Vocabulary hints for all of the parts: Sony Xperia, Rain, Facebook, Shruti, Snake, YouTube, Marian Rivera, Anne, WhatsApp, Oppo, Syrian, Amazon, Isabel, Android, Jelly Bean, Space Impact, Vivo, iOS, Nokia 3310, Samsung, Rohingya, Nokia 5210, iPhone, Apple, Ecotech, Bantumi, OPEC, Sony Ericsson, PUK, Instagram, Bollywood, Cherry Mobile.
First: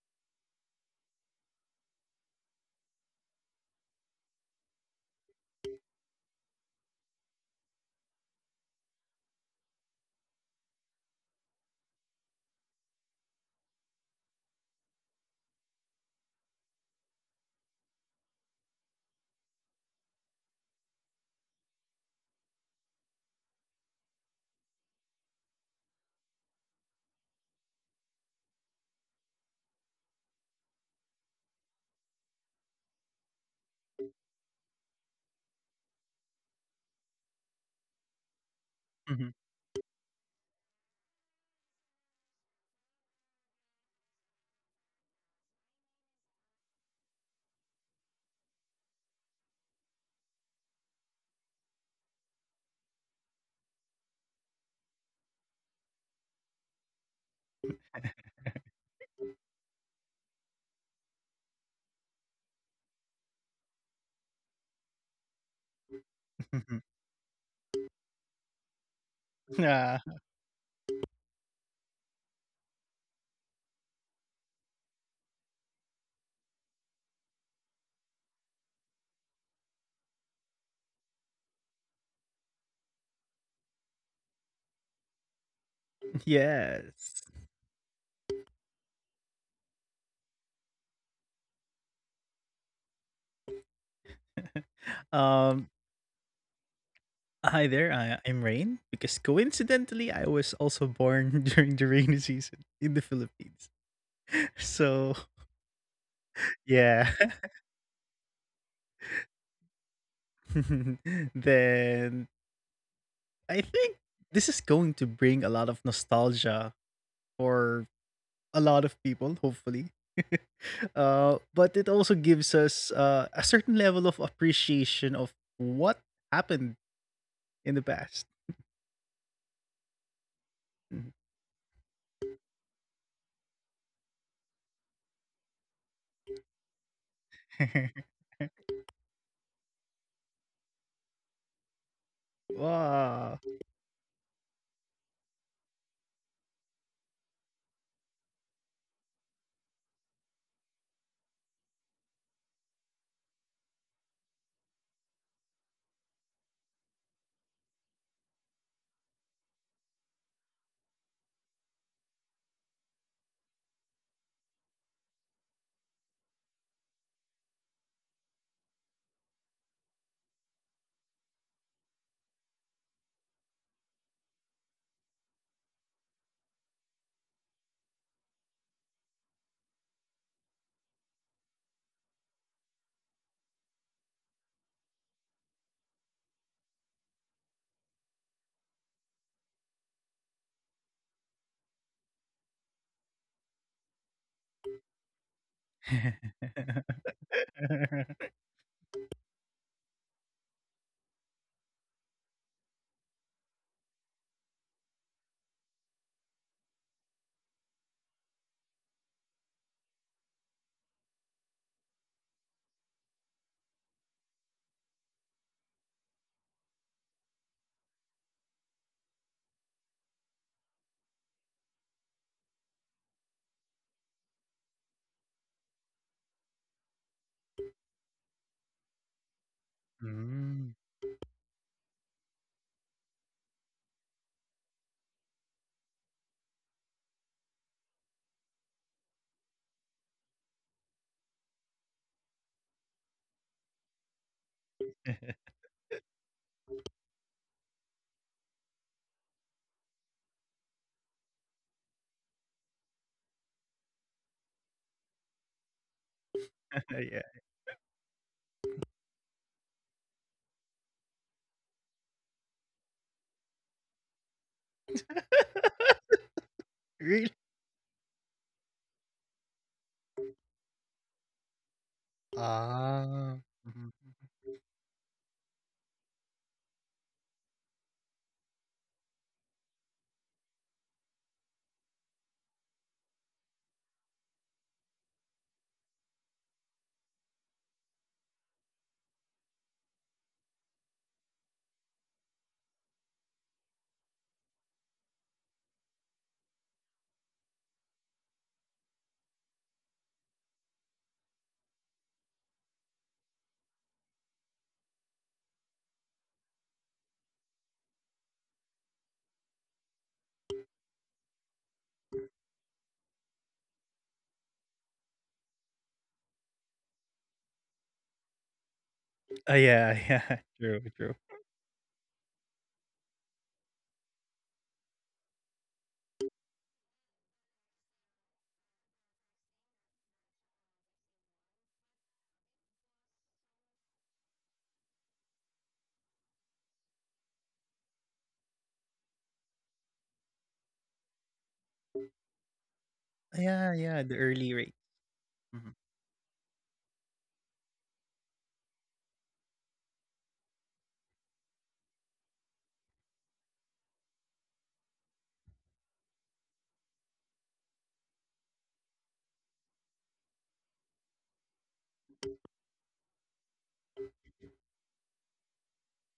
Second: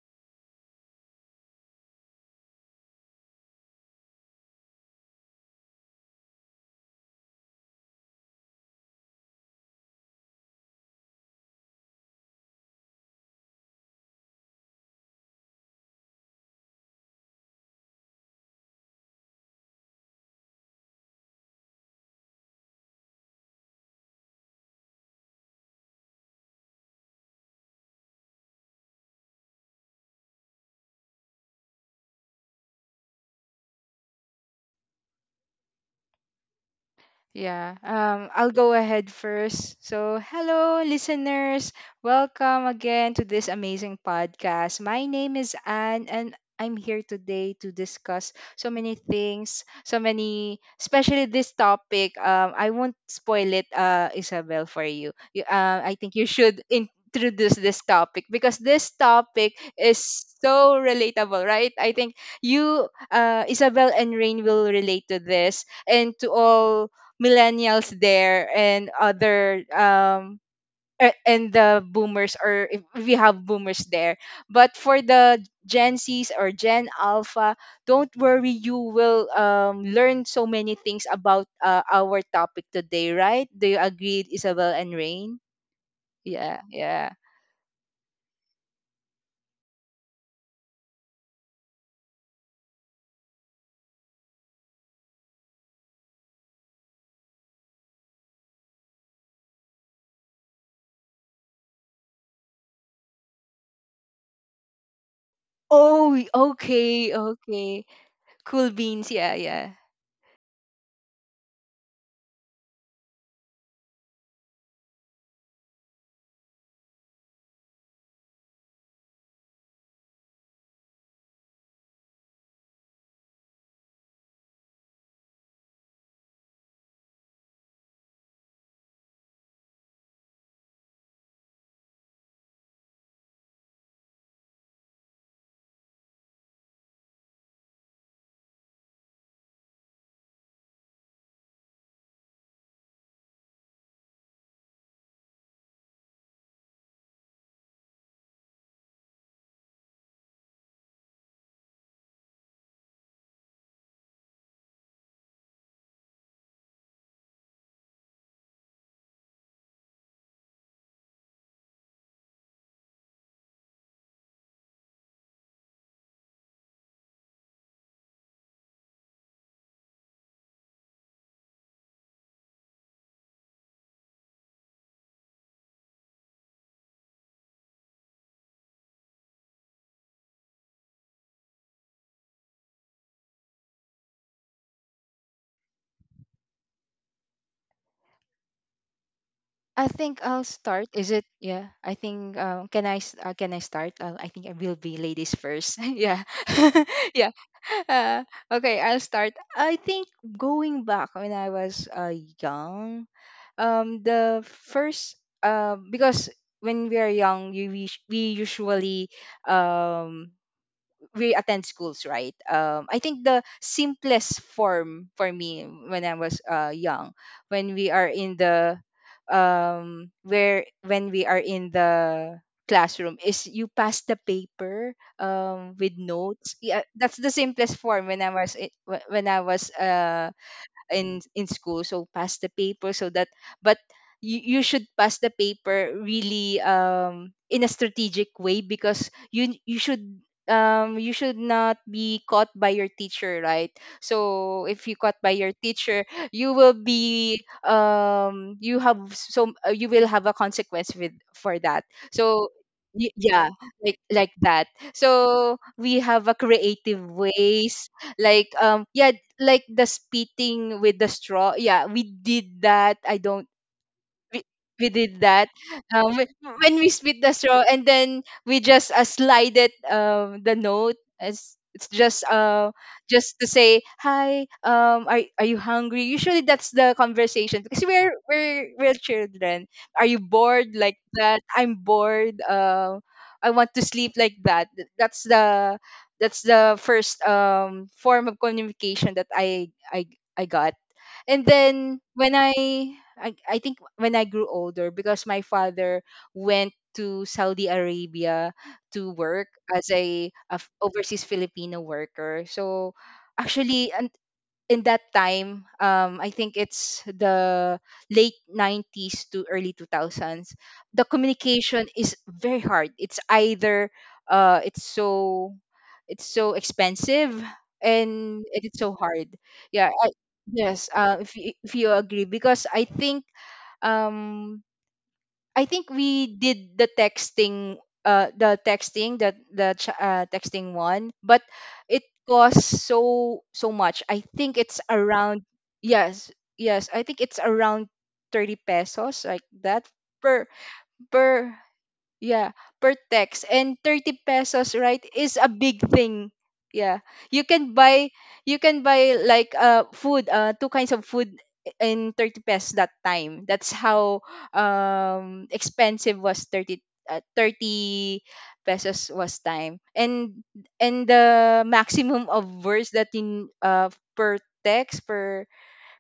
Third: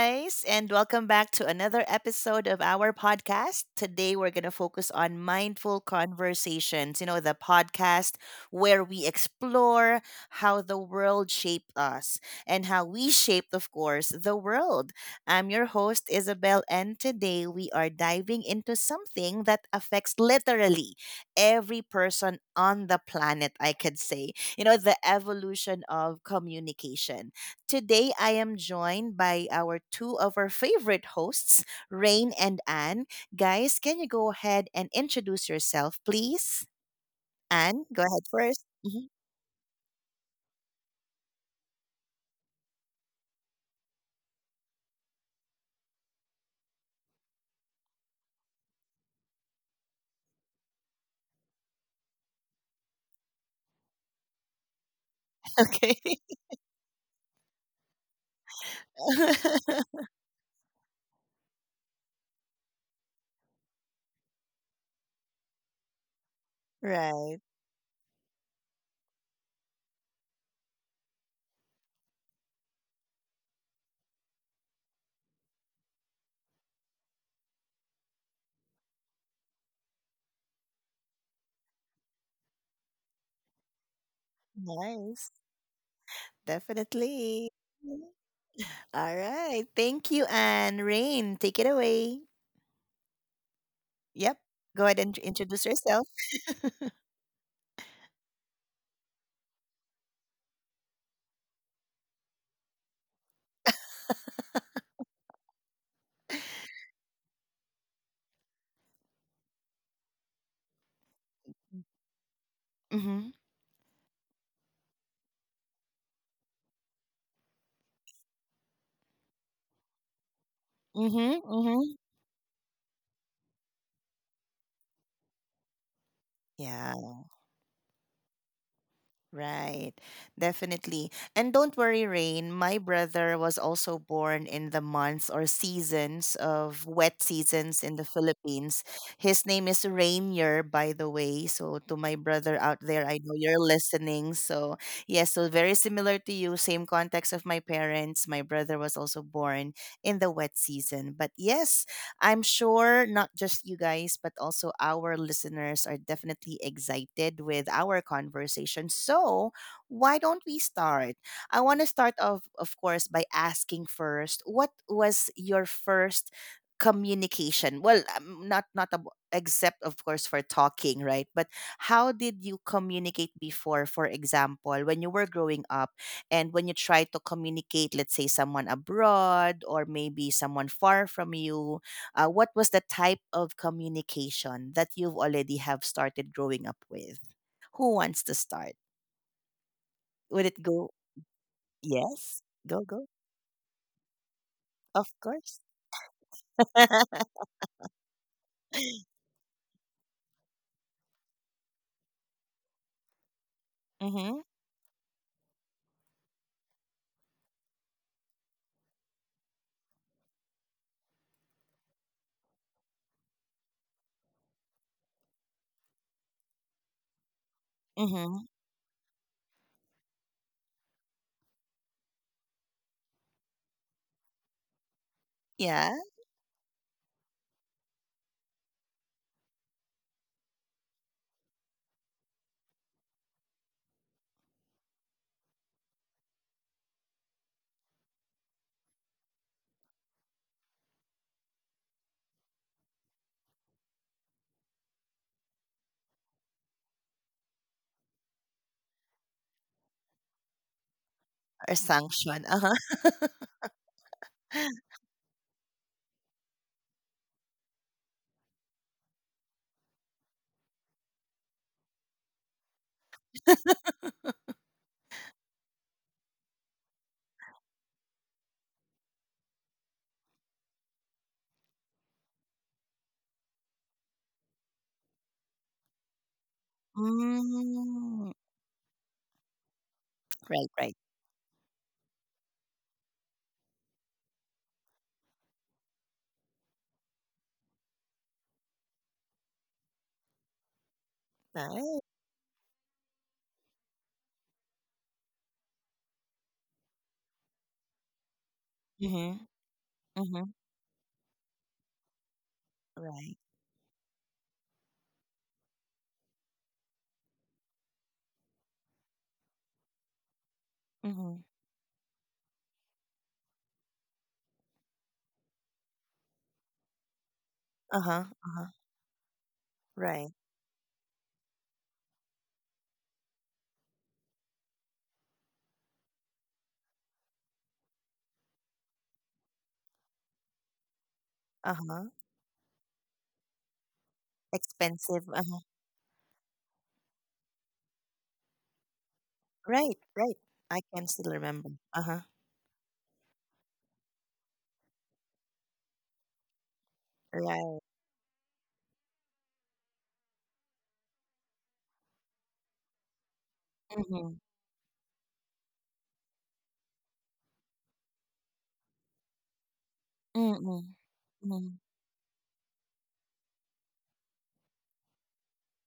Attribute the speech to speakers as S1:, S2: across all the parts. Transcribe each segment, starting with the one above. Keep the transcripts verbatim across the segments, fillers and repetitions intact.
S1: guys, and welcome back to another episode of our podcast. Today, we're going to focus on mindful conversations, you know, the podcast where we explore how the world shaped us and how we shaped, of course, the world. I'm your host, Isabel, and today we are diving into something that affects literally every person on the planet, I could say, you know, the evolution of communication. Today, I am joined by our two of our favorite hosts, Rain and Anne. Guys, can you go ahead and introduce yourself, please?
S2: Yeah,
S1: Anne, go ahead
S2: um, I'll
S1: first.
S2: go ahead
S3: Mhm,
S2: first. So, hello, listeners. Welcome again to this amazing podcast. My name is Anne, and I'm here today to discuss so many things, so many, especially this topic. Um, I won't spoil it, uh, Isabel, for you. you uh, I
S1: Okay.
S2: think you should introduce this topic, because this topic is so relatable, right? I think you, uh, Isabel and Rain will relate to this, and to all
S1: Right.
S2: millennials there and other
S3: Ah,
S2: um a- and the boomers, or if we have boomers there, but for the Gen Z's or Gen Alpha, don't worry, you will um, learn so many things about uh, our topic today, right? Do you agree, Isabel and Rain?
S1: Nice.
S2: Yeah, yeah.
S3: yes.
S1: Definitely. All right. Thank you, Anne. Rain, take it away. Yep. Go ahead and
S3: Um,
S1: introduce yourself.
S3: Hi there. I, I'm Rain because coincidentally, I was also born during the rainy season in the Philippines. So,
S2: Oh,
S3: yeah.
S2: okay, okay, cool beans. Yeah, yeah.
S3: then
S1: Mm-hmm.
S3: I think this is going to bring a lot of nostalgia for a lot of people, hopefully. Uh,
S1: Mm-hmm.
S3: but it
S1: Mm-hmm.
S3: also gives us uh, a certain level of appreciation of what happened
S1: Yeah.
S3: in the past.
S1: Right.
S3: Mhm.
S1: Definitely. And don't worry, Rain. My brother was also born in the months or seasons of wet seasons in the Philippines. His name is Rainier, by the way. So, to my brother out there, I
S3: Wow.
S1: know you're listening. So, yes, so very similar to you, same context of my parents. My brother was also born in the wet season. But yes, I'm sure not just you guys, but also our listeners are definitely excited with our conversation. So, why don't we start? I want to start off, of course, by asking first what was your first communication, well, um, not not ab- except, of course, for talking, right? But how did you communicate before, for example, when you were growing up, and when you try to communicate, let's say, someone abroad or maybe someone far from you, uh, what was the type of communication that you've already have started growing up with? Who wants to start?
S2: I think I'll
S1: Would it
S2: start.
S1: go?
S2: Is it? Yeah. I think.
S1: Yes,
S2: Um, can
S1: go,
S2: I? S-
S1: go.
S2: Uh, can I start? Uh, I think I will be
S1: Of
S2: ladies
S1: course.
S2: first. Yeah. Yeah. Uh, okay. I'll start. I think going back when I was uh, young, um, the
S1: Mhm.
S2: first uh, because when we are young, you, we we usually um we attend schools, right? Um, I think the simplest form for me when I was uh, young, when we are in
S1: Mhm.
S2: the um, where when we are in the classroom, is you pass the paper um, with
S1: Yeah.
S2: notes. Yeah, that's the simplest form when I was i- wh- when I was uh,
S3: Mm.
S2: in in school, so pass the paper, so that. But you, you should pass the paper really um in a strategic way, because you you should um you should not be caught by your teacher, right? So if you caught by your teacher, you will be um you have so uh, you will have a consequence with for that.
S1: Or
S2: So
S1: sanction. Uh huh.
S2: y- yeah, like like that. So we have a creative
S3: Yeah.
S2: ways, like um yeah like the spitting with the straw. Yeah, we did that. I don't. We we did that um, whe- when we
S3: Really?
S2: split the straw, and then we just uh, slide it, um, the note, as it's just uh
S3: Ah.
S2: just to say
S3: Mhm.
S2: hi. um are are you hungry? Usually that's the conversation, because we're
S1: Mm.
S2: we're we're children. Are you bored?
S1: Right.
S2: Like
S1: Right.
S2: that. I'm bored. uh, I want to sleep. Like that. Th- that's the that's the first um form of communication that i i i got. And then
S1: Right.
S2: when I, I I think when I grew older, because my father went to Saudi Arabia to work
S1: Mhm.
S2: as a, a
S1: Mhm.
S2: f- overseas Filipino worker. So
S1: Right.
S2: actually un- in that time, um, I think it's the late nineties to early two thousands. The
S1: Mhm.
S2: communication is very hard. It's either uh, it's so it's so expensive,
S1: Uh huh.
S2: and
S1: Uh huh.
S2: it's so hard.
S3: Oh, yeah,
S2: Yeah, I,
S3: yeah.
S1: Right.
S3: True,
S2: yes,
S3: true.
S2: uh, if you, if you agree, because I think um I think we did the texting. Uh the texting the the ch- uh, texting, one, but
S1: Uh
S2: it
S1: huh.
S2: costs so so much. I think it's
S1: Expensive.
S2: around...
S1: Uh huh.
S2: yes, yes, I think it's around thirty pesos, like that,
S1: Right.
S2: per
S1: Right. I can still
S2: per
S1: remember. Uh huh.
S2: yeah, per text.
S3: Yeah,
S2: And
S3: yeah, the
S2: thirty
S3: early rates.
S2: pesos, right, is a
S3: Mhm.
S2: big thing. Yeah. You can
S1: Right.
S2: buy you can buy, like, uh food, uh two kinds of food in thirty pesos, that time. That's how
S1: Mhm.
S2: um expensive was thirty, uh, thirty pesos was time. And
S1: Mhm.
S2: and the
S1: Mhm.
S2: maximum of words that in uh per text, per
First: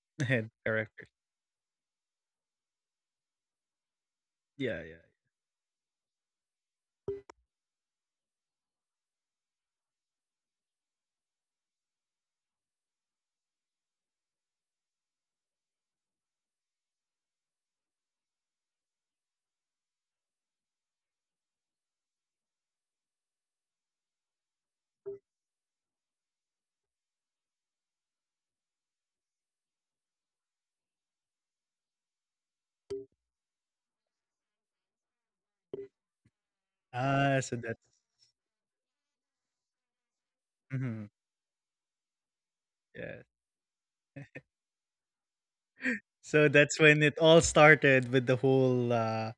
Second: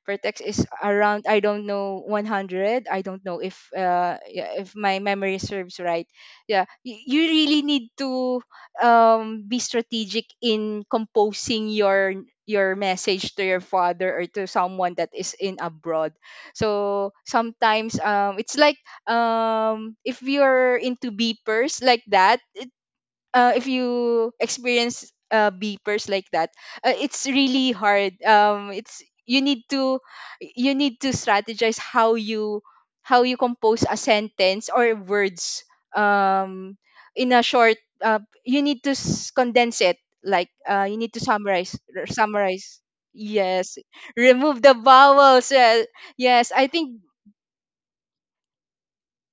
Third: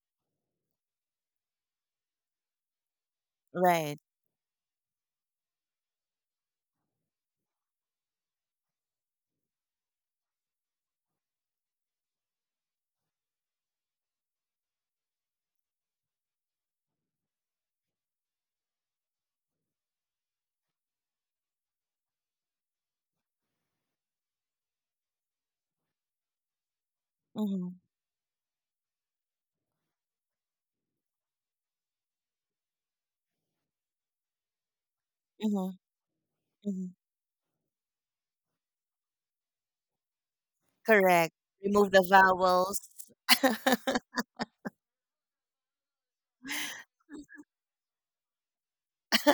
S2: vertex is
S3: Directors.
S2: around, I don't know, one hundred. I don't know if
S1: Right.
S2: uh yeah, if
S3: Yeah, yeah.
S2: my memory serves right. Yeah, you, you really need to um be strategic in composing your your message to your father, or to someone that is in abroad. So sometimes, um it's like, um if you're into beepers, like that. Uh, if you experience uh, beepers, like that, uh, it's really
S1: Mm-hmm.
S2: hard. Um, it's You need to you need to strategize how you how you compose a sentence or words,
S1: Mhm,
S2: um,
S1: mhm.
S2: in
S3: Ah,
S2: a
S3: so
S2: short.
S3: that's
S2: Uh, you need to s- condense it. Like, uh, you
S3: mhm,
S2: need to
S1: Correct.
S2: summarize
S1: Remove the
S2: r-
S1: vowels.
S2: summarize.
S3: yeah.
S2: Yes, remove the vowels. Yeah.
S3: So
S2: Yes, I
S3: that's when
S2: think
S3: it all started with the whole, uh,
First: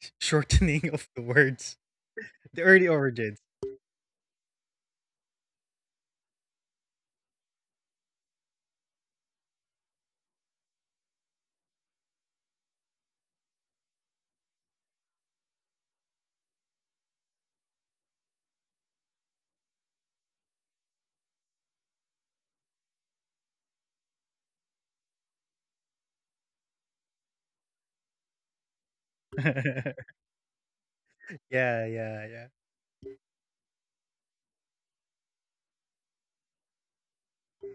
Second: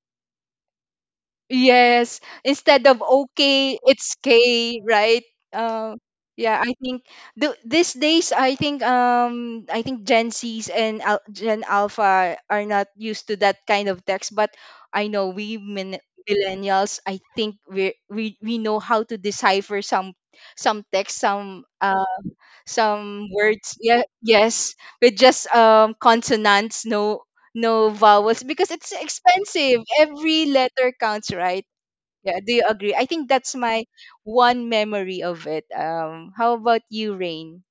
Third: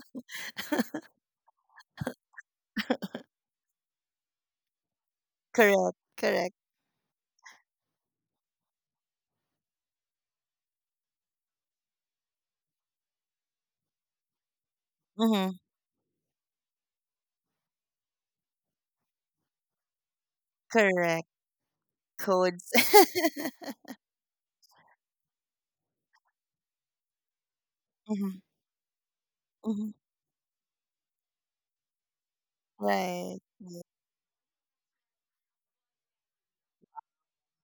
S3: sh shortening of the words,
S2: Yes,
S3: the early
S2: instead of
S3: origins.
S2: okay, it's K, right?
S1: Correct,
S2: Um,
S1: correct.
S2: yeah, I think th- these days, I think um, I think Gen Zs and al- Gen Alpha are not used to that kind of text. But I know we
S1: Mhm,
S2: min- millennials, I think we we we know how to decipher some some text,
S1: correct.
S2: some uh,
S1: Codes.
S2: some words. Yeah, yes, with just um consonants, no no vowels,
S1: Mhm,
S2: because it's expensive.
S1: mhm.
S2: Every letter counts, right?
S3: Yeah, yeah,
S2: Yeah,
S3: yeah.
S2: do you agree? I think
S1: Right.
S2: that's my
S1: Ye
S2: one memory of it. Um, how about you, Rain?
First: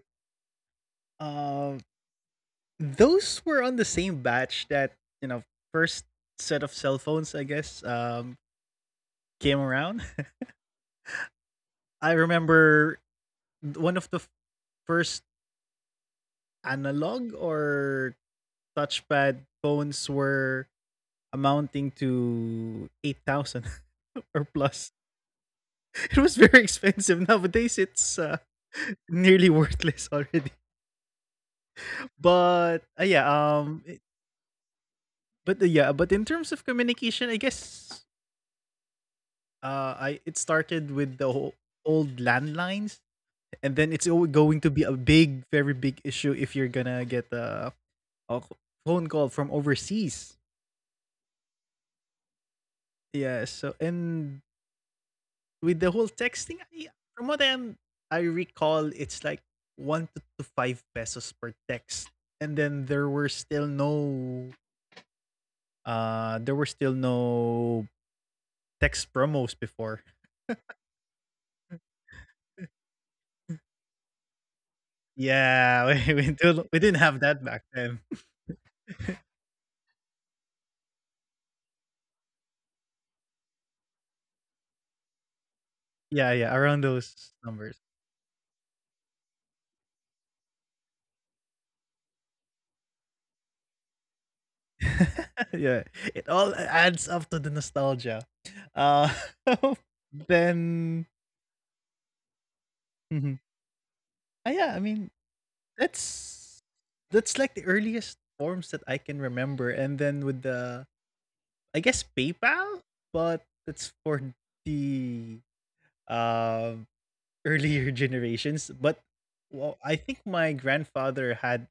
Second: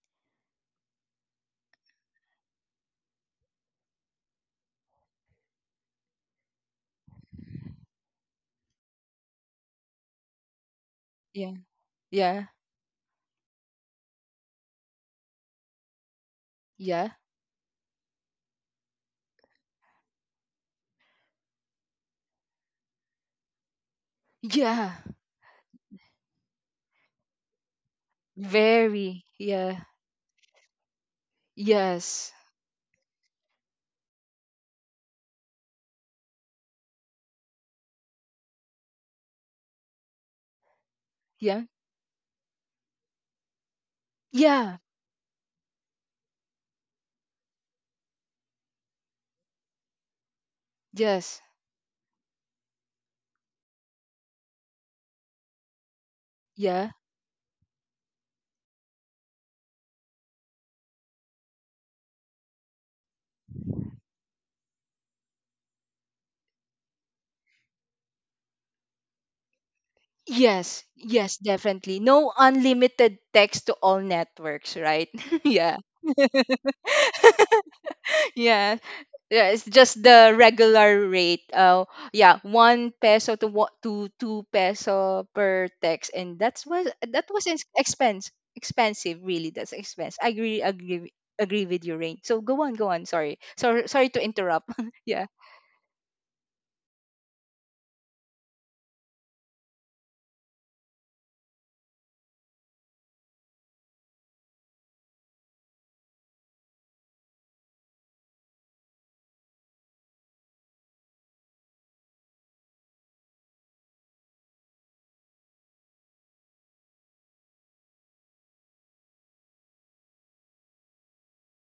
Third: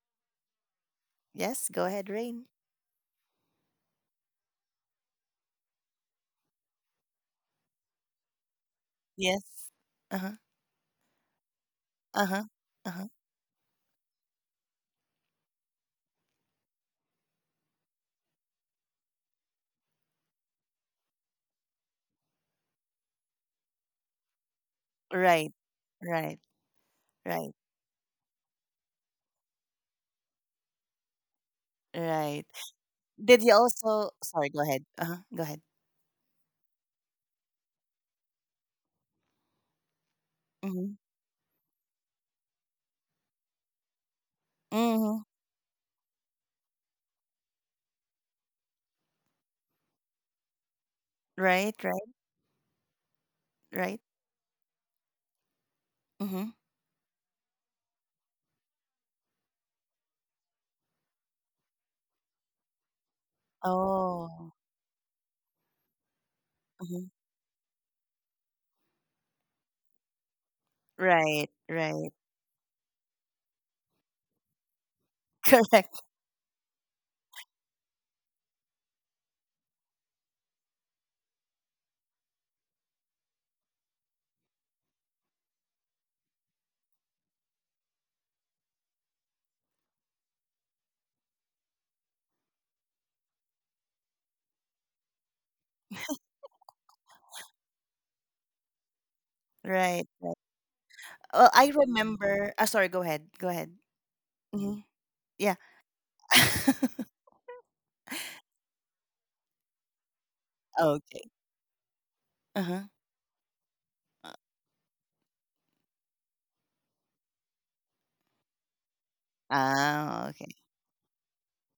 S1: Yes,
S3: Um
S1: go ahead, Rain.
S3: Those were on the same batch that, you know, first set of cell phones, I guess, um, came
S1: Yes.
S3: around.
S1: Uh-huh,
S2: Yeah,
S3: I
S2: yeah,
S1: uh-huh,
S3: remember
S1: uh-huh.
S3: one of the first
S2: yeah,
S3: analog or touchpad phones were amounting to eight thousand or plus.
S2: yeah.
S1: Right,
S3: It was
S1: right,
S3: very expensive.
S1: right,
S3: Nowadays, it's uh,
S2: Very,
S3: nearly
S2: yeah,
S3: worthless already.
S2: yes,
S1: right.
S3: But uh,
S1: Did
S3: yeah,
S1: you
S3: um, it-
S1: also, sorry, go ahead. Uh-huh, go
S3: but uh,
S1: ahead.
S3: yeah, but in terms of communication, I guess Uh, I it started
S1: Mhm,
S3: with the whole
S2: yeah,
S3: old landlines, and then it's al- going to
S2: yeah,
S3: be a
S1: mhm.
S3: big, very big issue if you're gonna get a, a c- phone call from overseas.
S2: yes,
S1: Right, right,
S3: Yeah. So
S1: right.
S3: and with the whole texting,
S1: Mhm.
S3: I,
S2: yeah,
S3: from what I'm, I recall, it's like one to to five pesos per text, and then there were still no,
S1: Oh.
S3: uh, there were still
S1: Mhm.
S3: no text promos before.
S2: yes, yes,
S1: Right,
S2: definitely.
S1: right.
S2: No unlimited text to all networks, right? Yeah,
S3: Yeah, we
S1: Correct.
S3: we, didn't we didn't have that back then.
S2: yeah. Yeah, it's just the regular rate. Uh, yeah, one peso to what to two peso per text,
S3: Yeah,
S2: and
S3: yeah,
S2: that's
S3: around
S2: was that
S3: those
S2: was ex-
S3: numbers.
S2: expense expensive. Really, that's expense. I agree agree with- agree with you, Rain. So go on, go on. Sorry, sorry, sorry to interrupt. Yeah,
S3: Yeah, it all adds up to the nostalgia. Uh,
S1: Right, right.
S3: then,
S1: Well, I remember, ah, sorry, go
S3: mhm.
S1: ahead. Go ahead.
S3: Ah, yeah, I
S1: Mhm.
S3: mean
S1: Yeah.
S3: that's that's like the earliest forms that I can remember, and then with the
S1: Okay.
S3: I guess PayPal,
S1: Uh-huh.
S3: but that's for the um earlier generations. But well, I think
S1: Ah, okay.
S3: my grandfather had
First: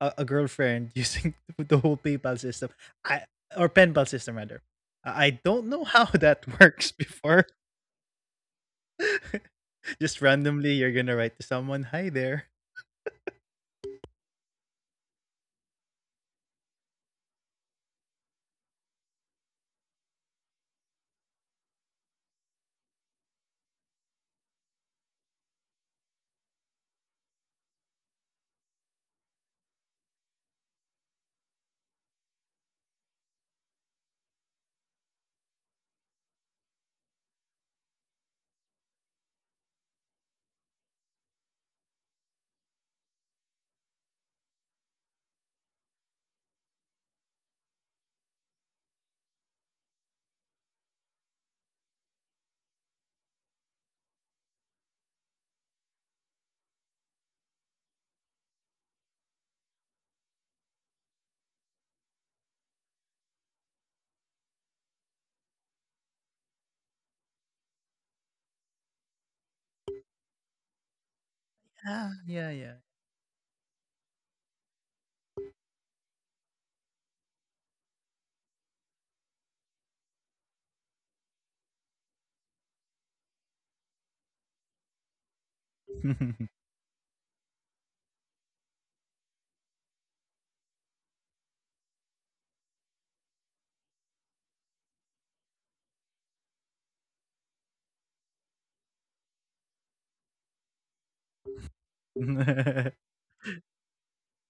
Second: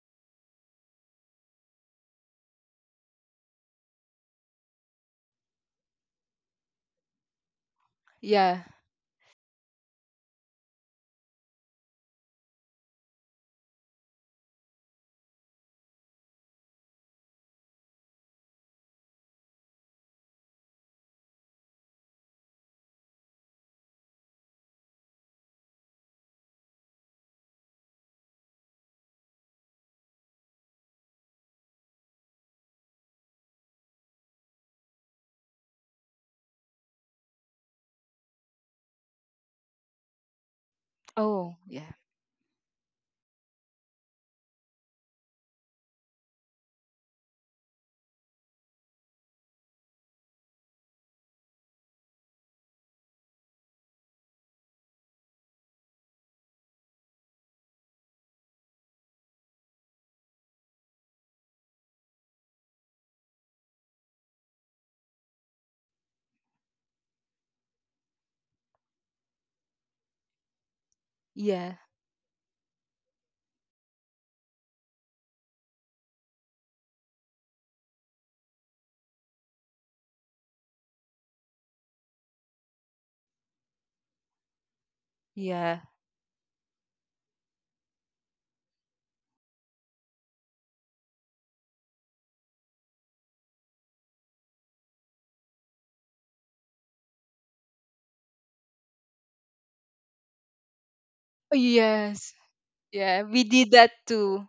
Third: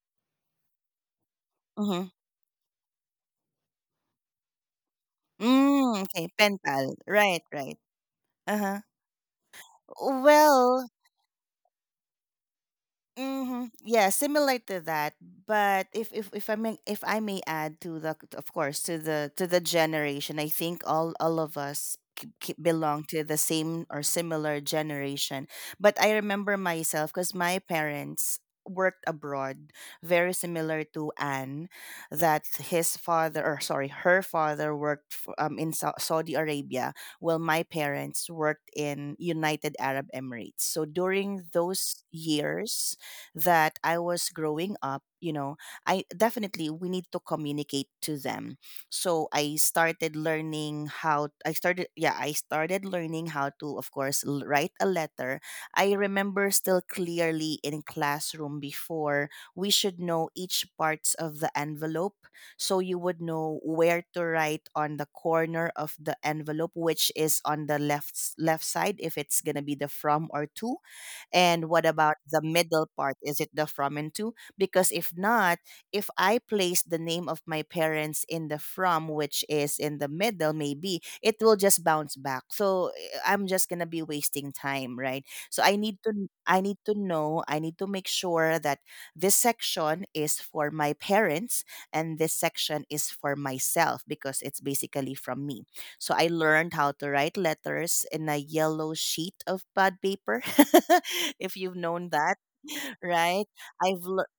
S3: a, a girlfriend using the whole
S1: Mhm.
S3: PayPal system, I or pen pal system rather. I I don't know
S1: Mm,
S3: how
S1: okay,
S3: that
S1: pen
S3: works
S1: pal. Right,
S3: before.
S1: right.
S2: yeah.
S1: Uh-huh.
S3: Just randomly,
S1: Well,
S3: you're gonna write to someone, "Hi there."
S1: mm-hmm, yeah, similar to that. But if if if I may, if I may add to the, of course, to the to the generation, I think all all of us k- k- belong to the same or similar generation. But I remember myself because my parents worked abroad, very similar to Anne, that his father, or sorry, her father worked for, um, in Sau- Saudi Arabia, while my parents worked in United Arab Emirates. So during
S2: Oh, yeah,
S1: those years that I was growing up, you know, I definitely we need to communicate to them. So I started learning how I started yeah, I started learning how to, of course, l- write a letter. I remember still clearly in classroom before, we should know each parts of the envelope, so you would know where to write on the corner of the envelope, which is on the left s- left side, if it's going to be the from or to.
S2: yeah,
S1: And what
S3: Yeah,
S1: about
S3: yeah,
S1: the
S3: yeah.
S1: middle part? Is it the from and to? Because if not, if I place the name of my parents in the from, which is in the middle, maybe it will just bounce back. So, eh, I'm just gonna be wasting time, right? So
S2: yeah.
S1: I need to kn- I need to know, I need to make sure that this section is for my parents and this section is for myself because it's basically from me. So I learned how to write letters in a yellow sheet of pad paper,
S2: Oh,
S1: if you've known
S2: yes,
S1: that,
S2: yeah. We
S1: right?
S2: did that
S1: I've learned
S2: too.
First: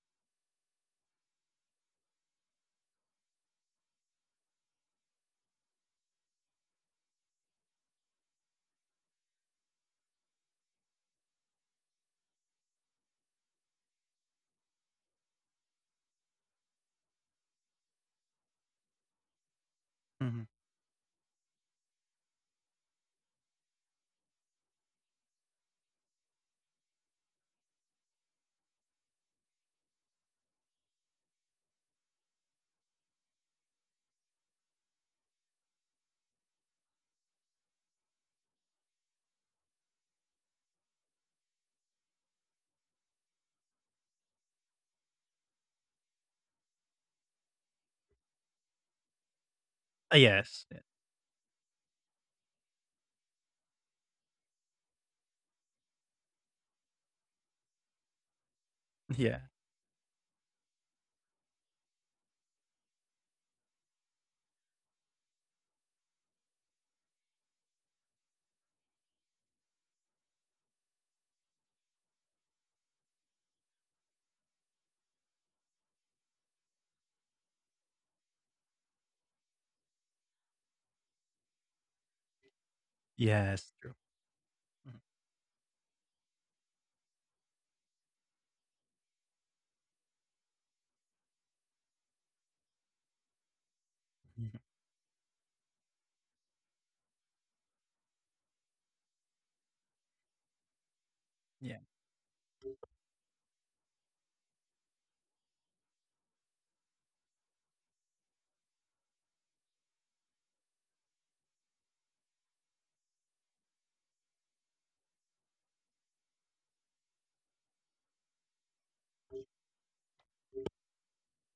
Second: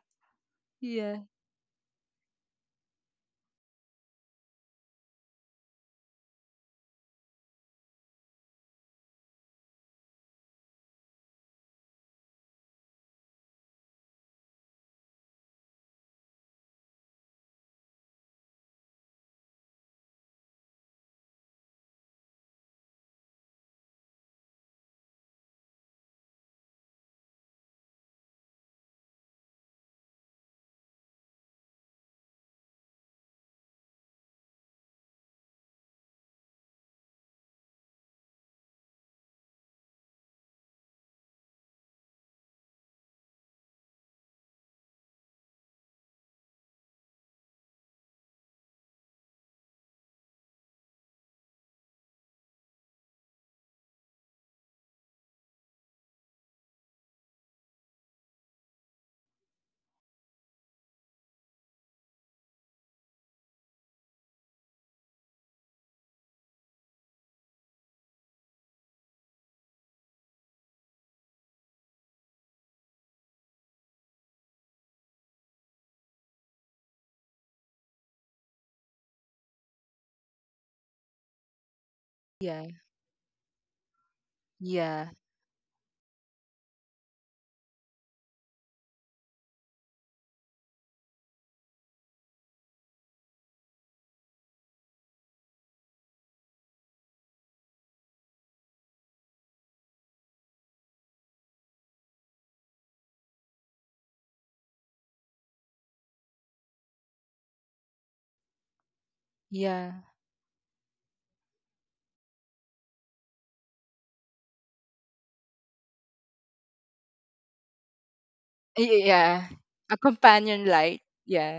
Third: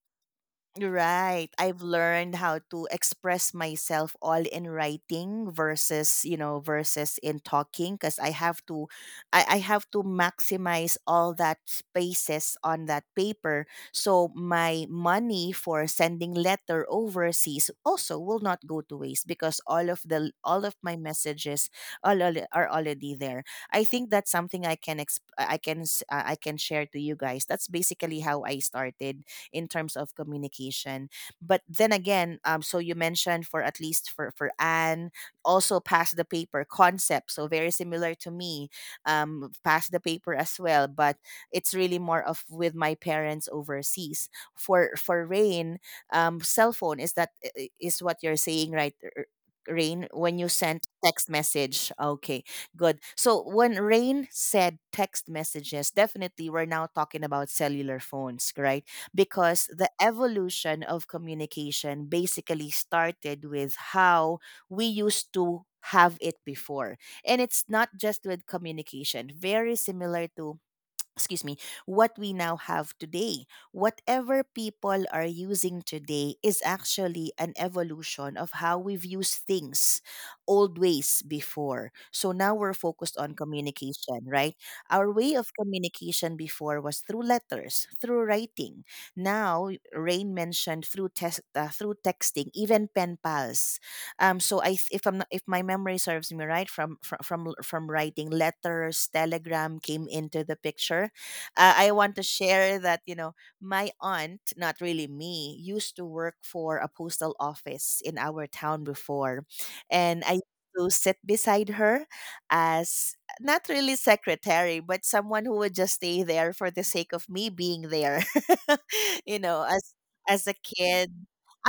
S2: Yeah,
S1: Right. I've learned how to express myself all in writing versus, you know, versus in talking, because I have to I, I have to maximize all that spaces on that paper. So my money for sending letter overseas also will not go to waste because all of the
S3: Mhm.
S1: all of my messages all, all are already there. I think that's something I can exp- I can s- uh, I can share to you guys. That's basically how I started in terms of communication. But then again, um, so you mentioned for at least for for Anne, also pass the paper concept. So very similar to me, um, pass the paper as well. But it's really more of with my parents overseas. For for Rain, um, cell phone is that i- i- is what you're saying, right? r- Rain,
S3: Ah,
S1: when you
S3: yes,
S1: sent text message. Okay, good. So when Rain said text messages, definitely we're now talking about cellular phones, right?
S3: yeah,
S1: Because the evolution of communication basically started with how we used to have it before. And it's not just with communication, very similar to, excuse me, what we now have today. Whatever people are using today is actually an evolution of how we've used things, old ways before. So now we're
S2: yeah,
S1: focused on
S3: yes, true.
S1: communication, right? Our
S2: yeah,
S1: way of communication before was through letters, through writing. Now, Rain mentioned through test, uh, through texting, even pen pals. Um, so
S3: Mhm.
S1: I, th- if I'm not, if my memory serves me right, from from from, from writing letters, telegram came into the picture. uh,
S3: Yeah,
S1: I want to share that, you know, my aunt, not really me, used to work for a postal office in our town before.
S2: yeah,
S1: And I used to sit beside her as not really secretary, but someone who would just stay there for the sake of me being there,
S2: Y-
S1: you
S2: yeah.
S1: know, as
S2: A
S1: as a
S2: companion light.
S1: kid.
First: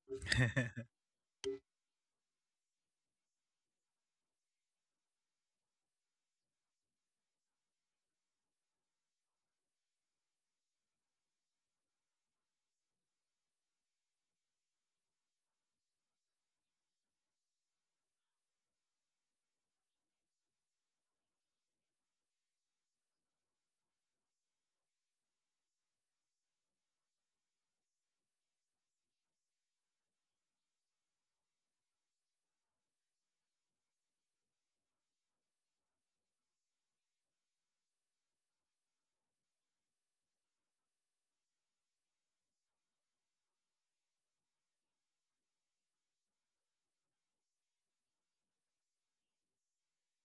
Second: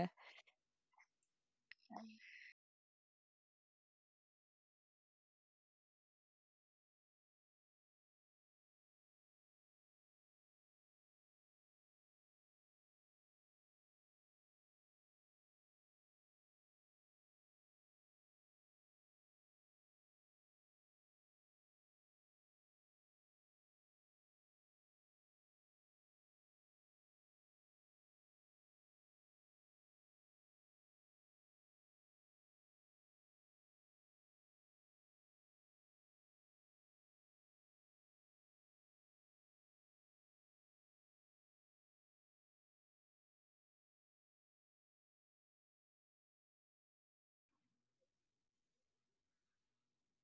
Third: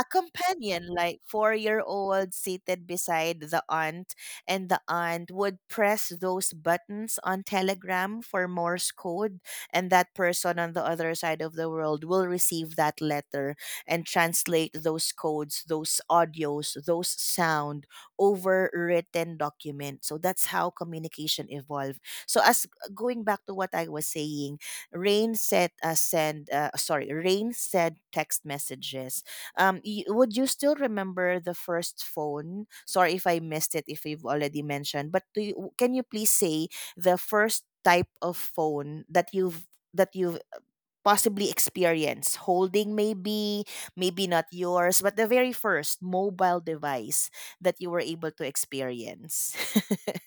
S1: A companion, like four year old, seated beside the aunt, and the aunt would press those buttons on Telegram for Morse code, and that person on the other side of the world will receive that letter and translate those codes, those audios, those sound over written document. So that's how communication evolved. So as going back to what I was saying, Rain said, uh, send uh, sorry, Rain said text messages. Um, y- would you still remember the first phone? Sorry if I missed it if you've already mentioned, but do you, can you please say the first type of phone that you've that you've uh, possibly experienced holding, maybe maybe not yours, but the very first mobile device that you were able to experience?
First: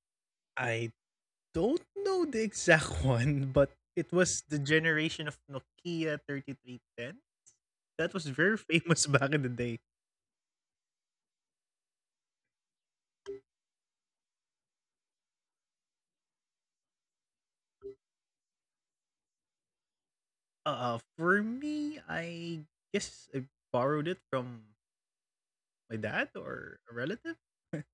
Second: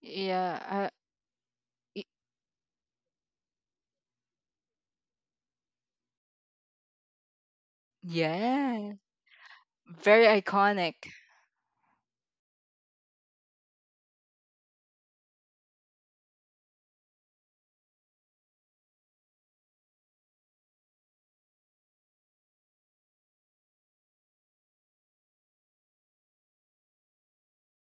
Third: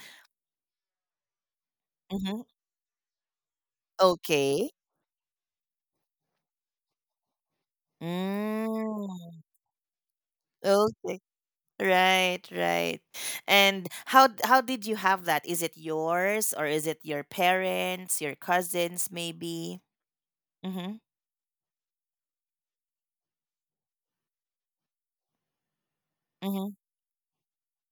S2: yeah.
S3: I don't
S2: uh,
S3: know
S1: Hmm,
S3: the exact one, but it was the
S1: okay.
S3: generation of Nokia thirty three ten. That was very
S2: Yeah.
S3: famous back in the
S1: Mm.
S3: day.
S2: Very iconic.
S1: Okay, right, right. And how d- how did you have that? Is it yours or is it your parents, your cousins, maybe? Mm-hmm.
S3: Uh, for me, I guess I borrowed it from my dad
S1: Mm-hmm.
S3: or a relative.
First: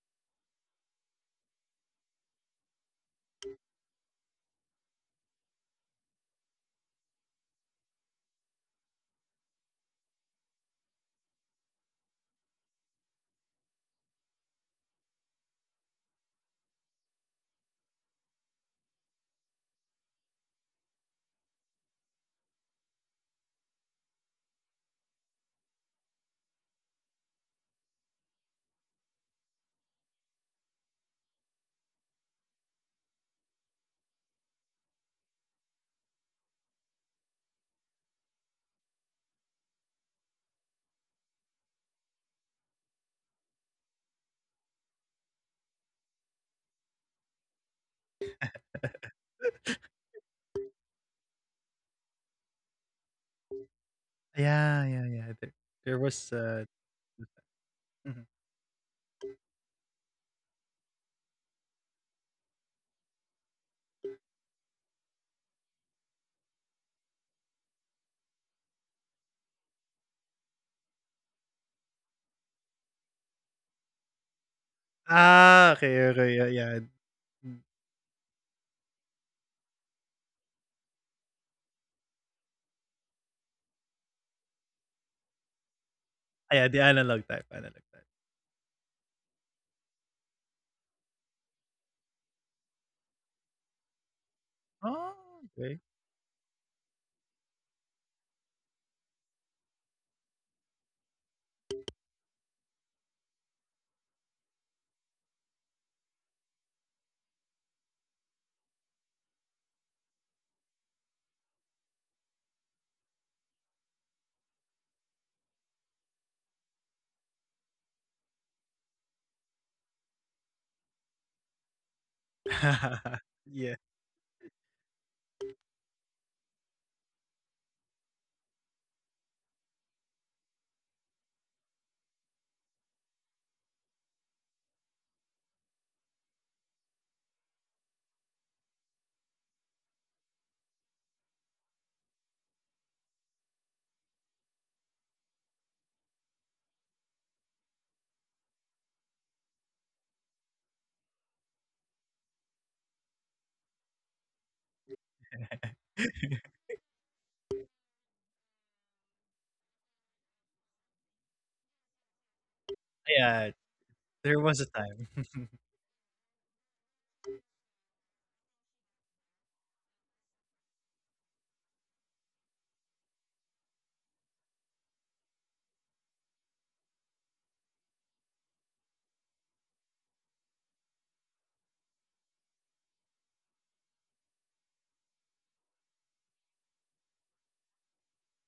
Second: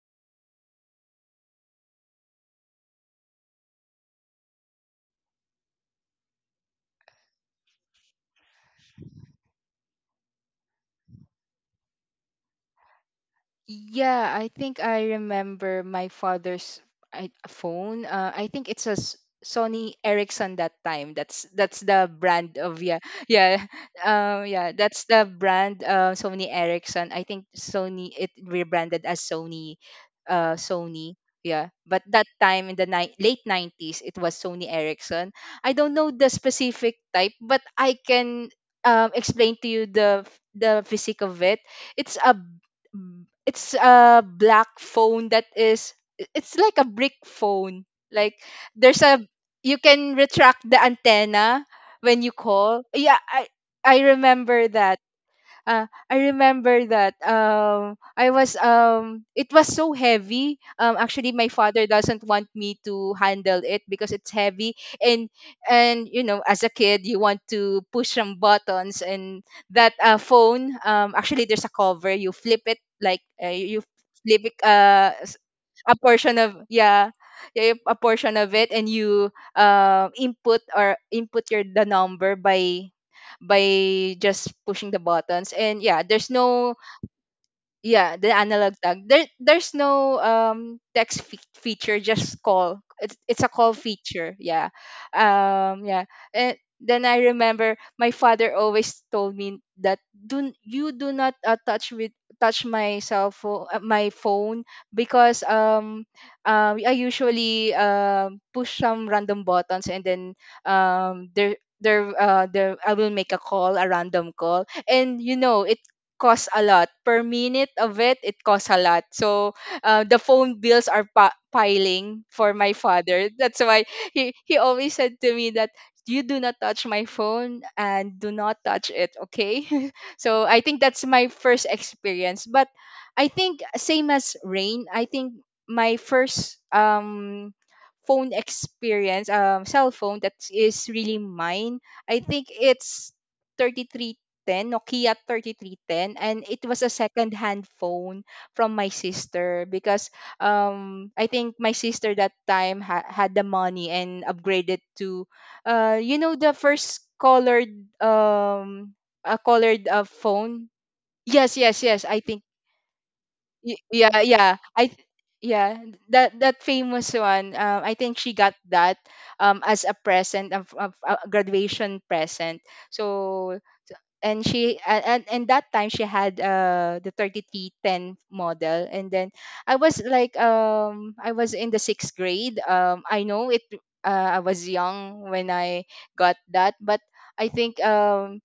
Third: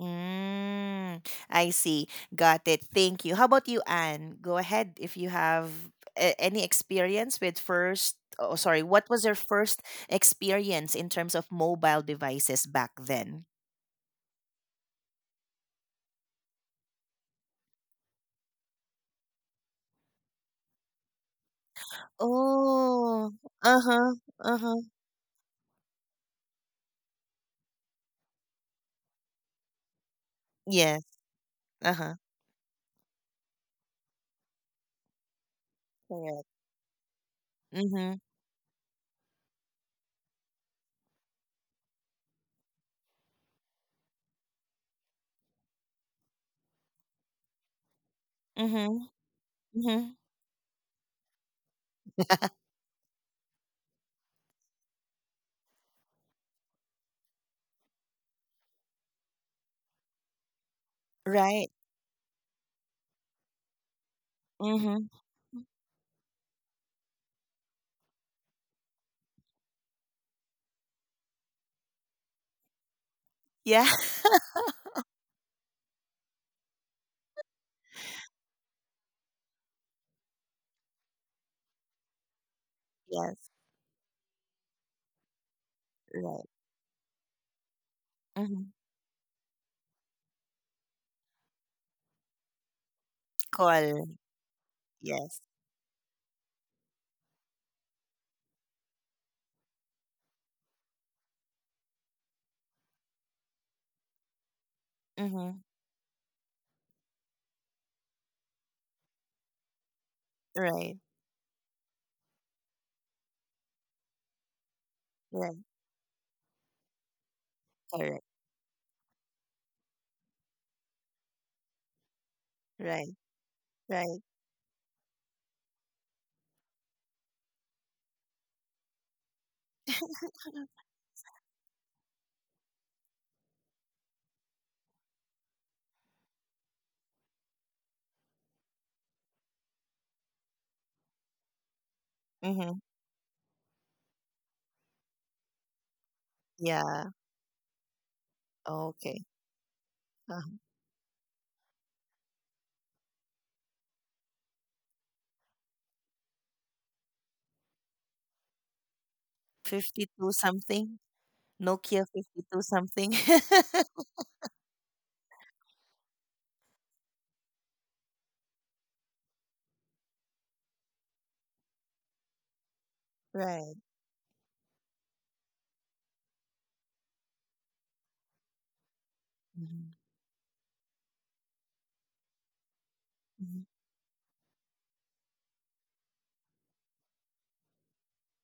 S1: Mm, I see. Got it. Thank you. How about you, Anne? Go ahead if you have a- any experience with first. Oh, sorry. What was your first experience in terms of mobile devices back then?
S2: Yeah, I think I remember my father's I, phone. Uh, I think it's a S- Sony Ericsson, that time. That's that's the brand of. Yeah,
S1: Oh,
S2: yeah.
S1: uh huh,
S2: Um
S1: uh
S2: yeah,
S1: huh.
S2: that's the brand, uh, Sony Ericsson. I think Sony, it rebranded as Sony, uh
S1: Yes,
S2: Sony. Yeah.
S1: uh
S2: But
S1: huh.
S2: that time, in the ni- late nineties, it was Sony Ericsson. I don't know the
S1: Correct.
S2: specific type, but
S1: Mm
S2: I
S1: hmm,
S2: can um explain to you the f- the physique of it. It's a it's a black phone, that is i- it's like a brick phone, like,
S1: mm hmm,
S2: there's a you
S1: mm hmm.
S2: can retract the antenna when you call. Yeah, I I remember
S3: Yeah,
S2: that.
S3: yeah, yeah. There,
S2: Uh,
S3: there
S2: I
S3: was uh
S2: remember that um
S3: mhm.
S2: I was um It was so heavy. Um actually, my
S1: Right.
S2: father doesn't want me to handle it because it's heavy,
S1: Mm hmm.
S2: and and you know, as a kid, you want to push some buttons. And that uh, phone, um actually, there's a cover, you flip it, like, uh, you
S1: Yeah.
S2: flip it uh
S3: Ah,
S2: a
S3: okay, okay,
S2: portion
S3: yeah,
S2: of,
S3: yeah.
S2: yeah,
S3: Mm.
S2: yeah, a portion of it, and you uh, input or input your the number by
S1: Yes,
S2: by just pushing the buttons. And yeah, there's
S1: right.
S3: Ah, yeah,
S2: no.
S3: the analog type, analog type.
S2: Yeah, the
S1: Mm-hmm.
S2: analog tag. There, there's no um text fe- feature. Just call. It's it's a call
S1: Call.
S2: feature. Yeah,
S3: Oh,
S1: Yes.
S3: okay.
S2: um, yeah. And then I remember my father always told me that do you do not uh, touch with touch my cell phone, uh, my phone, because
S1: Mm-hmm.
S2: um, um, I usually um push some random buttons, and then,
S1: Right.
S2: um there there uh there I will make a call, a random call, and you
S1: Right.
S2: know it costs a lot. Per minute of it,
S1: Correct.
S2: it costs a lot. So, uh, the phone bills are pa- piling for my
S1: Right.
S2: father. That's
S3: yeah.
S2: why
S1: Right.
S2: he, he always said to me that you do not touch my phone, and do not touch it, okay? So I think that's my first experience. But I think, same as Rain, I think my first um phone experience, um cell phone that is really mine, I think
S1: Mm-hmm.
S2: it's 33 10, Nokia thirty-three ten, and it was a
S1: Yeah.
S2: second-hand phone from
S1: Oh,
S2: my
S1: okay.
S2: sister, because,
S1: Uh,
S2: um, I think my sister, that time, ha- had the money and upgraded to, uh, you know, the first colored, um, a colored uh,
S1: fifty two
S2: phone.
S1: something.
S2: Yes, yes, yes.
S1: Nokia
S2: I think
S1: fifty two something.
S3: yeah,
S2: y- yeah,
S3: there
S2: yeah.
S3: was a
S2: I
S3: time.
S2: th- yeah that that famous one. Um, I think she got that um as a present of, of a graduation present. So
S1: Right.
S2: and she and, and and that time she had uh the thirty-three ten model, and then I
S1: Mm-hmm.
S2: was like, um I was in the sixth grade, um I know it, uh, I was young when I got that. But I think, um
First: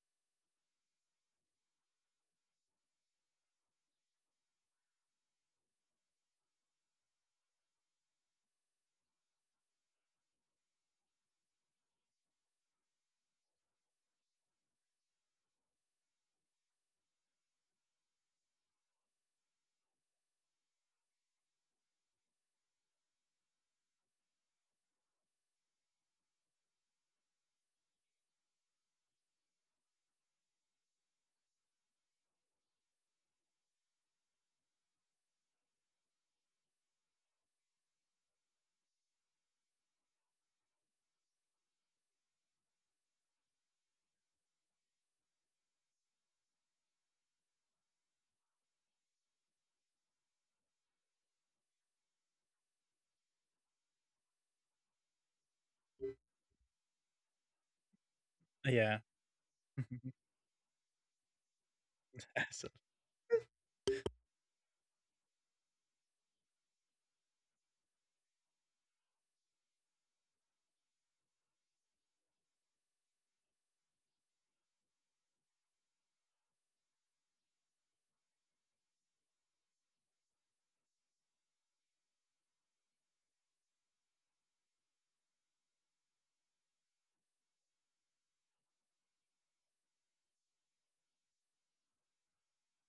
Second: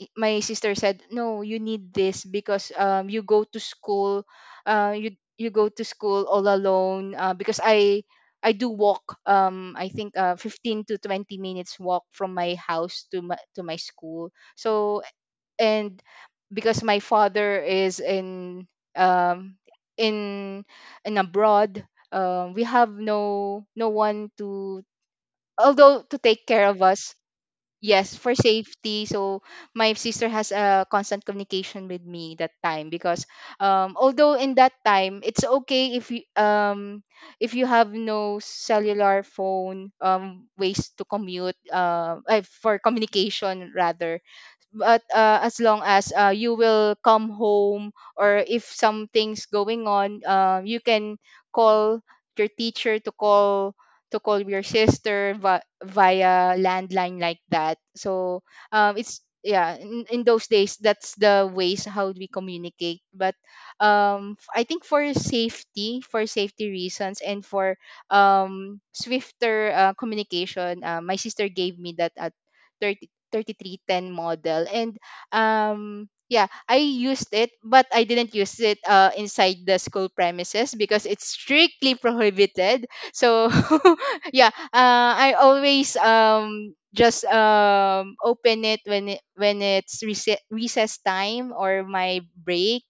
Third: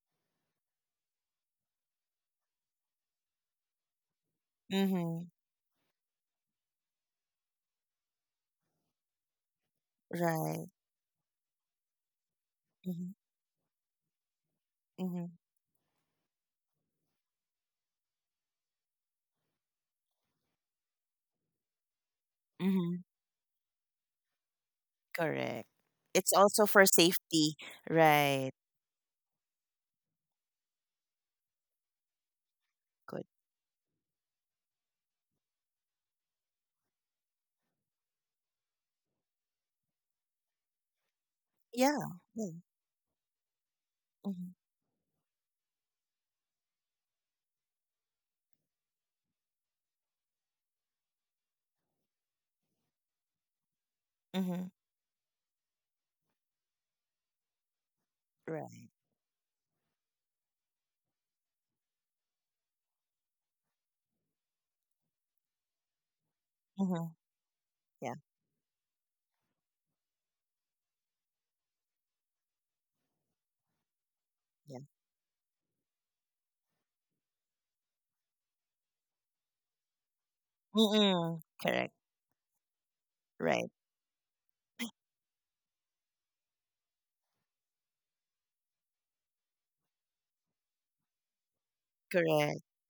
S2: i- my sister said, no, you need this, because um you go to school. uh you
S1: Mm-hmm.
S2: you go to school all alone, uh, because i I do walk. Um, I think, uh,
S1: Right.
S2: fifteen to twenty minutes walk from my house
S1: Mm-hmm. Right.
S2: to my to my school. So,
S1: Mm-hmm.
S2: and because my father is in um in in abroad, um we have
S1: Mm-hmm.
S2: no no one to,
S1: Correct.
S2: although, to
S1: It's
S2: take care
S1: also
S2: of
S1: for
S2: us.
S1: safety.
S2: Yes, for
S1: Right.
S2: safety. So my sister has a constant communication with me that time, because
S1: Good.
S2: um although in that time it's okay if you, um if you have no cellular phone, um ways to commute,
S1: Yeah.
S2: uh, uh
S1: Yeah.
S2: for communication rather.
S1: Mm-hmm.
S2: But uh, as long as, uh, you will come home, or if something's going on, uh, you can call your teacher to call to call your
S1: Mm-hmm.
S2: sister, vi- via landline, like that. So
S1: Right.
S2: um,
S3: yeah.
S2: it's, yeah, in, in those days, that's the ways how we
S3: so,
S2: communicate. But um, f- I think for safety for safety
S1: Mm-hmm.
S2: reasons, and for
S1: Yeah.
S2: um, swifter uh, communication, uh, my sister gave me that at thirty-three ten model.
S1: Yeah.
S2: And um yeah, I used it, but I didn't use it uh, inside the school premises, because it's
S1: Mm-mm.
S2: strictly
S1: Correct.
S2: prohibited. So
S1: Right.
S2: yeah, uh, I always um just um open it when it when it's rece- recess time or my
S1: Correct.
S2: break,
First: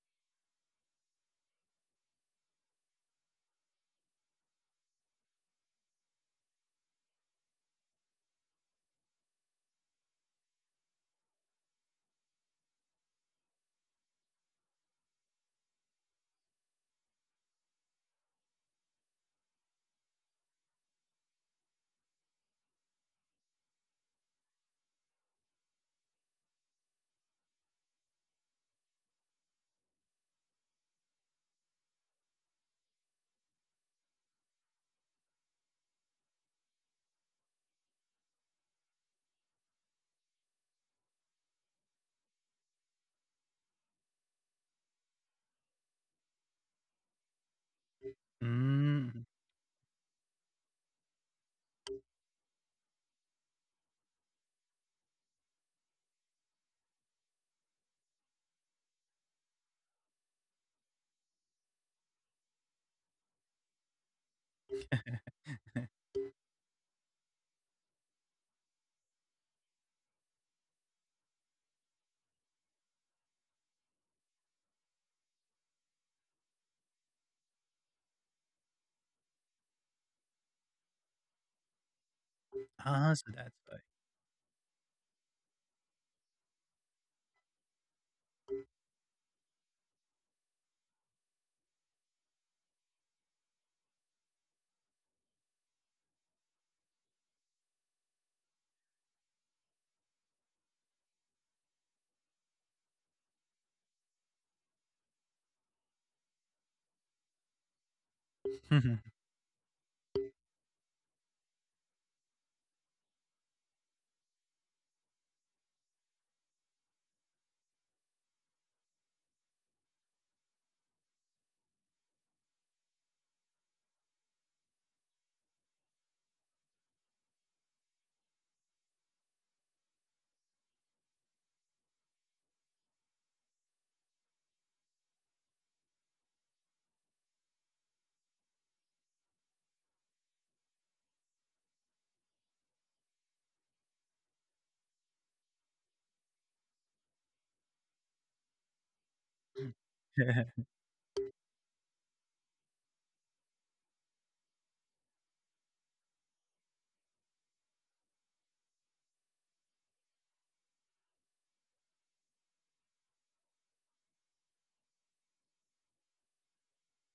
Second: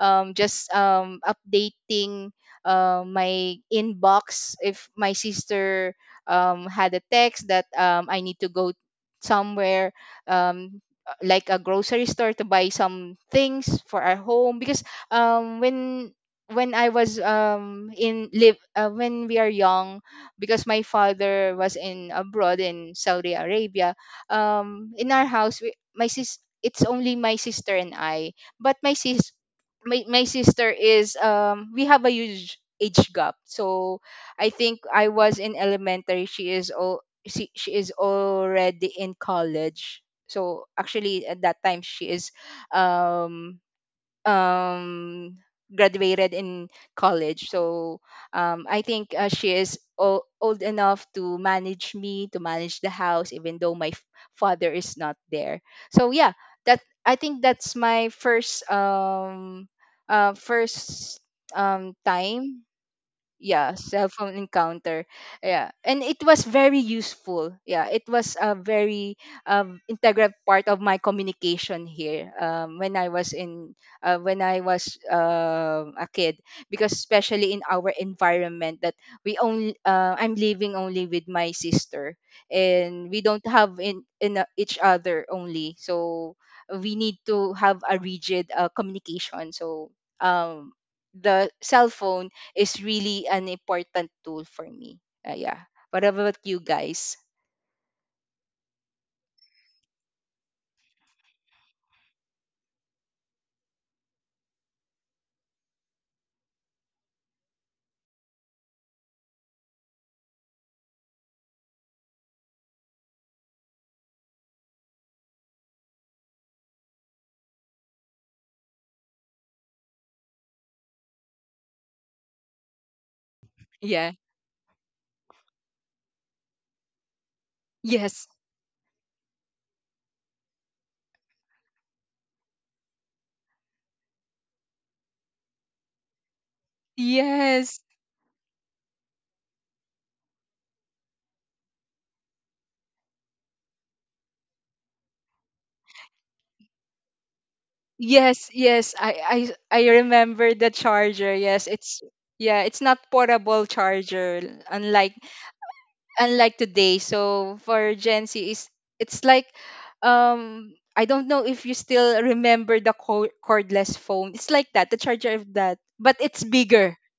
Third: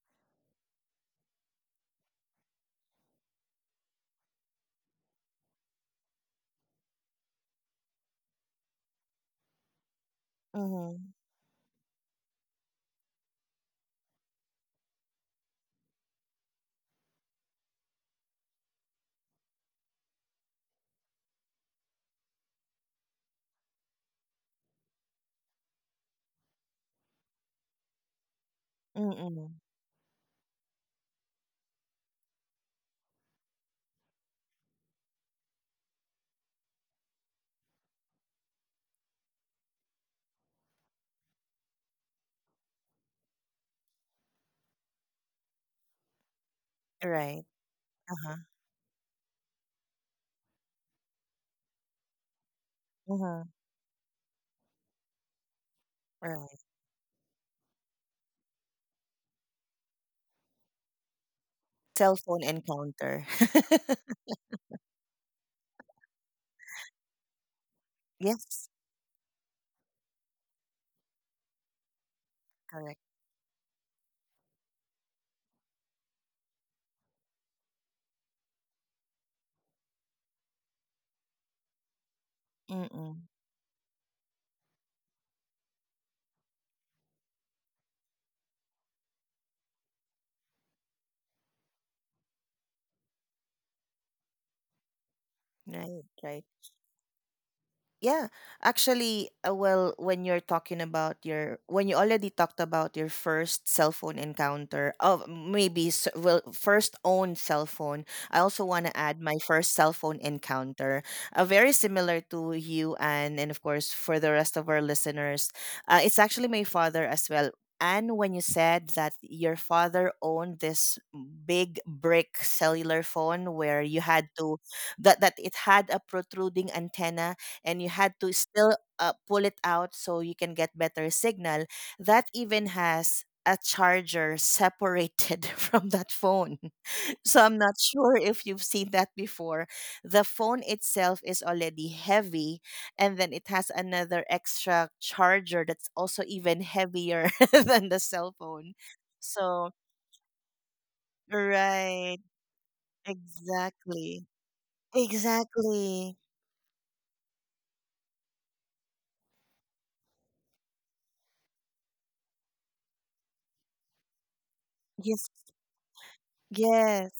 S2: um just um updating uh, my inbox, if my sister um, had a text that um, I need to go somewhere, um uh,
S1: Mm-hmm.
S2: like a grocery store to buy some things for our home. Because um when when I was, um in live uh, when we are young, because my father was in abroad in Saudi Arabia. Um in our house, we — my sis it's only my sister and I. But my sis
S1: Mm-mm.
S2: my, my sister is, um we have a huge age gap. So I think I was in elementary, she is she, she is already in college. So actually at that time she is, um um graduated in
S1: Right.
S2: college. So
S1: Uh-huh.
S2: um I think,
S3: mm.
S2: uh, she is o- old enough to manage me, to manage the house,
S1: Mm-hmm.
S2: even though my f- father is not there. So yeah,
S1: Right.
S2: that I think that's my first, um uh first um
S1: Cell phone
S2: time.
S1: encounter.
S2: Yeah, cell phone encounter. Yeah, and it was very useful. Yeah, it was a
S1: Yes.
S2: very um, integral part of my communication here, um,
S1: Correct.
S2: when i was in uh, when I was um a kid. Because especially in our environment that, we only uh, I'm living only with my sister, and
S3: ah,
S1: Mm-mm.
S2: we
S3: so
S2: don't
S3: that's
S2: have, in, in uh, each other only. So we need to have a rigid uh, communication. So um the cell phone is really an important tool for me. Uh, yeah.
S1: Right,
S2: What about
S1: right.
S2: you guys?
S1: Yeah, actually, uh, well, when you're talking about your, when you already talked about your first cell phone encounter, of maybe s- well, first owned cell phone, I also want to
S3: why.
S1: add my first cell phone encounter, uh, very similar to you, and and of course, for the rest of our listeners, uh, it's actually my father as well. And when you said that your father owned this big brick cellular phone where you
S2: Yeah.
S1: had to, that that it had a protruding antenna, and you had
S2: Yes.
S1: to still, uh, pull it out so you can get better signal, that even has a charger separated from that phone, so I'm not
S2: Yes.
S1: sure if you've seen that before. The phone itself is already heavy, and then it has another extra charger that's also even heavier than the cell
S2: Yes.
S1: phone.
S2: Yes. I
S1: So
S2: I I remember the charger. Yes. It's,
S1: right,
S2: yeah. It's not portable
S1: exactly,
S2: charger. Unlike
S1: exactly,
S2: unlike today. So for Gen Z, is, it's like, um. I don't know if you still remember the co- cordless phone. It's like that, the
S1: yes.
S2: charger of that, but it's bigger.
S1: Yes.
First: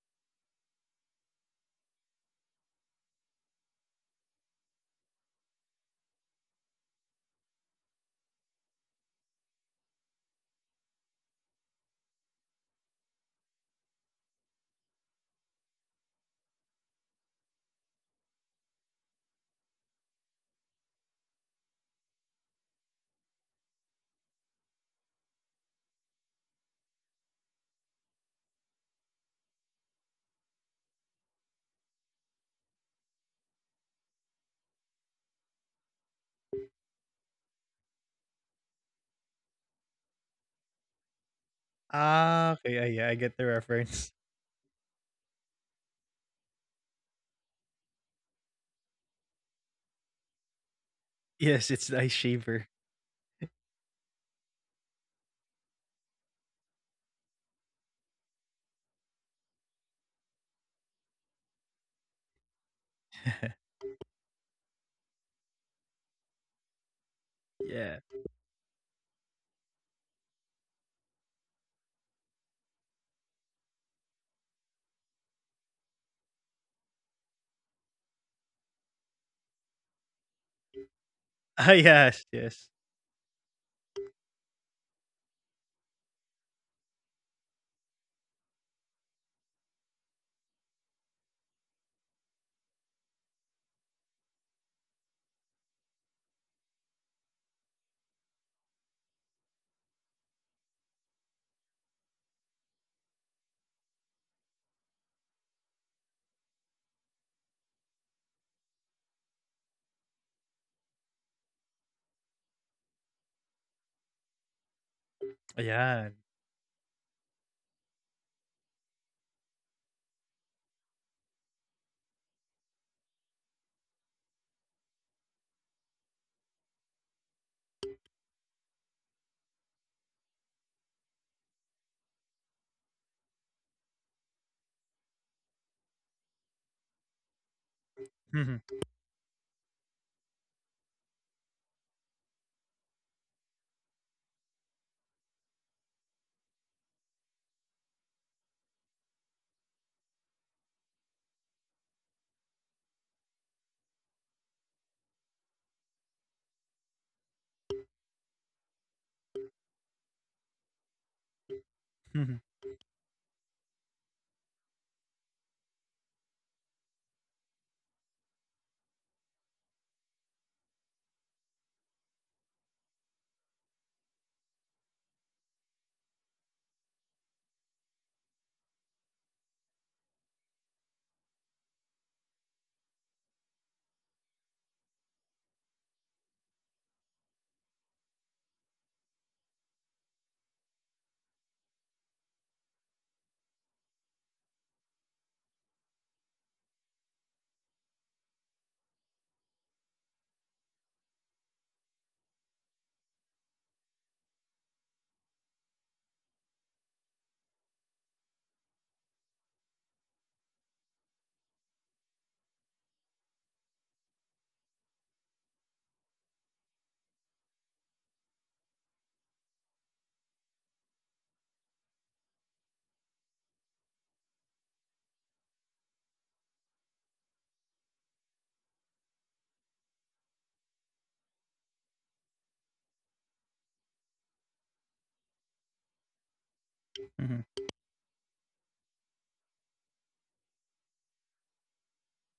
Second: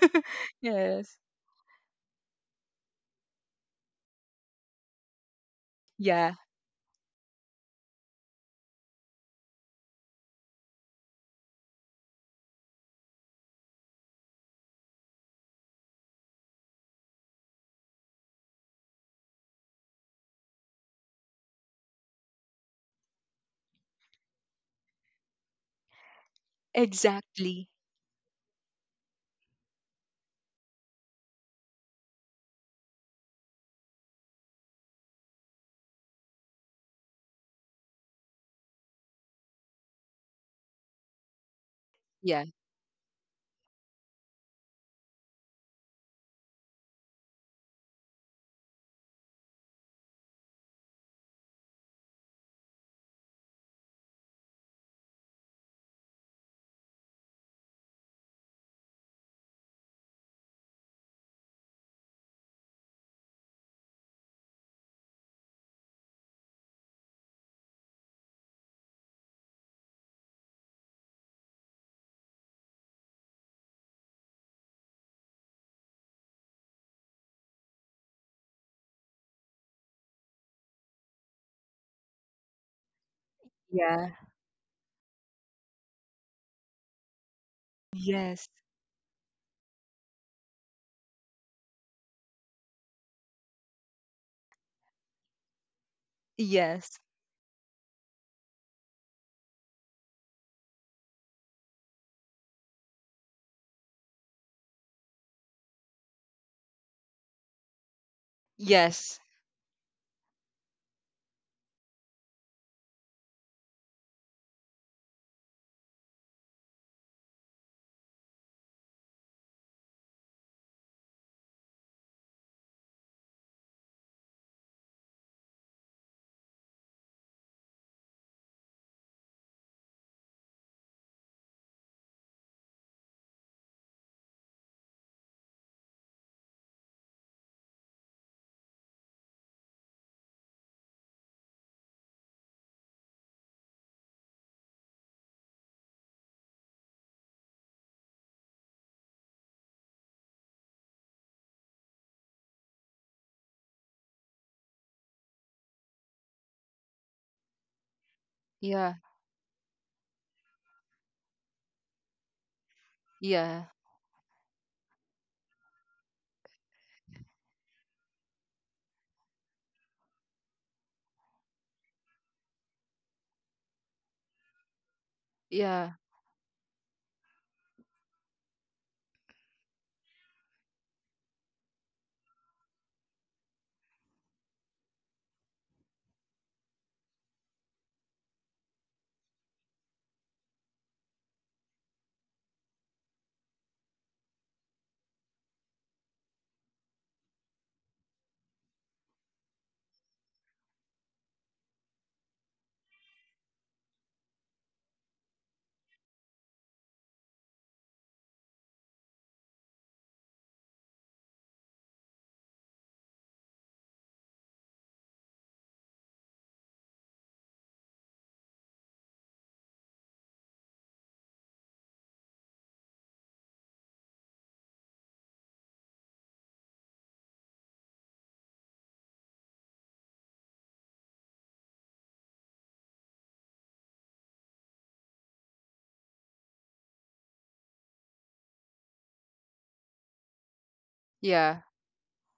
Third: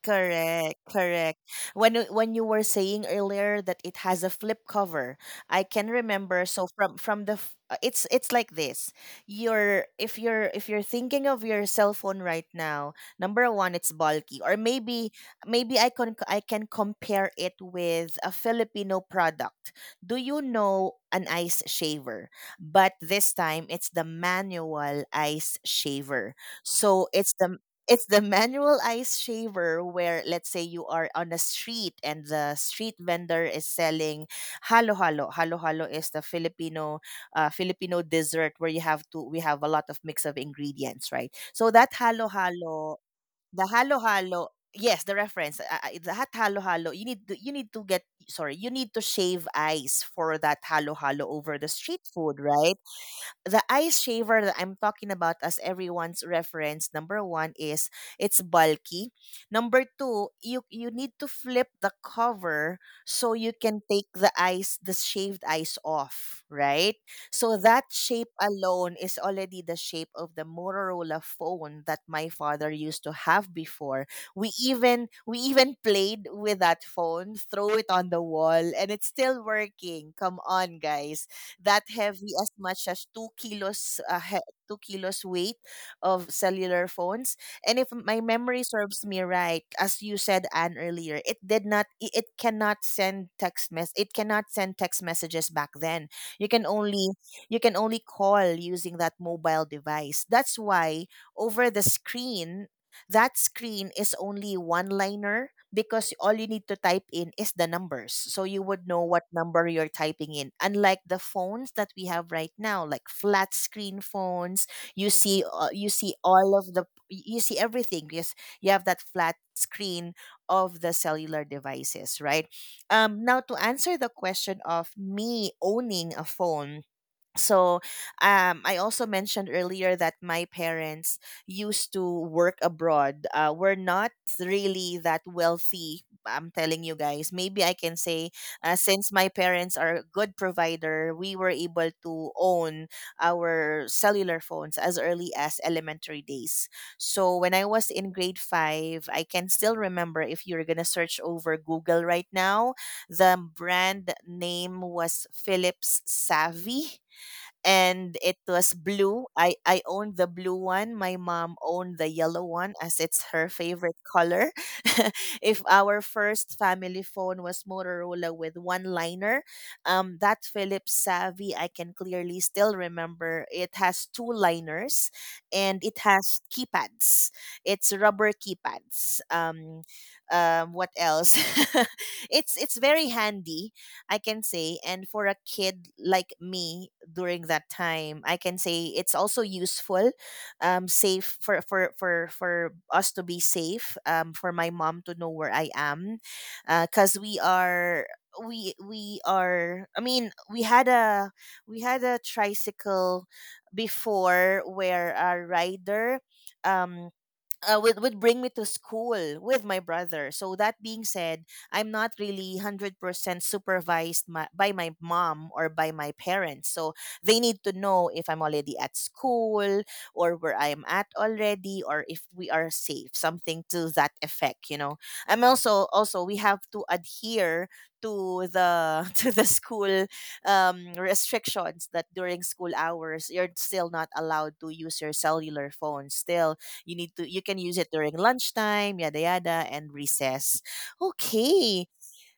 S1: Correct,
S2: Yes.
S1: correct. When you- when you were saying earlier that it has a flip cover, I can
S2: Yeah,
S1: remember. So from from the f- uh, it's it's like this. You're if you're if you're thinking of your cell phone right now, number one, it's bulky, or maybe maybe I can I can compare it with a Filipino product. Do you know an ice shaver? But this time it's the manual ice shaver. So it's the
S2: exactly.
S1: it's the manual ice shaver where, let's say, you are on a street and the street vendor is selling halo halo. Halo halo is the Filipino uh, Filipino dessert where you have to we have a lot of mix of ingredients, right? So that halo
S2: Yeah.
S3: Ah, okay, I
S1: halo,
S3: yeah, I get the
S1: the halo
S3: reference.
S1: halo, yes, the reference, uh, uh, that halo halo, you need to, you need to get, sorry, you need to shave ice for that halo halo over the
S3: Yes, it's the
S1: street
S3: ice
S1: food,
S3: shaver.
S1: right? The ice shaver that I'm talking about, as everyone's reference, number one is, it's bulky. Number two, you you need to flip the cover so you can take the ice, the shaved ice, off, right? So that
S3: Yeah.
S1: shape alone is already the shape of the Motorola phone that my father used to have before. We even we even played with that phone, throw it on the wall, and it's still working. Come on, guys,
S3: Ah,
S1: that
S3: yes,
S1: heavy, as
S3: yes.
S1: much as two kilos,
S2: Yeah.
S1: uh, he- two kilos weight of cellular phones. And if my
S2: Yes.
S1: memory serves me right, as you said, Anne, earlier, it did not, i- it cannot send text mess, it cannot send text messages back then. You can
S2: Yes.
S1: only, you can only call using that mobile device. That's why, over the screen, that screen is only one liner because all you need to type in is the numbers. So you would know
S2: Yes.
S1: what number you're typing in. Unlike the phones that we have right now, like flat screen phones, you see uh, you see
S3: Ayan.
S1: all of the you see everything because you have that flat screen of the cellular devices, right? Um, now, to answer the question of me owning a phone, so, um, I also mentioned earlier that my parents used to work abroad. Uh, we're not really that wealthy. I'm telling you guys. Maybe I can say,
S3: Mhm,
S1: uh, since my parents are a good provider, we were able to own our cellular phones as early as elementary days. So when I was in grade five, I can still remember. If you're gonna search over Google right now, the brand name was Philips Savvy and it was
S2: Yeah.
S1: blue. I I owned the blue one. My mom owned the
S3: mhm,
S1: yellow one, as it's her
S2: Yeah.
S1: favorite color. If our first family phone was Motorola with one liner, um, that Philips Savvy I can clearly still remember. It has two liners, and
S2: Yeah.
S1: it has keypads. It's rubber keypads. Um, um, what else? it's it's very handy, I can say. And for a kid like me during that time, I can say it's also useful, um, safe, for for for for us to be safe, um, for my mom to know where I am, because we are we we are I mean we had a we had a tricycle before, where a rider um uh, would would bring me to school with my brother. So, that being said, I'm not really one hundred percent supervised my, by my mom or by my parents. So they need to know if I'm already at school or where I am at already, or if we are safe, something to that effect. You know, I'm also also we have to adhere to the to the school um, restrictions, that during school hours you're still not allowed to use your cellular phone. Still, you need to you
S3: mhm,
S1: can use it during lunchtime, yada yada, and recess.
S2: Yeah.
S1: Okay.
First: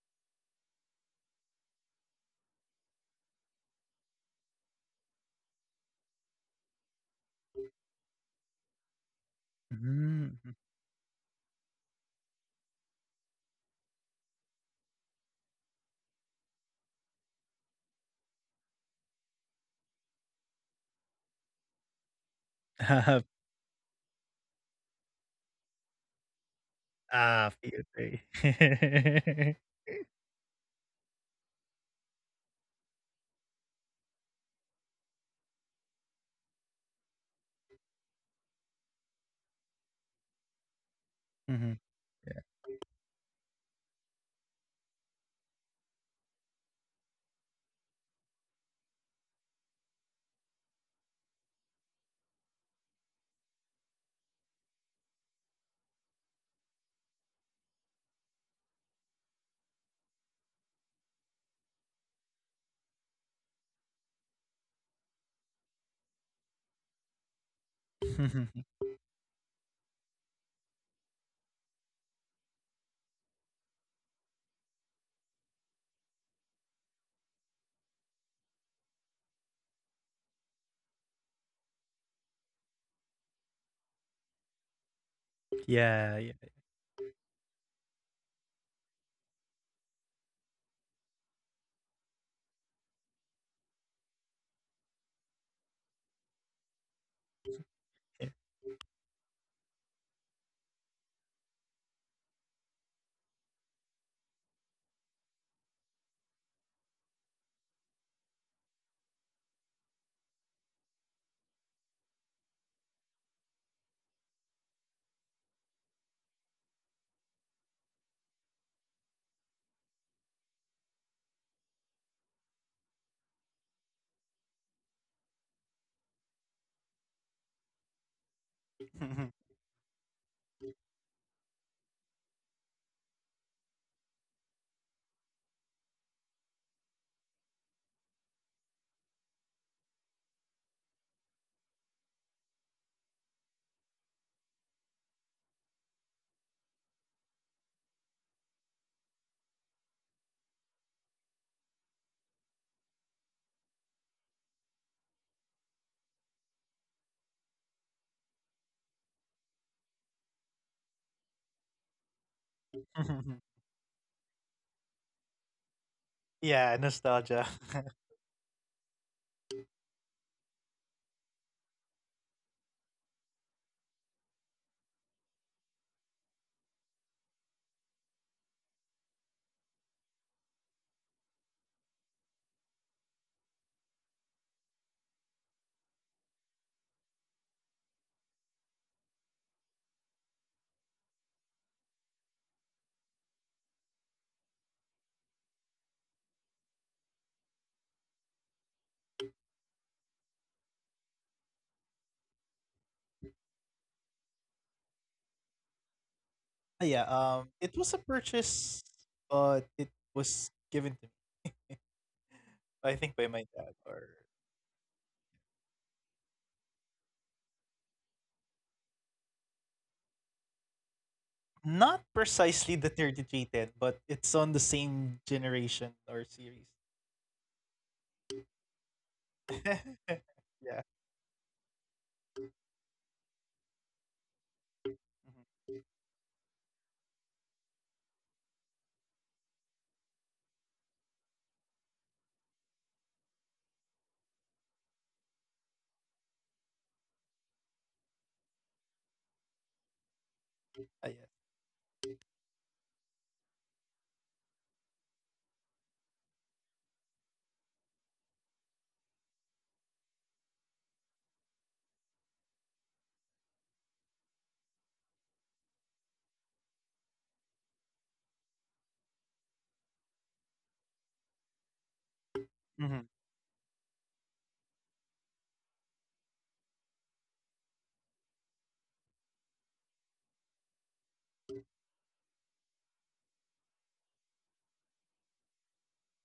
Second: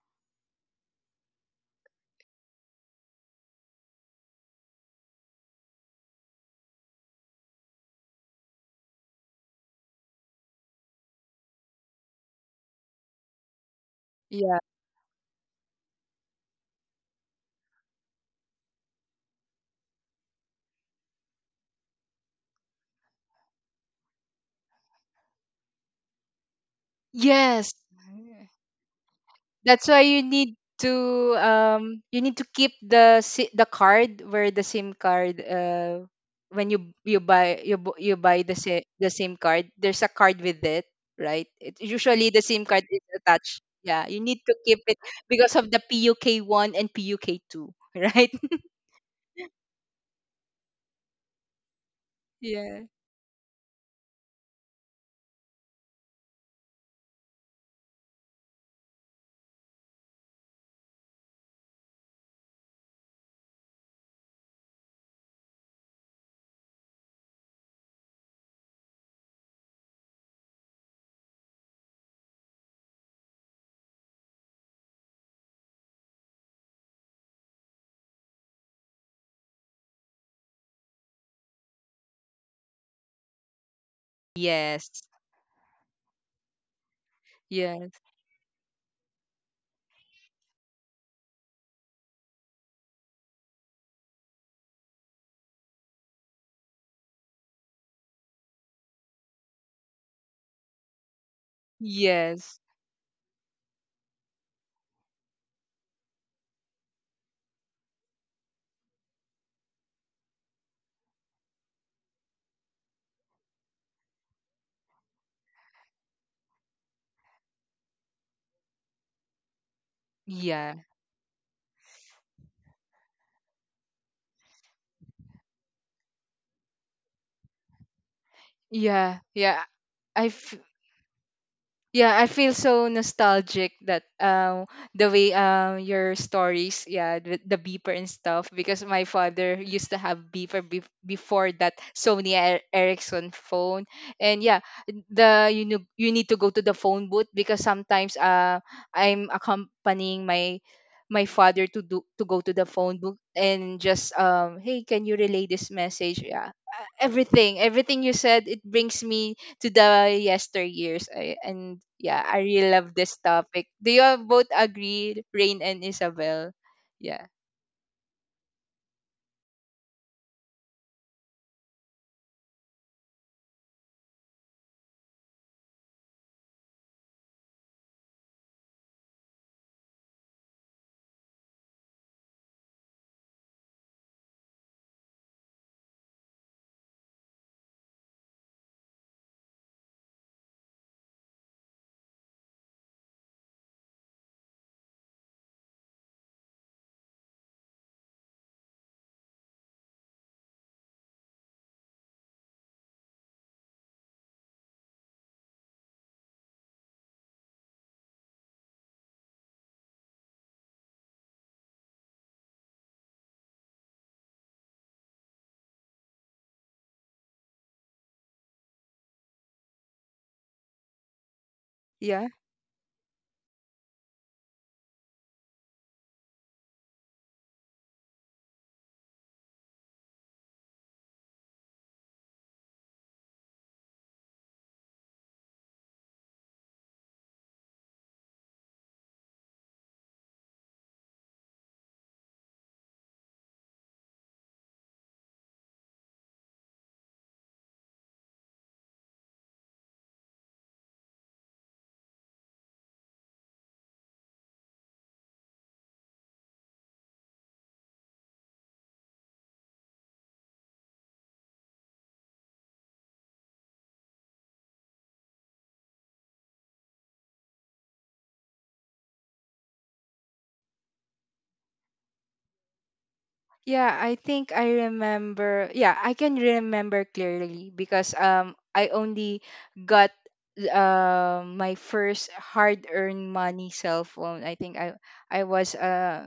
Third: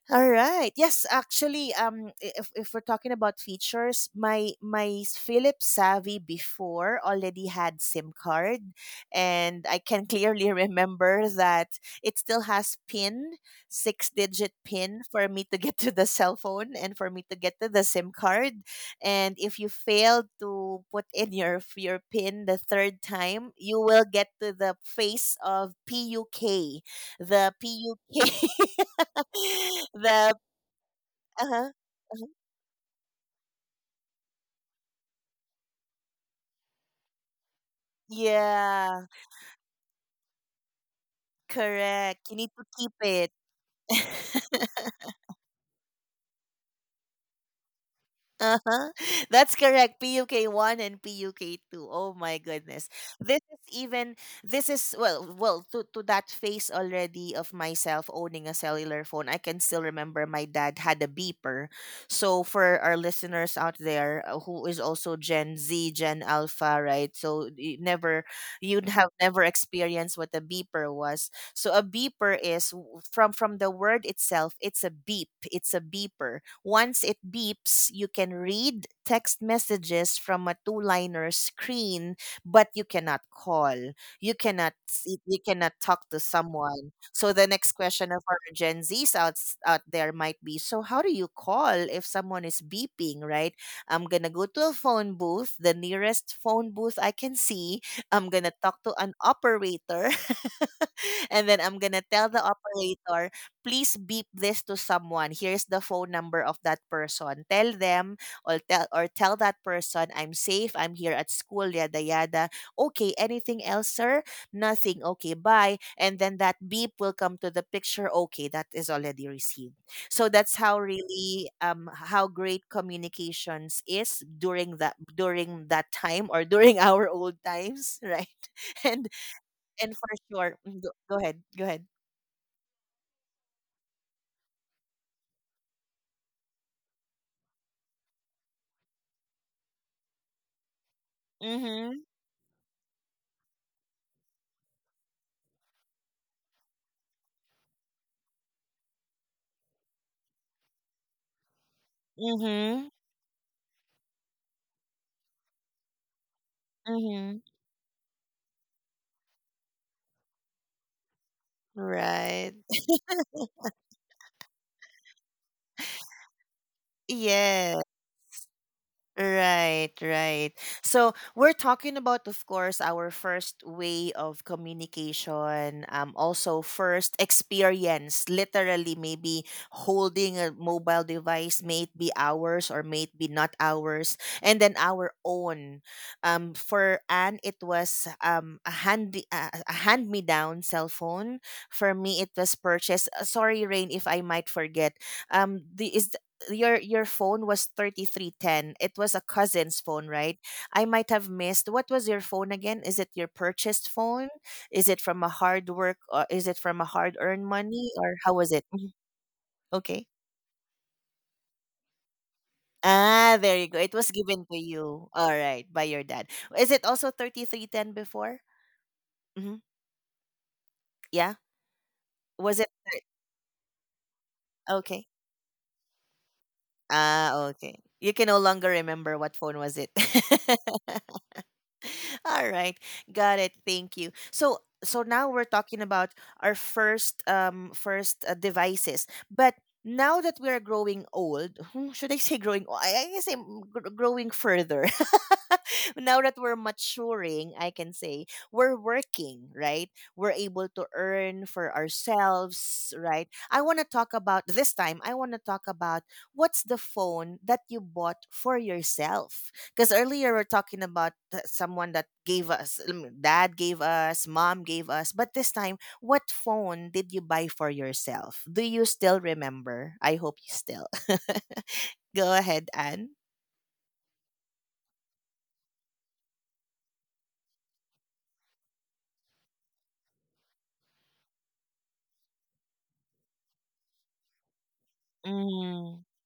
S1: All right. Yes, actually, um, i- if, if we're talking about features, my my s- Philips Savvy before already had SIM card, and I can
S3: mhm,
S1: clearly
S3: mhm.
S1: remember that it still has PIN, six digit
S2: Yeah.
S1: PIN for me to get to the cell phone and for me to get to the SIM card. And if you fail to put in your f- your PIN the third time, you will get to the face of P U K,
S3: Ah, ah,
S1: the
S2: Yes.
S3: feel free.
S1: P U K.
S2: That's why you
S1: the
S2: need to,
S1: Uh-huh.
S2: um you
S1: Uh-huh.
S2: need to keep the si- the card where the SIM card, uh when you you buy, you bu- you buy the si-
S1: Yeah,
S2: the SIM card, there's a card with it, right? It,
S3: Mhm,
S1: correct.
S2: usually
S1: You
S3: yeah.
S2: the
S1: need to
S2: SIM card
S1: keep
S2: is
S1: it.
S2: attached, yeah, you need to keep it, because of the P U K one and P U K two right,
S1: Uh-huh. That's correct. P U K one and P U K two. Oh my
S2: yeah.
S1: goodness. This is even this is, well well, to to that phase already of myself owning a cellular phone. I can still remember my dad had a beeper. So, for our listeners out there, uh, who is also Gen Z, Gen Alpha, right? So you never you'd have never experienced what a beeper was. So a beeper is, w- from from the word itself, it's a beep, it's a beeper. Once it beeps, you can read text messages from a two-liner screen, but you cannot call. You cannot
S2: Yes,
S1: s- you cannot talk
S3: Yeah,
S1: to
S3: yeah,
S1: someone. So the next
S2: yes,
S1: question of our Gen Zs out out there might be, so how do you call if someone is beeping, right? I'm gonna go to a phone booth, the nearest phone booth I can see.
S3: yeah.
S1: I'm gonna talk to an operator. And then I'm gonna tell the
S2: yes.
S1: operator, please beep this to someone. Here's the phone number of that person. Tell them. Or tell or tell that person, I'm safe, I'm here at school, yada yada. Okay, anything else, sir? Nothing. Okay, bye. And then that beep will come to the picture. Okay, that is already received. So that's
S2: Yeah,
S1: how really, um how great communications is during that, during that time, or during our old times, right? And
S2: yeah, yeah.
S1: and for sure.
S2: I've
S1: mm, go go ahead, go ahead.
S2: Yeah, I feel so nostalgic, that um the way, um your stories, yeah, the, the beeper and stuff, because my father used to have beeper be- before that
S1: Mhm,
S2: Sony Er- Ericsson phone. And yeah, the you know, you need to go to the phone booth, because sometimes uh I'm accompanying my my father to do to go to the
S1: mhm,
S2: phone booth, and just um hey, can you relay this message? Yeah. Uh,
S1: mhm.
S2: Everything, everything you said, it brings me to the yester years. I, and yeah, I
S1: Right.
S2: really love this topic. Do you all both agree, Rain and Isabel?
S3: Yeah,
S2: Yeah.
S3: nostalgia.
S1: Yes. Right, right. So we're talking about, of course, our first way of communication. Um, also, first experience, literally maybe holding a mobile device, may it be ours or may it be not ours, and then our own. Um, for Anne, it was um a hand a a hand-me-down cell phone. For me, it was purchased. uh, Sorry, Rain, if I might forget. Um, the, is your your phone was thirty-three ten, it was a cousin's phone, right? I might have missed. What was your phone again? Is it your purchased phone? Is it from a hard work, or is it
S3: Ah,
S1: from a
S3: yeah,
S1: hard
S3: um,
S1: earned
S3: it was a
S1: money, or how was it?
S3: purchase,
S1: Mhm.
S3: but it
S1: Okay.
S3: was given to me, I think by
S1: Ah,
S3: my
S1: there
S3: dad
S1: you go. It
S3: or
S1: was given to you, all right, by your dad. Is it also thirty-three ten before? Hmm. Yeah.
S3: Not
S2: Yeah.
S1: was it
S3: precisely the
S1: thir-
S3: thirty three ten, but it's on the
S1: okay.
S3: same generation or series.
S1: Ah, okay. You can no longer remember what phone
S3: yeah.
S1: was it. All right. Got it. Thank you. So so now we're
S3: Mhm.
S1: talking about our first, um first uh, devices. But now that we are growing old, hmm, should I say growing old? I, I guess I'm gr- growing further. Now that we're maturing, I can say we're working, right? We're able to
S3: Ah, yeah.
S1: earn for ourselves, right? I want to talk about this time. I want to talk about what's the phone that you bought for yourself, because earlier we're talking about th- someone that gave us, I mean, dad gave us, mom gave us, but this time, what phone did you buy for yourself? Do you still remember? I hope you still. Go ahead,
S3: Mhm.
S1: Anne.
S2: Yeah, I think I remember. Yeah, I can remember clearly, because um I only got uh, my first hard-earned money cell phone. I think I I was
S1: Mm.
S2: uh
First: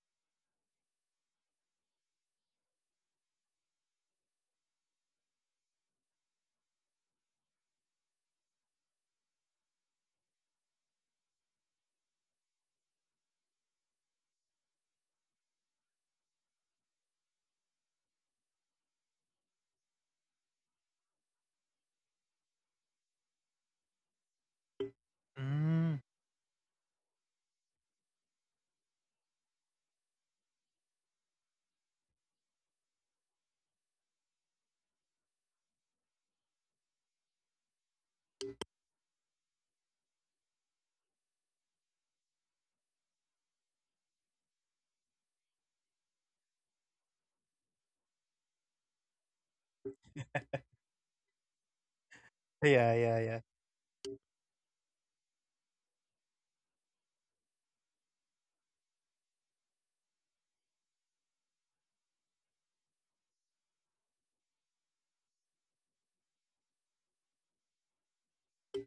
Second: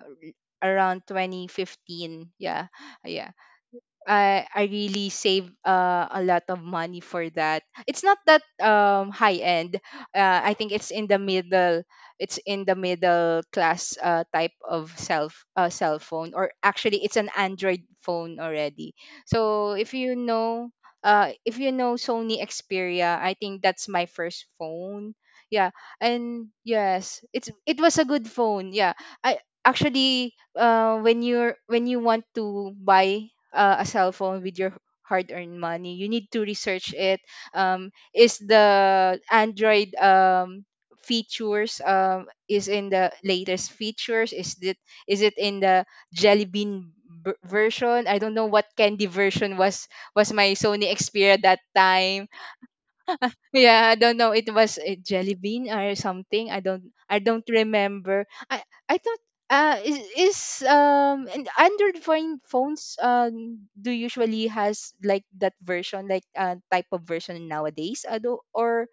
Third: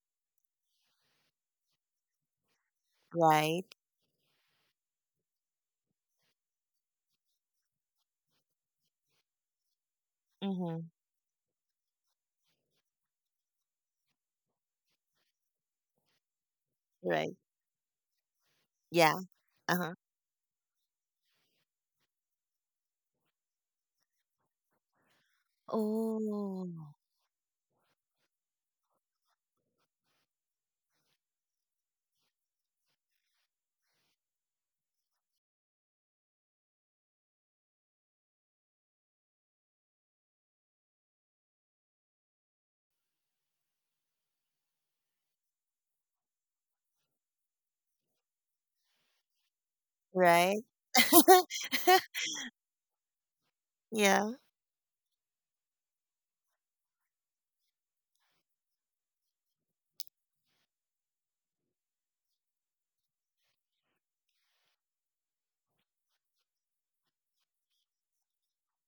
S2: around twenty fifteen. Yeah. Yeah.
S1: Right.
S2: I I really save uh, a lot of money for that. It's not that um high end. Uh, I think
S1: Mm-hmm.
S2: it's in the middle. It's in the middle class uh, type of self uh, cell phone, or actually, it's an
S1: Right.
S2: Android phone already.
S1: Yeah.
S2: So if
S1: Uh-huh.
S2: you know, uh, if you know Sony Xperia, I think that's my first phone. Yeah,
S3: Mm.
S2: and
S1: Oh,
S2: yes, it's it was a good phone. Yeah, I actually, uh when you're when you want to buy uh, a cell phone with your hard-earned money. You need to research it. Um, is the Android um, features, um, is in the latest features? Is it is it in the Jelly Bean b- version? I don't know what candy version was was my
S1: right.
S2: Sony Xperia that time.
S3: Yeah, yeah, yeah.
S2: Yeah, I don't know.
S1: Yeah,
S2: It was a jelly bean or something. I don't I don't remember. I I thought uh is, is um and Android phone phones um do usually has like that version, like uh type of version nowadays. I do, or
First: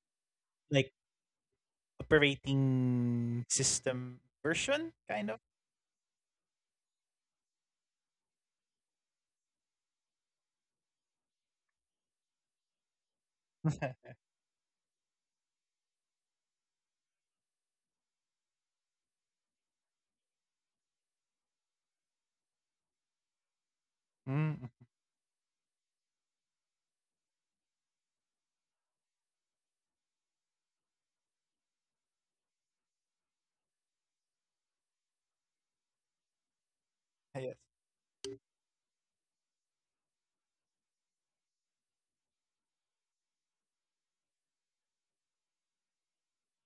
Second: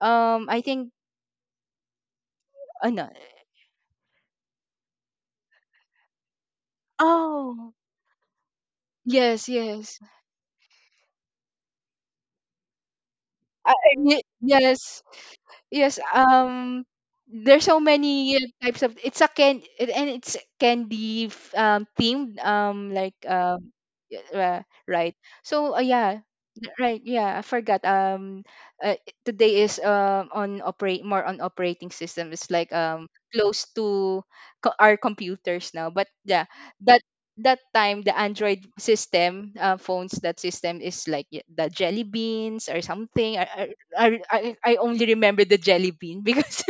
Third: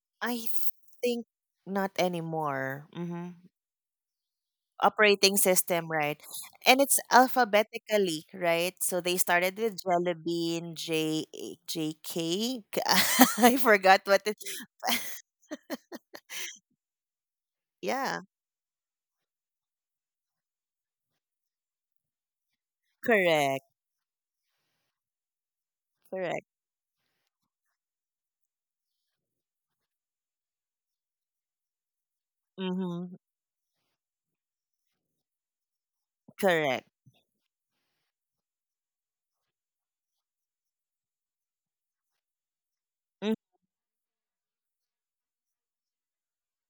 S2: um
S1: I
S2: I think
S3: Like
S1: think not anymore.
S2: uh, no.
S1: Mm-hmm.
S3: operating system version, kind
S1: Operating
S3: of.
S1: system, right? And it's
S2: Oh,
S1: alphabetically, right? So they
S2: yes,
S1: started with
S2: yes.
S1: Jelly Bean, J, J, K. I
S2: Uh,
S1: forgot
S2: y-
S1: what it.
S2: yes. Yes, um there's so
S1: Yeah,
S2: many uh, types of, it's a can it- and it's candy f- um themed, um like,
S1: correct,
S2: um y-
S3: mm.
S2: uh, right. So uh, yeah,
S1: correct.
S2: y- right, yeah, I forgot. Um uh, i- today is um on operate more on operating system. It's like, um
S1: Mm-hmm,
S2: close to, co- our computers now. But yeah,
S1: correct.
S2: that
S3: Ah, yes.
S2: that time the Android system, uh, phones, that system is like, y- the jelly beans or
S1: Mm.
S2: something. I, I I only remember the jelly bean, because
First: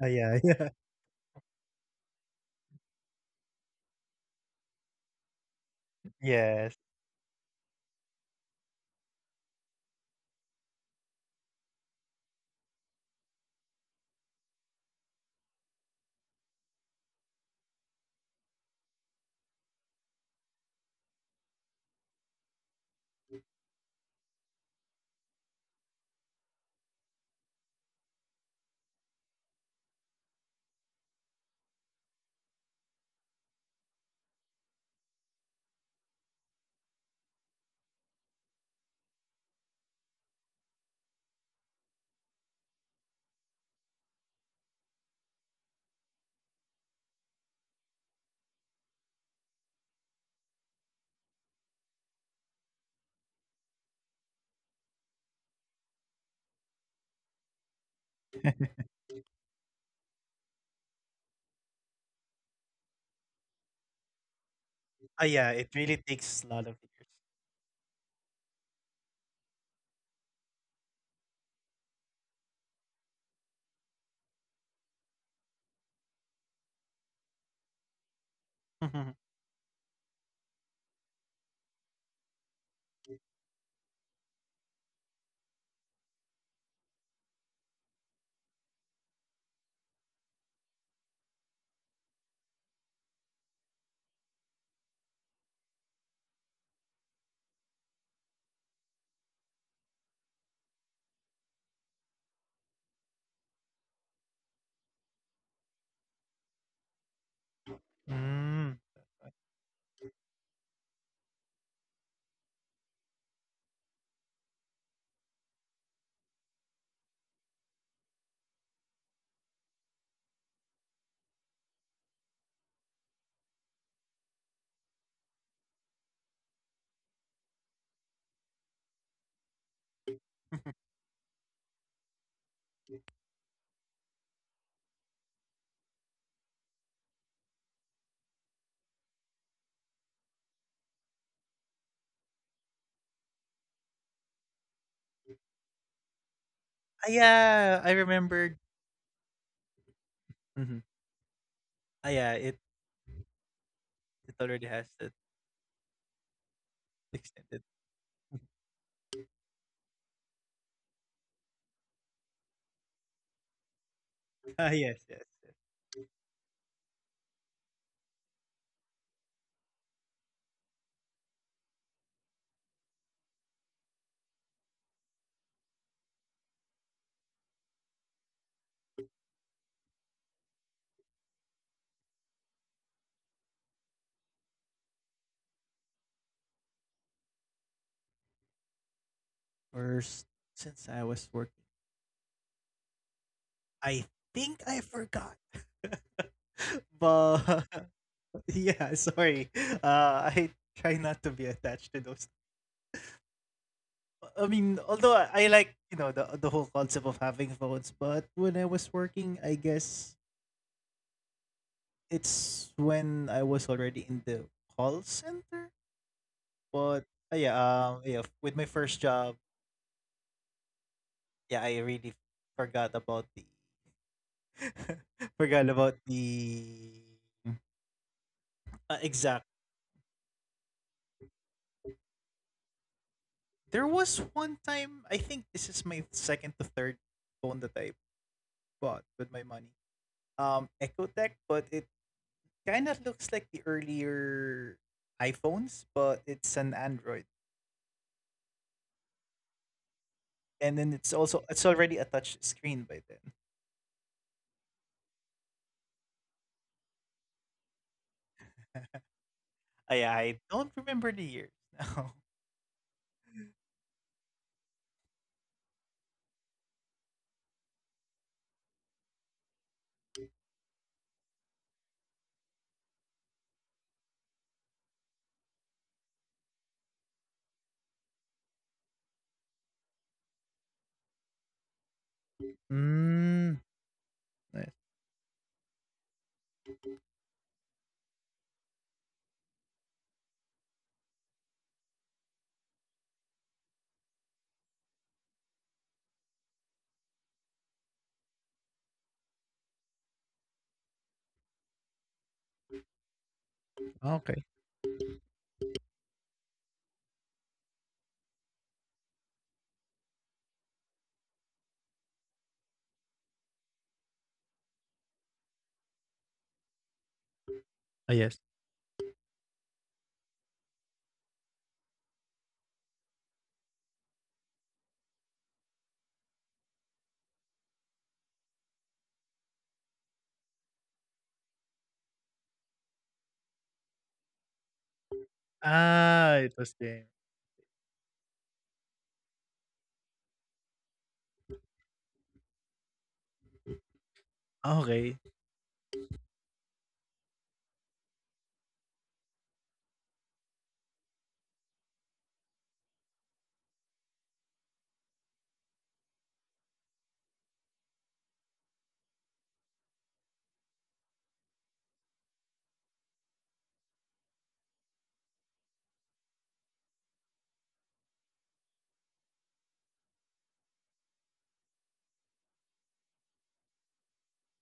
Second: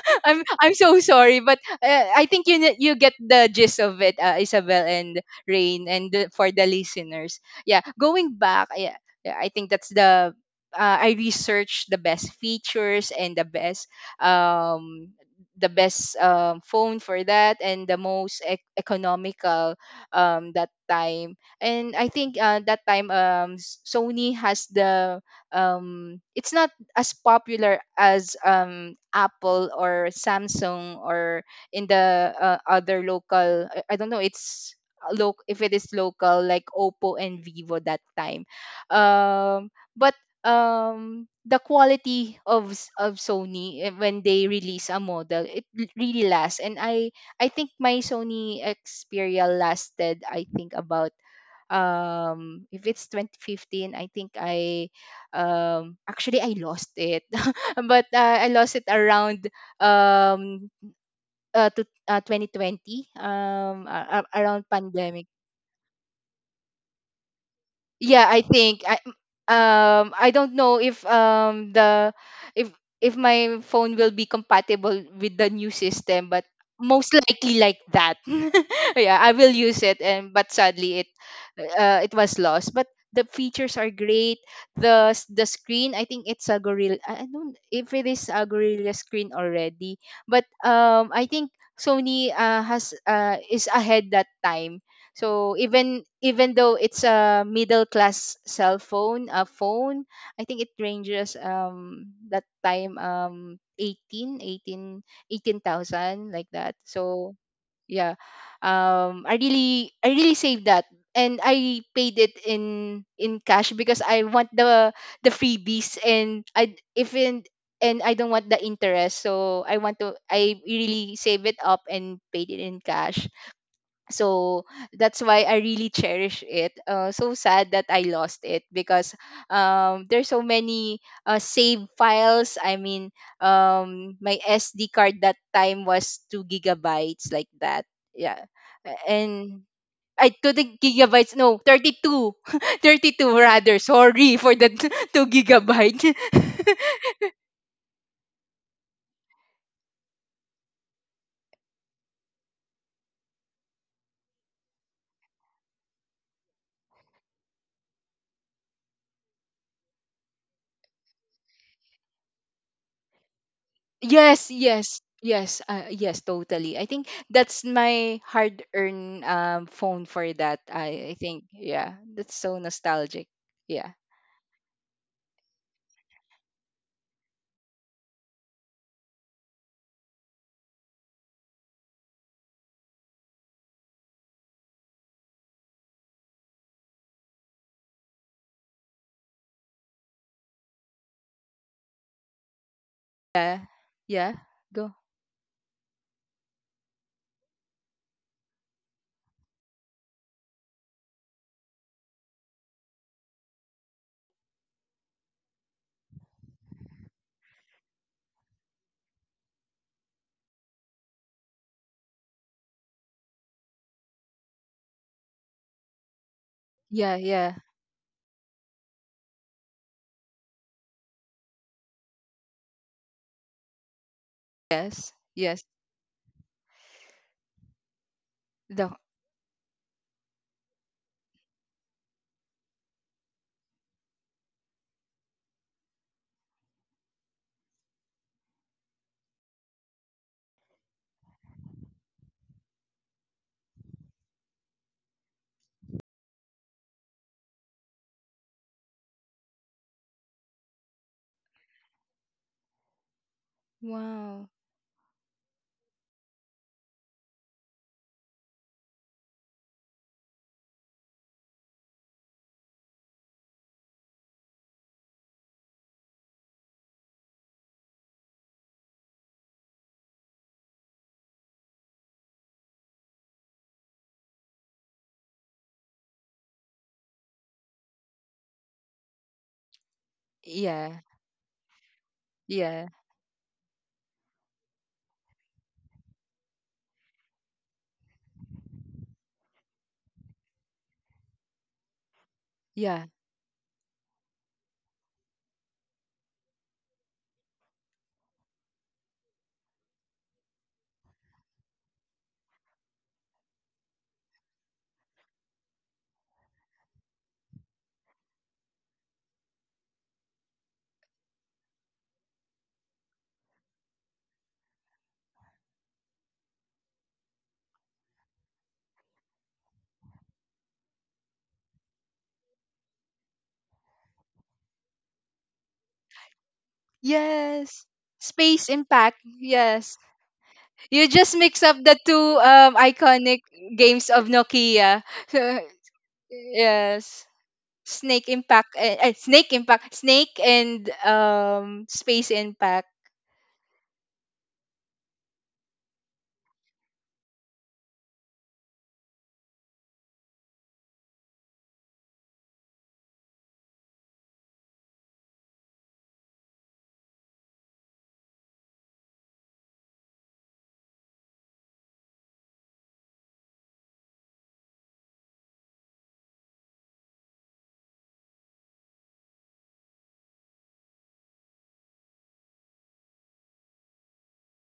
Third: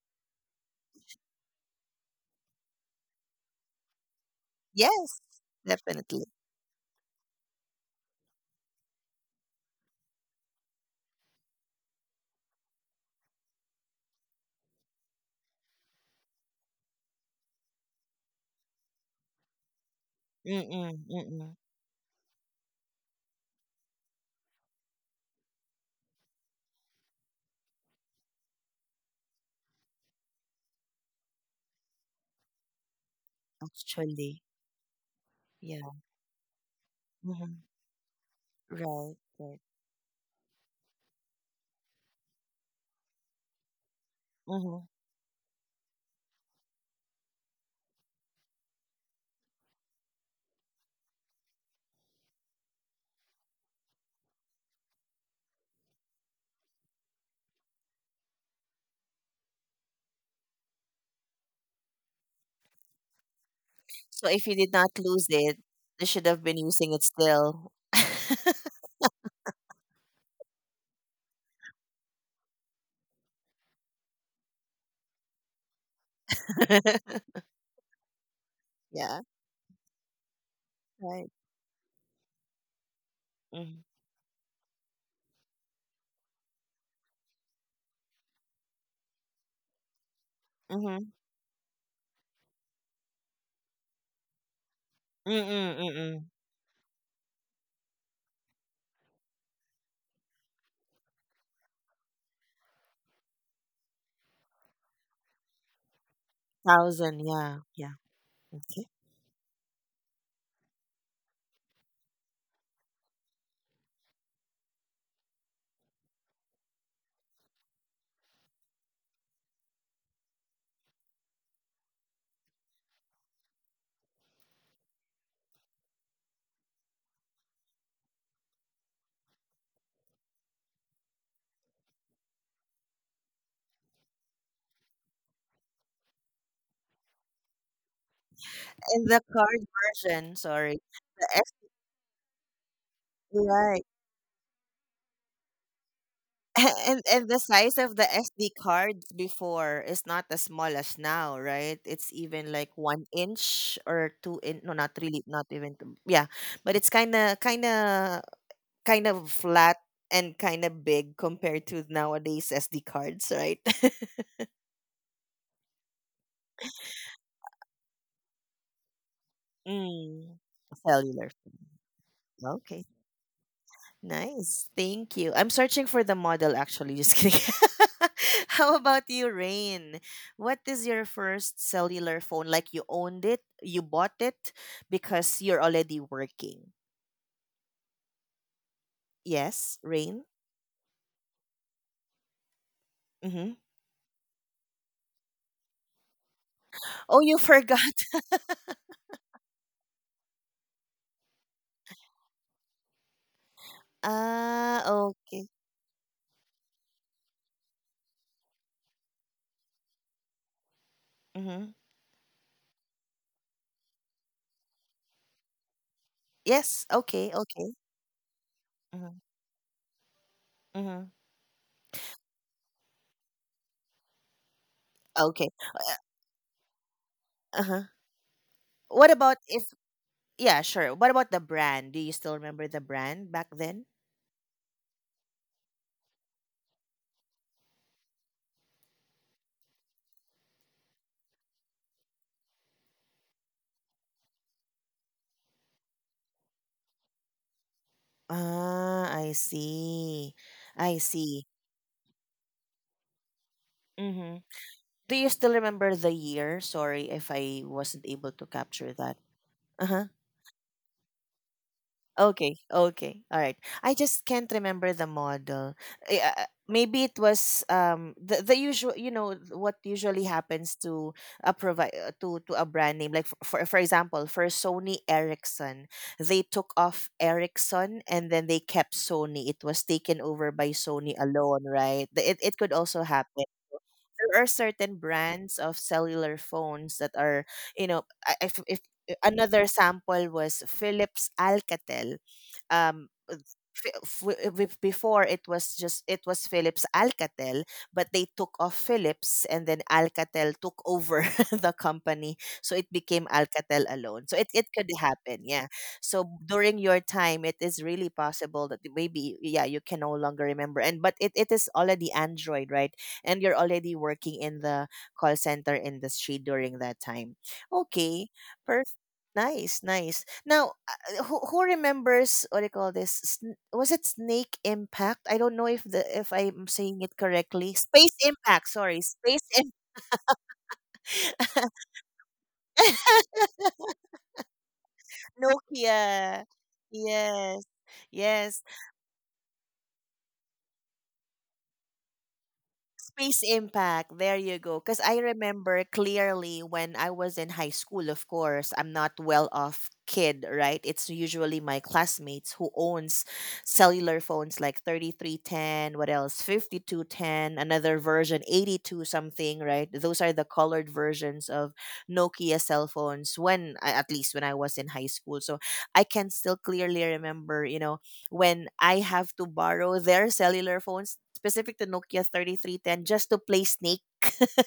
S3: Ah, yeah,
S2: I'm
S3: yeah.
S2: I'm so sorry, but uh, I think you ne- you get the gist of it, uh, Isabel
S1: Yes,
S2: and Rain, and
S1: definitely.
S2: the, for the
S3: Yes.
S2: listeners, yeah. Going back, yeah, yeah, I think that's the uh, I researched the best features, and the best um the best um, phone for that, and the most ec- economical um that
S1: Mm-mm,
S2: time.
S1: mm-mm.
S2: And I think uh, that time, um S- Sony has the um it's not as popular as um Apple or Samsung, or in the uh, other local, i I don't know,
S1: Actually,
S2: it's, loc if it is
S1: yeah.
S2: local, like Oppo and
S1: Mm-hmm.
S2: Vivo that time.
S1: Right, right.
S2: Um but um the quality of s- of Sony, eh, when they
S1: Mm-hmm.
S2: release a model, it l- really lasts. And i i think my Sony Xperia lasted, I think about, um if it's twenty fifteen, I think I um actually I lost it. But uh, I lost it around, um uh, to uh, two thousand twenty, um a-
S1: So
S2: a-
S1: if you
S2: around
S1: did not lose
S2: pandemic.
S3: Ah, yeah,
S1: it,
S3: it really
S1: you should have
S3: takes a
S1: been
S3: lot of
S1: using it
S3: years.
S1: still.
S2: Yeah, I think I um I don't know if, um the if if my phone will be compatible with the new system, but most likely like that. Yeah,
S1: Yeah,
S2: I will use it, and but sadly, it
S1: right.
S2: uh, it was lost. But the features
S1: Mm-hmm.
S2: are great. The s- the screen, I think it's a gorilla, i I don't if it is a gorilla screen already. But um I think Sony, uh, has uh, is ahead that time. So even
S1: Mm-hmm.
S2: even though it's a middle class cell phone, a phone, I think it ranges, um that time, um eighteen eighteen eighteen thousand, like that.
S1: thousand,
S2: So
S1: yeah, yeah.
S2: yeah.
S1: Okay.
S3: mm.
S2: Um I really I really saved that, and I paid it in in cash, because I want the the freebies, and I if in and I don't want the interest. So I want to I really save it up and paid it in cash. So that's why I really cherish it, uh, so sad that I lost it, because um, there's so many uh, save files, I mean, um, my SD card that time was two gigabytes, like that. Yeah.
S1: And
S2: A-
S1: the card
S2: and
S1: version,
S2: I, to the
S1: sorry.
S2: gigabytes,
S1: The
S2: no, thirty-two,
S1: S D,
S2: thirty-two rather,
S1: right.
S2: sorry for the two gigabyte.
S1: And
S3: Ah,
S1: and the size
S3: yeah,
S1: of the
S3: I
S1: S D
S3: remembered.
S1: cards before is not as small
S3: Mhm.
S1: as now, right? It's
S3: Ah, yeah,
S1: even like
S3: it,
S1: one inch or two
S3: it
S1: in, no,
S3: already
S1: not
S3: has
S1: really,
S3: that
S1: not even two- yeah. But it's kinda
S3: extended.
S1: kinda kind of kind of flat and kinda big compared to nowadays S D cards, right?
S2: Yes,
S3: Ah,
S2: yes,
S3: yes, yes.
S2: yes, uh, yes, totally. I think that's my hard-earned um phone for
S1: Mm.
S2: that. I, I
S1: Cellular.
S2: think, yeah, that's so
S1: Okay.
S2: nostalgic. Yeah,
S1: Nice. Thank you. I'm searching for the model, actually. Just kidding. How about you, Rain? What is your first cellular phone? Like you owned it, you bought it because you're already working. Yes, Rain?
S3: First, since I was working.
S1: Mm-hmm.
S2: yeah,
S3: I
S2: yeah.
S3: think
S2: Go.
S3: I forgot.
S1: Oh, you
S3: but
S1: forgot.
S3: yeah, sorry. Uh, I try not to be attached to those. I
S1: Ah,
S3: mean, although I
S1: okay.
S3: I like you know the the whole concept of having phones, but when I was working, I guess
S1: Mm-hmm.
S3: it's when I was already in the call center.
S1: Yes,
S3: But
S2: Yeah,
S1: okay,
S3: uh,
S2: yeah.
S1: okay.
S3: yeah, um, yeah, with my first
S1: Mm-hmm.
S3: job,
S1: Mm-hmm.
S3: yeah, I really forgot about the
S2: Yes,
S1: Okay.
S2: yes.
S3: forgot about the
S1: Uh-huh.
S2: The
S3: uh,
S1: What about
S3: exact
S1: if, Yeah, sure. What about the brand? Do you still remember the brand back then?
S3: There was one time, I think this is my second to third phone that I bought with my money. Um, Ecotech, but it kind of looks like the earlier iPhones, but it's an Android,
S1: Ah, I see.
S3: and then
S1: I
S3: it's
S1: see.
S3: also it's already a touch screen by then.
S1: Mm-hmm.
S2: Wow.
S1: Do you still remember the year? Sorry if I wasn't able to capture that. Uh huh.
S3: I I don't remember the years now.
S1: Okay. Okay. All right. I just can't remember the model. Eh, Uh, uh, maybe it was um the, the usual. You know what usually happens to a provi- uh, to to a brand name. Like, for for for example, for Sony Ericsson, they took off Ericsson and then they kept Sony. It was taken over by
S2: Yeah,
S1: Sony alone, right? The- It it could
S2: yeah,
S1: also happen.
S3: Mm,
S1: There are
S3: nice.
S1: certain brands of cellular phones that are, you know, I- if, if eh, another sample was Philips Alcatel.
S2: yeah.
S1: Um, f- f- w- before, it was just it was Philips Alcatel, but they took off Philips and then Alcatel took over the company, so it became Alcatel alone. So it
S3: Okay.
S1: it could happen, yeah. So during your time, it is really possible that maybe yeah you can no longer remember, and but it, it is already Android, right? And you're already working in the call center industry during that time.
S3: Ah,
S1: Okay,
S3: yes.
S1: perfect. Nice, nice. Now, uh, who, who remembers what do you call this? Sn- Was it Snake Impact? I don't know if the if I'm saying it correctly.
S2: Yes.
S1: Space Impact.
S2: Space
S1: Sorry,
S2: Impact.
S1: Space
S2: Yes. You just mix up
S1: Impact.
S2: the two um iconic games of Nokia.
S3: Ah,
S1: Nokia.
S3: it was game.
S2: Yes.
S1: Yes.
S2: Snake
S1: Yes.
S2: Impact, eh, eh, Snake Impact Snake, and um Space Impact.
S1: Space impact. There you go. Because I
S3: Okay.
S1: remember clearly when I was in high school, of course, I'm not well off kid, right? It's usually my classmates who owns cellular phones like thirty three ten, what else? fifty two ten, another version, eighty two something, right? Those are the colored versions of Nokia cell phones when, I- at least when I was in high school. So I can still clearly remember, you know, when I have to borrow their cellular phones, specific to Nokia thirty three ten just to play Snake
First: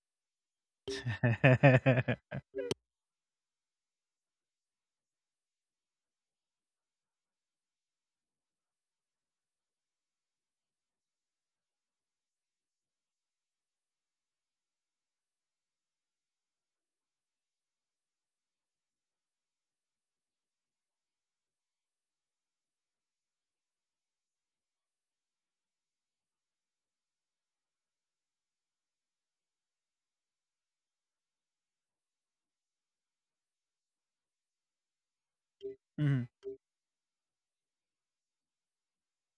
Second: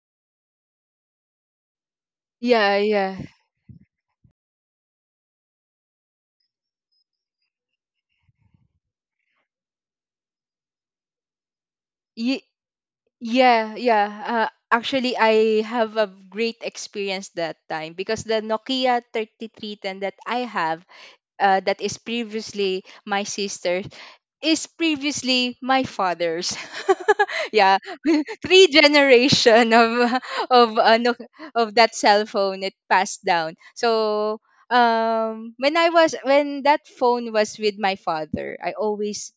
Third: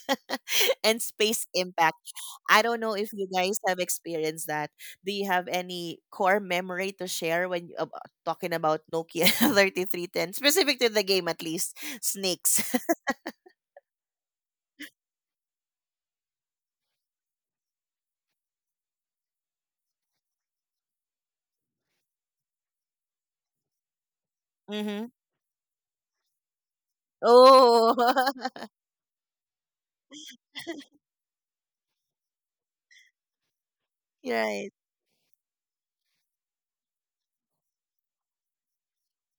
S1: and Space Impact. I
S2: Yeah,
S1: don't know if
S2: yeah.
S1: you guys have experienced that. Do you have any core memory to share when you, ab- talking about Nokia thirty three ten specific to the game at least,
S2: Ye-
S1: Snakes?
S2: yeah, yeah. Uh, actually I have a great experience that time, because the Nokia thirty-three ten that I have, uh, that is previously my sister's, is
S1: Mhm.
S2: previously my father's. Yeah,
S1: Oh.
S2: three generation of of ano of that cell phone, it passed down. So
S1: Right.
S2: um when I was
S3: Mhm.
S2: when that phone was with my father, I always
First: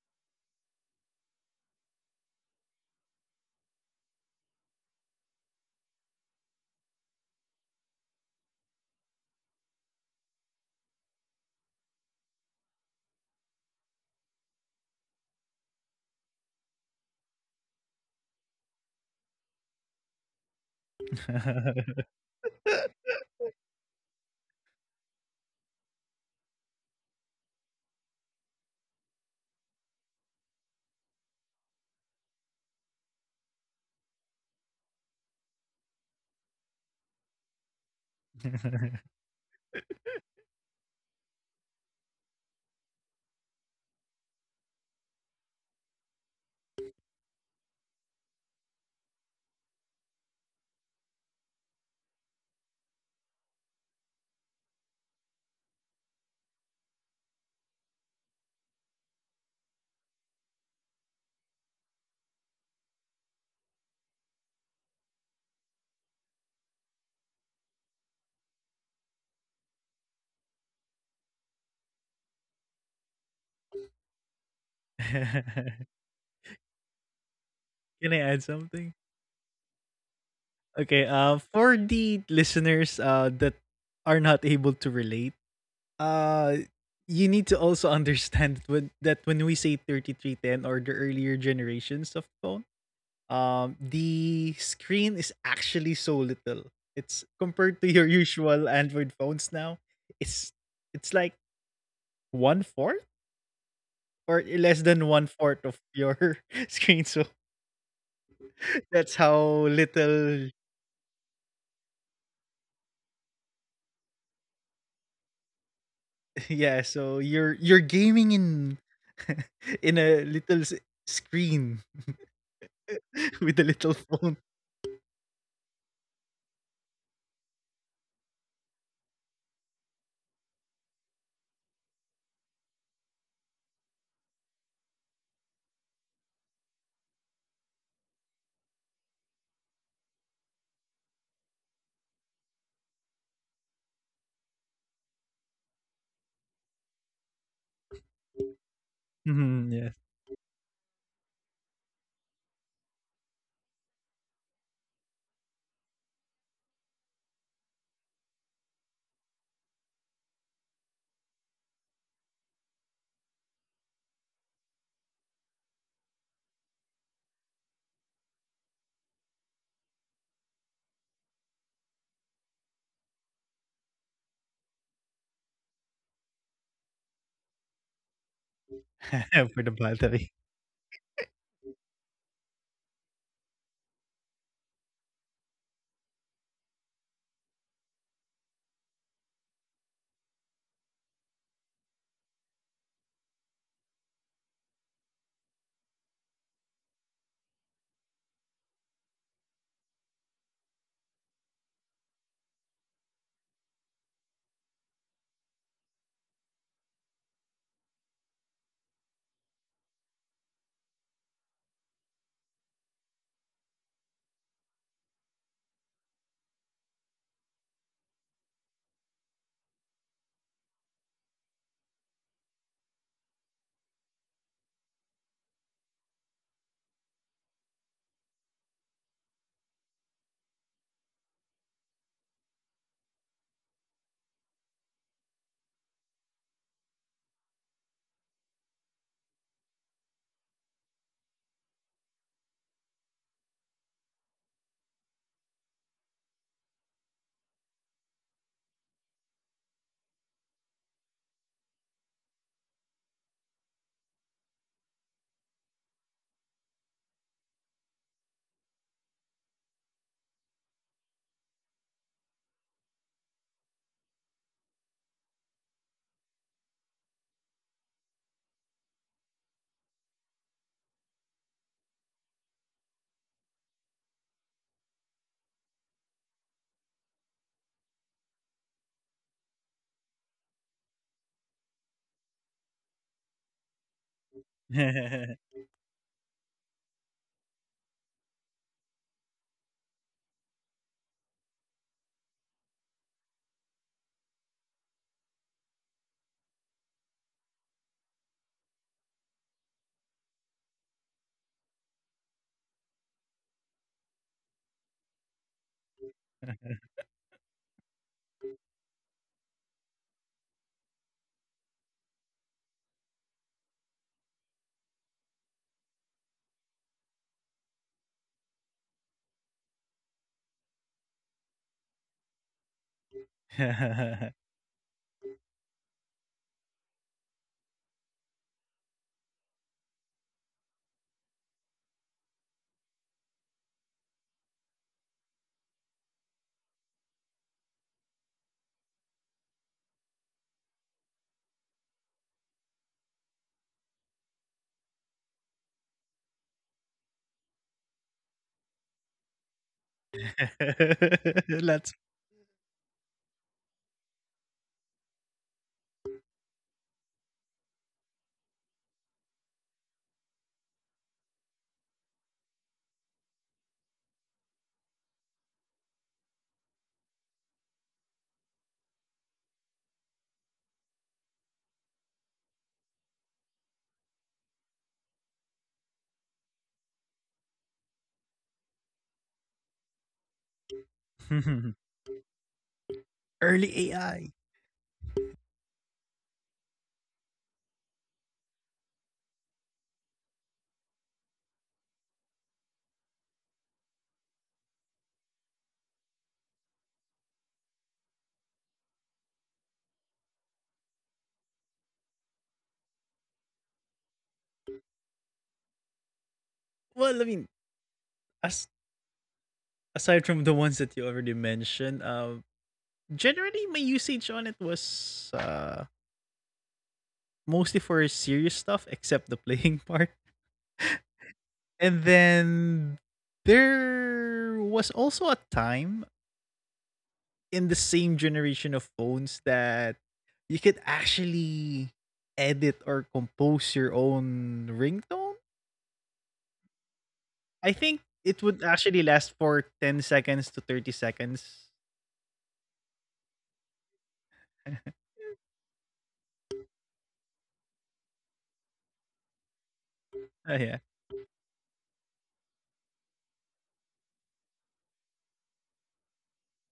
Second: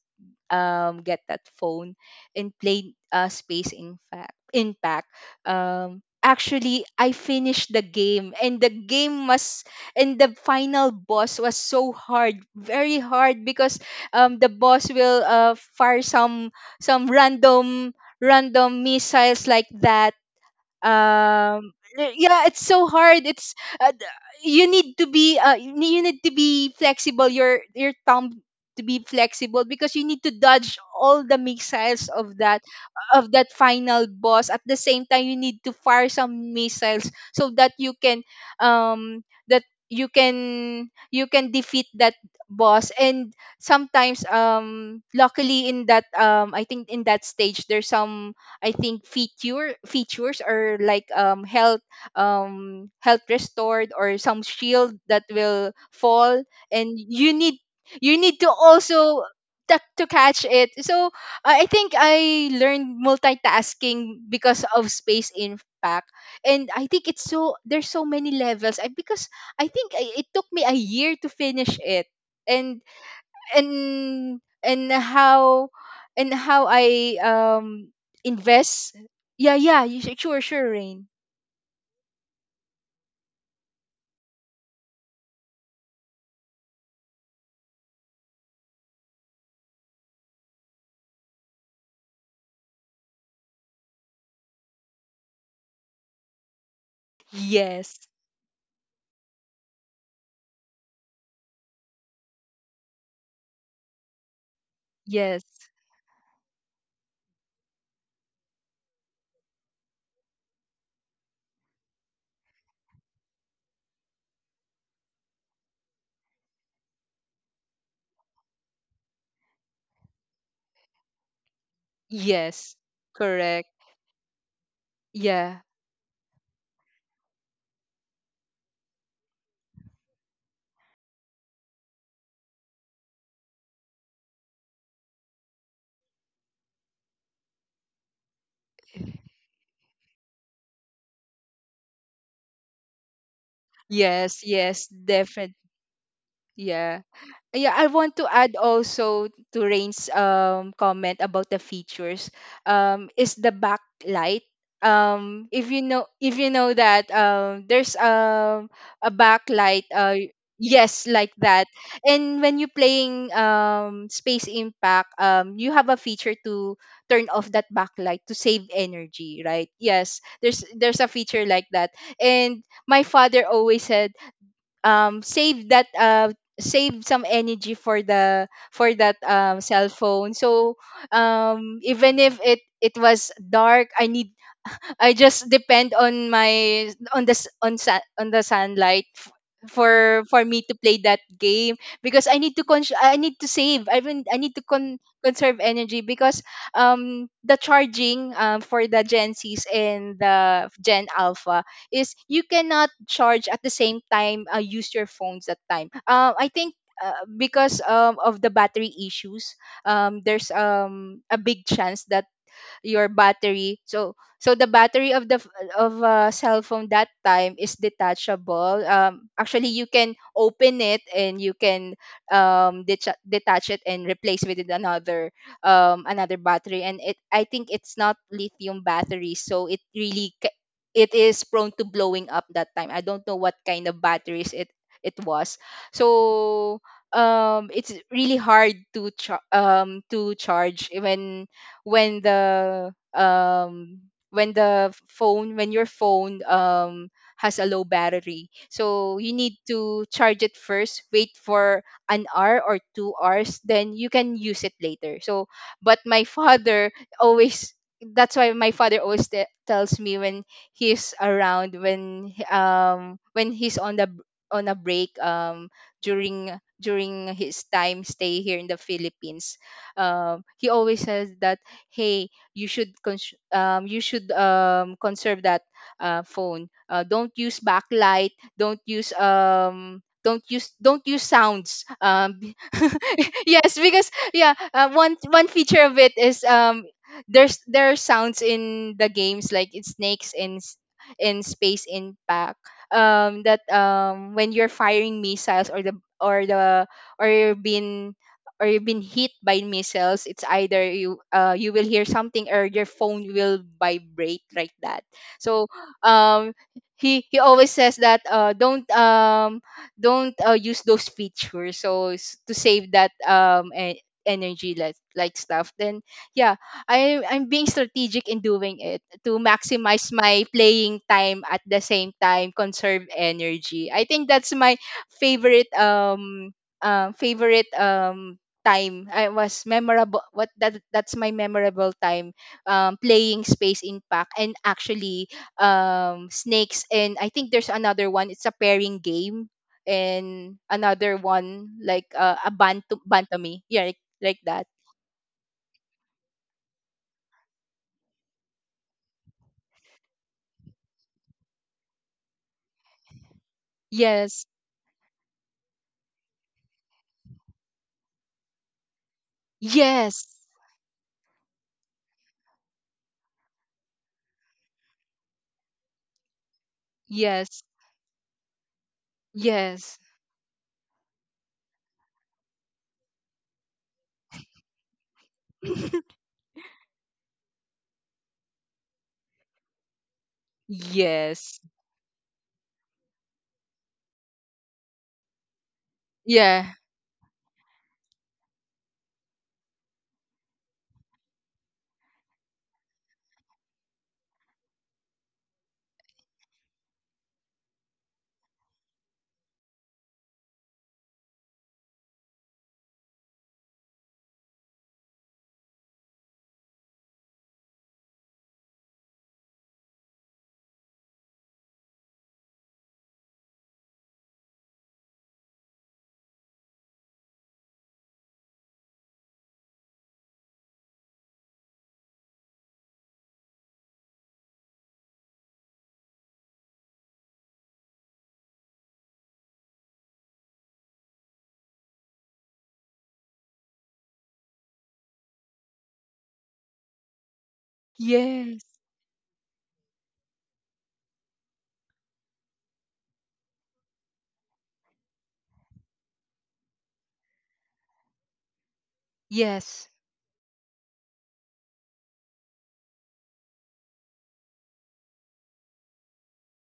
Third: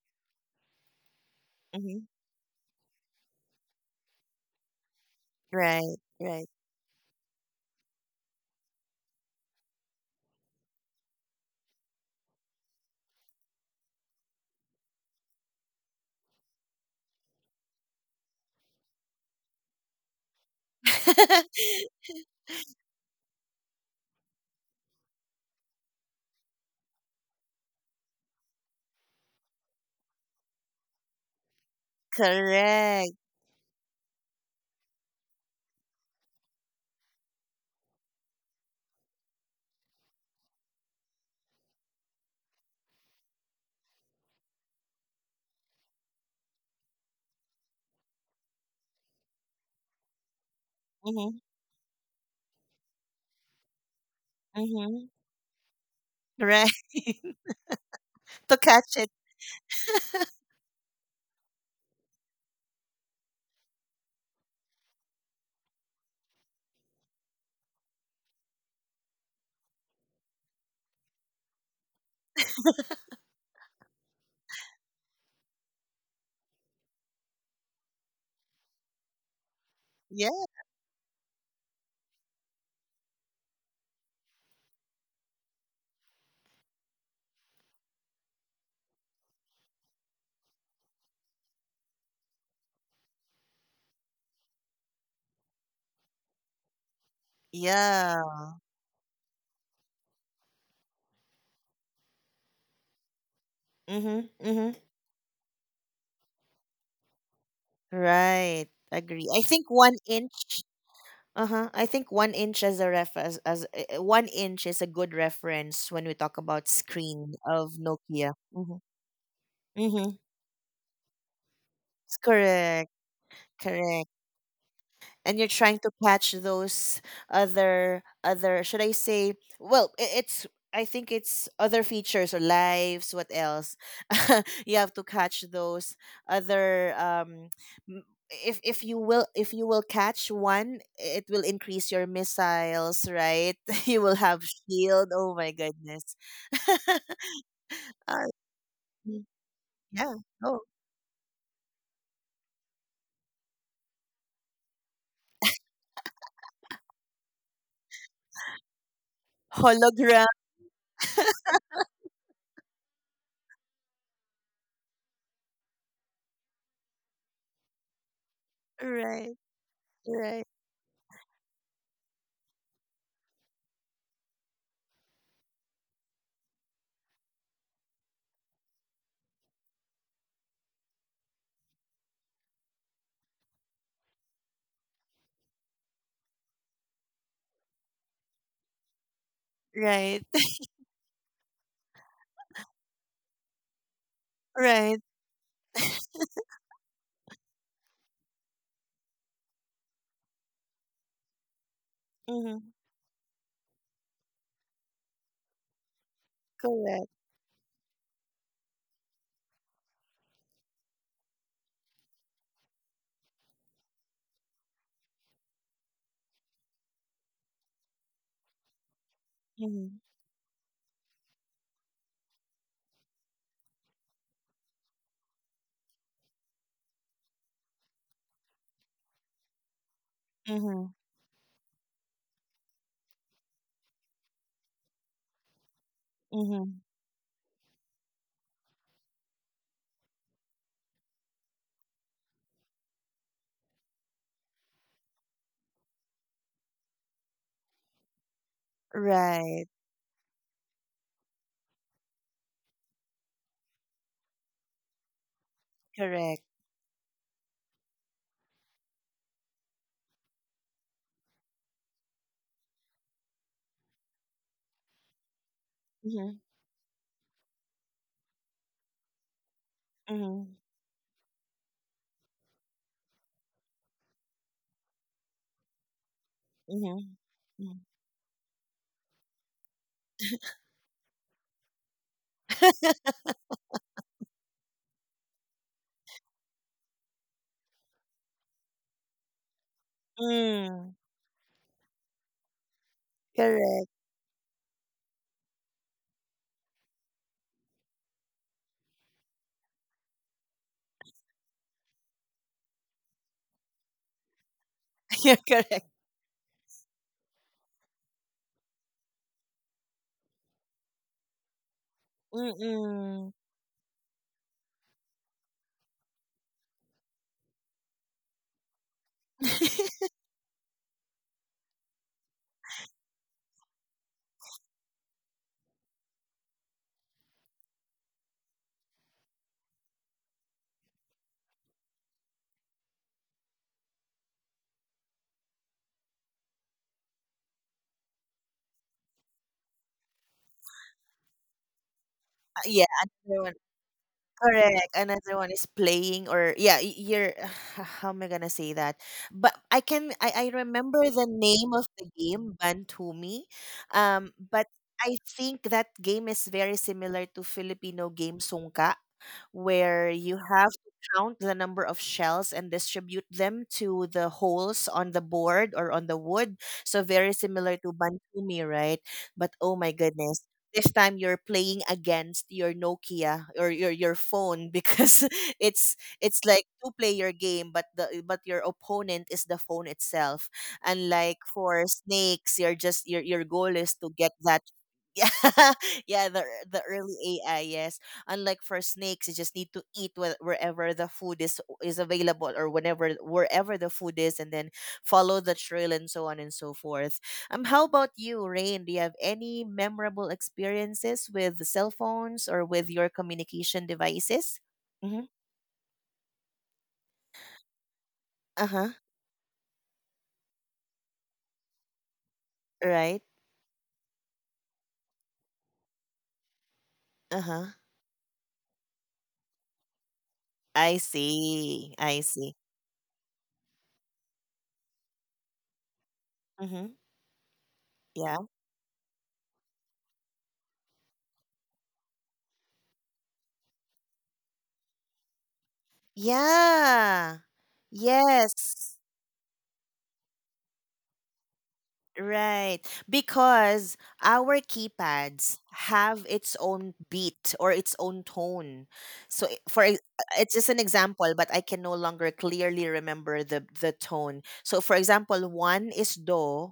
S2: um get that phone
S1: Mhm.
S2: and play, uh space in fact impact.
S1: Right.
S2: Um
S1: Right.
S2: actually I finished the game, and the game was — and the final boss was so hard, very hard, because um the boss will uh fire some some random random missiles like that. um y- yeah, it's so hard, it's uh, d- you need to be, uh, you need you need to be flexible, your your tongue, to be flexible, because you need to dodge all the missiles of that
S1: Correct.
S2: of that final boss. At the same time, you need to fire some missiles so that you can, um that you can you can defeat that boss. And sometimes um luckily in that, um I think in that stage there's some, I think, feature features, or like,
S1: Mhm.
S2: um health, um health restored, or some shield
S1: Mhm.
S2: that will fall,
S1: Right.
S2: and you need you need to
S1: To catch it.
S2: also ta- to catch it. So I I think I learned multitasking because of space impact. And I think it's so, there's so many levels, I, because I think, I, it took me a year to finish it, and and and how,
S3: Can
S2: and how I um
S3: I add something?
S2: invest. Yeah, yeah, you should, sure,
S1: Yeah.
S2: sure,
S3: Okay,
S2: Rain.
S3: uh, for the listeners uh, that are not able to relate, uh, you need to also understand when, that when we say thirty three ten or the earlier generations of phone, um, the screen is actually so little. It's compared
S2: Yes,
S3: to your
S1: Yeah.
S3: usual Android phones now. It's it's like one fourth
S1: Mhm.
S3: or
S1: Mhm.
S3: less than one
S2: yes,
S3: fourth of your screen. So
S1: Right.
S3: that's
S1: Agree. I
S3: how
S1: think one inch.
S3: little
S1: Uh huh. I think one inch as a ref as, as uh, one inch is a good reference when we talk about
S3: yeah, so
S1: screen
S3: you're
S1: of
S3: you're gaming
S1: Nokia.
S3: in
S1: Mm-hmm.
S3: in
S1: Mm-hmm.
S3: a little s- screen
S2: yes,
S1: Correct.
S3: with a
S2: correct.
S3: little
S1: Correct.
S3: phone.
S1: And you're
S2: Yeah,
S1: trying to catch those other other should I say, well i- it's, I think it's other features or lives, what else, you have to catch those other, um m- if if you will if you will catch one, it will increase your missiles, right? You will
S2: yes,
S1: have
S2: yes,
S1: shield, oh my
S2: definitely.
S1: goodness.
S2: Yeah. Yeah, I want to
S1: uh,
S2: add
S1: mm,
S2: also to
S3: Mhm, yes.
S2: Rain's
S1: yeah. Oh.
S2: um comment about the features. Um, is the backlight. Um, if you know, if you know that um, there's um a backlight.
S1: Hologram.
S2: Uh, yes, like that. And when you're playing um Space Impact, um, you have a feature to turn off that backlight to save
S1: Right.
S2: energy, right? Yes,
S1: Right.
S2: there's there's a feature like that. And my father always said um save that uh save some energy for the for that um
S3: For the
S2: cell phone.
S3: battery.
S2: So um even if it it was dark, i need I just depend on my on the on sun on the sunlight f- for
S1: Right.
S2: for me to play that game, because I need to con- I need to save. I mean, I need to
S1: Right.
S2: con- conserve energy, because um the charging um for the Gen C's and the Gen Alpha is you
S1: Hmm.
S2: cannot charge at the same time uh, use your phones that time. Um I think
S1: Correct.
S2: uh, because um, of the battery issues, um, there's um, a big chance that your battery so so the battery of the f- of a cell phone that time is detachable. Um actually you
S1: Hmm.
S2: can open it and you can um detach, detach it and replace with it another um another battery. And it I think it's not lithium battery, so it really ca-
S1: Hmm.
S2: it is prone to blowing up that time. I don't know what kind of batteries it it was.
S1: Mm-hmm.
S2: So um it's really hard to char- um to charge when when the um when the phone when your phone um has a low battery, so you need
S1: Right.
S2: to charge it first, wait for an hour or two hours, then you can use it later. So but my
S1: Correct.
S2: father always, that's why my father always te- tells me when he's around, when he- um when he's on the b- on a break, um
S1: Mm-hmm.
S2: during during his time stay here in the Philippines, um
S1: Mm-hmm.
S2: he always says that, "Hey, you should cons- um, you should um, conserve that uh, phone. Uh,
S1: Mm-hmm.
S2: don't use backlight, don't use um don't use don't use sounds um Yes, because yeah, uh, one one feature of it is um there's, there are sounds in the games, like in Snakes and s-
S1: Mm.
S2: in Space Impact, um that
S1: Correct.
S2: um when you're firing missiles, or the or the or you're being, or you've been hit by missiles, it's either you uh, you will hear something or your phone will vibrate like that.
S1: Yeah,
S2: So
S1: correct.
S2: um, he he always says that, uh, don't um, don't uh, use those features so s- to save that
S1: Mm-mm.
S2: um, e- energy, like, like stuff. Then yeah, I I'm being strategic in doing it to maximize my playing time at the same time conserve energy. I think that's my favorite um um favorite um time I was memorable, what that that's my memorable time um playing Space Impact, and actually um Snakes, and I think there's another one, it's a pairing game, and another one like uh, a
S1: Yeah,
S2: bantam
S1: another one.
S2: bantami, yeah, like, like that.
S1: Correct. Another one is playing or yeah, y- you're how am I gonna say that? But I can I, I remember the name of
S3: That's
S1: the game, Bantumi. Um,
S2: Yes.
S1: but I think that game is very similar to Filipino game Sungka, where
S2: Yes.
S1: you have to count the number of shells and distribute them to the holes on the board or on the wood. So very
S2: Yes.
S1: similar to Bantumi, right? But oh my
S2: Yes.
S1: goodness. This time you're playing against your Nokia or your your phone because it's it's like two player game, but the but your opponent is the phone itself. Unlike
S2: Yes.
S1: for snakes, you're just your your goal is
S3: early
S1: to get
S3: A I.
S1: that. Yeah, yeah, the
S2: Yeah.
S1: the early A I, yes. Unlike for snakes, you just need to eat whe- wherever the food is is available, or whenever wherever the food is, and then follow the trail and so on and so forth. Um, how about you, Rain? Do you have any memorable experiences with the cell phones or with your communication devices? Mm-hmm.
S3: Well, I mean,
S1: Uh
S3: as
S1: huh.
S3: aside from the ones that you already mentioned, uh,
S1: Right.
S3: generally my usage on it was uh,
S1: Uh huh.
S3: mostly for serious stuff, except the playing part.
S1: I see.
S3: And
S1: I see.
S3: then there was also a time
S1: Mm-hmm.
S3: in the same
S1: Yeah.
S3: generation of phones that you could actually edit or compose your own ringtone.
S1: Yeah.
S3: I think it
S2: Yes.
S3: would
S1: Yes.
S3: actually last for ten seconds to thirty seconds.
S1: Right. Because our keypads have its own beat or its own tone. So i- for
S2: Yes.
S1: ex- it's
S3: Ah,
S1: just
S3: yeah.
S1: an example, but I can no longer clearly remember the the tone. So for example, one is do,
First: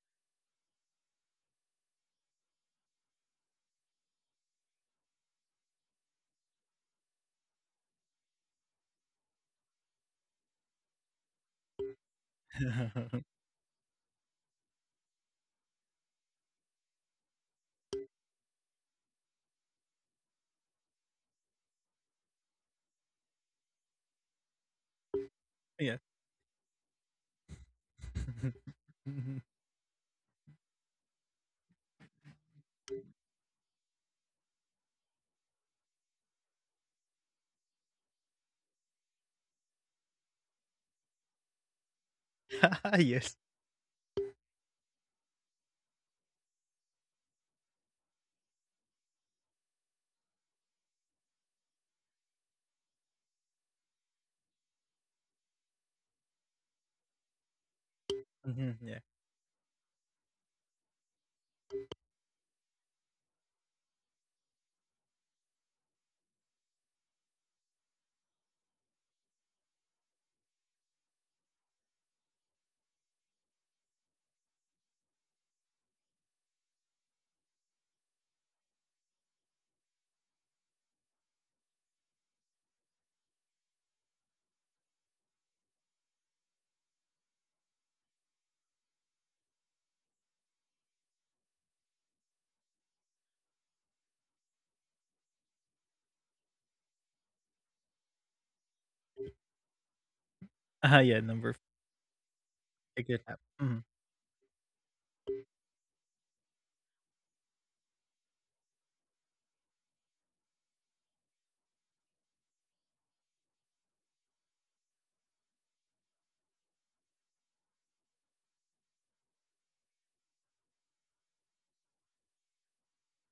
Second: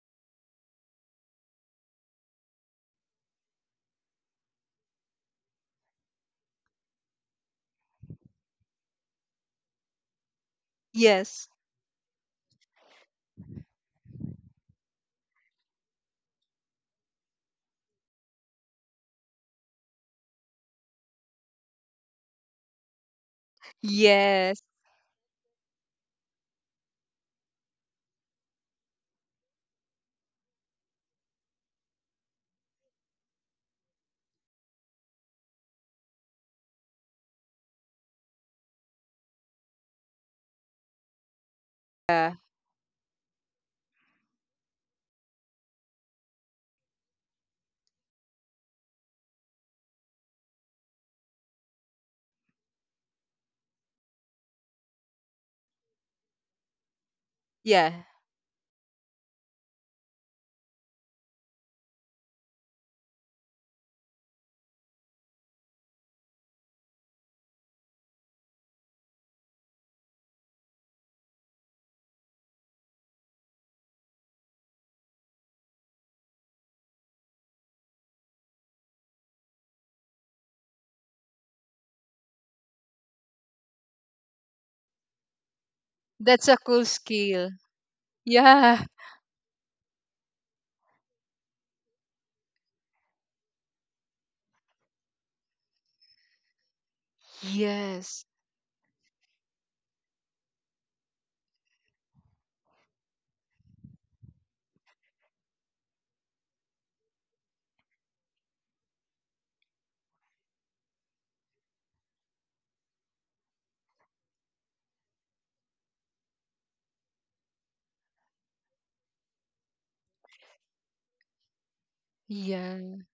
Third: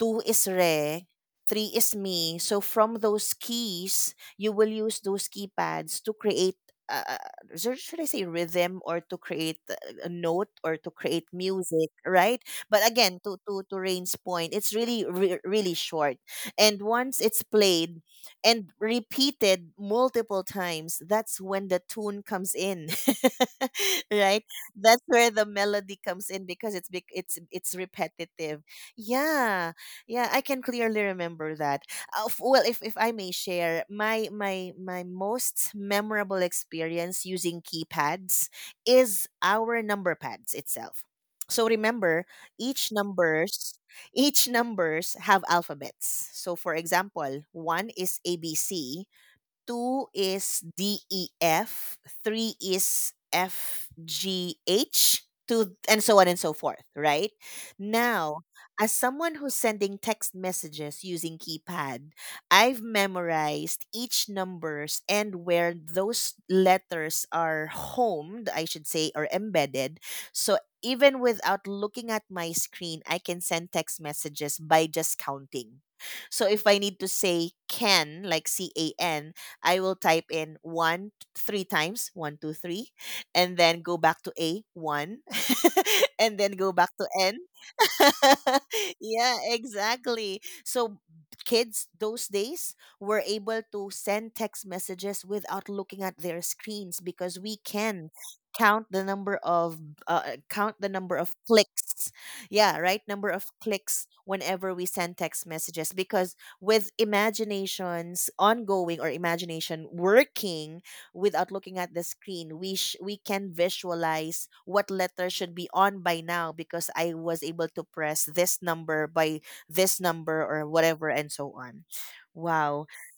S1: two is Re, three is Me. So from those keys, you will use those keypads to create, uh, uh, should should I say rhythm, or to create a a note, or to create
S2: Yes.
S1: music, right? But again, to to to Rain's point, it's really re- really short, and once it's played and repeated multiple times, that's when the tune comes in, right?
S2: Yes.
S1: That's where the melody
S3: yeah.
S1: comes in because it's bec- it's it's repetitive. Yeah, yeah, I can clearly remember that. Uh, f- well, if, if I may share, my my my most memorable experience using keypads is our number pads itself. So remember,
S2: Yeah.
S1: each
S3: yes.
S1: numbers each numbers have alphabets. So for example, one is A B C, two is D E F, three is F G H, to and so on and so forth, right?
S2: Yeah,
S1: Now,
S3: Mhm,
S1: as
S3: yeah.
S1: someone who's sending text messages using keypad, I've memorized each numbers and where those letters are homed, I should say, or embedded. So even without looking at my screen, I can send text messages by just counting. So if I need to say can, like C A N, I will type in one three times, one, two, three, and then go back to A, one, and
S2: that's
S1: then
S2: a
S1: go
S2: cool
S1: back to N.
S2: skill. Yeah.
S1: Yeah, exactly. So kids those days were able to send text messages without looking at their screens because we can
S2: Yes.
S1: count the number of, uh, count the
S3: Ah, yeah,
S1: number of
S3: number f-
S1: clicks. Yeah, right,
S3: figured out.
S1: number of
S3: Mhm.
S1: clicks whenever we send text messages because with imaginations ongoing or imagination working without looking at the screen. We sh- we can visualize what letter should be on by now because I was able to press this number by this number or whatever and so on. Wow.
S2: Yeah.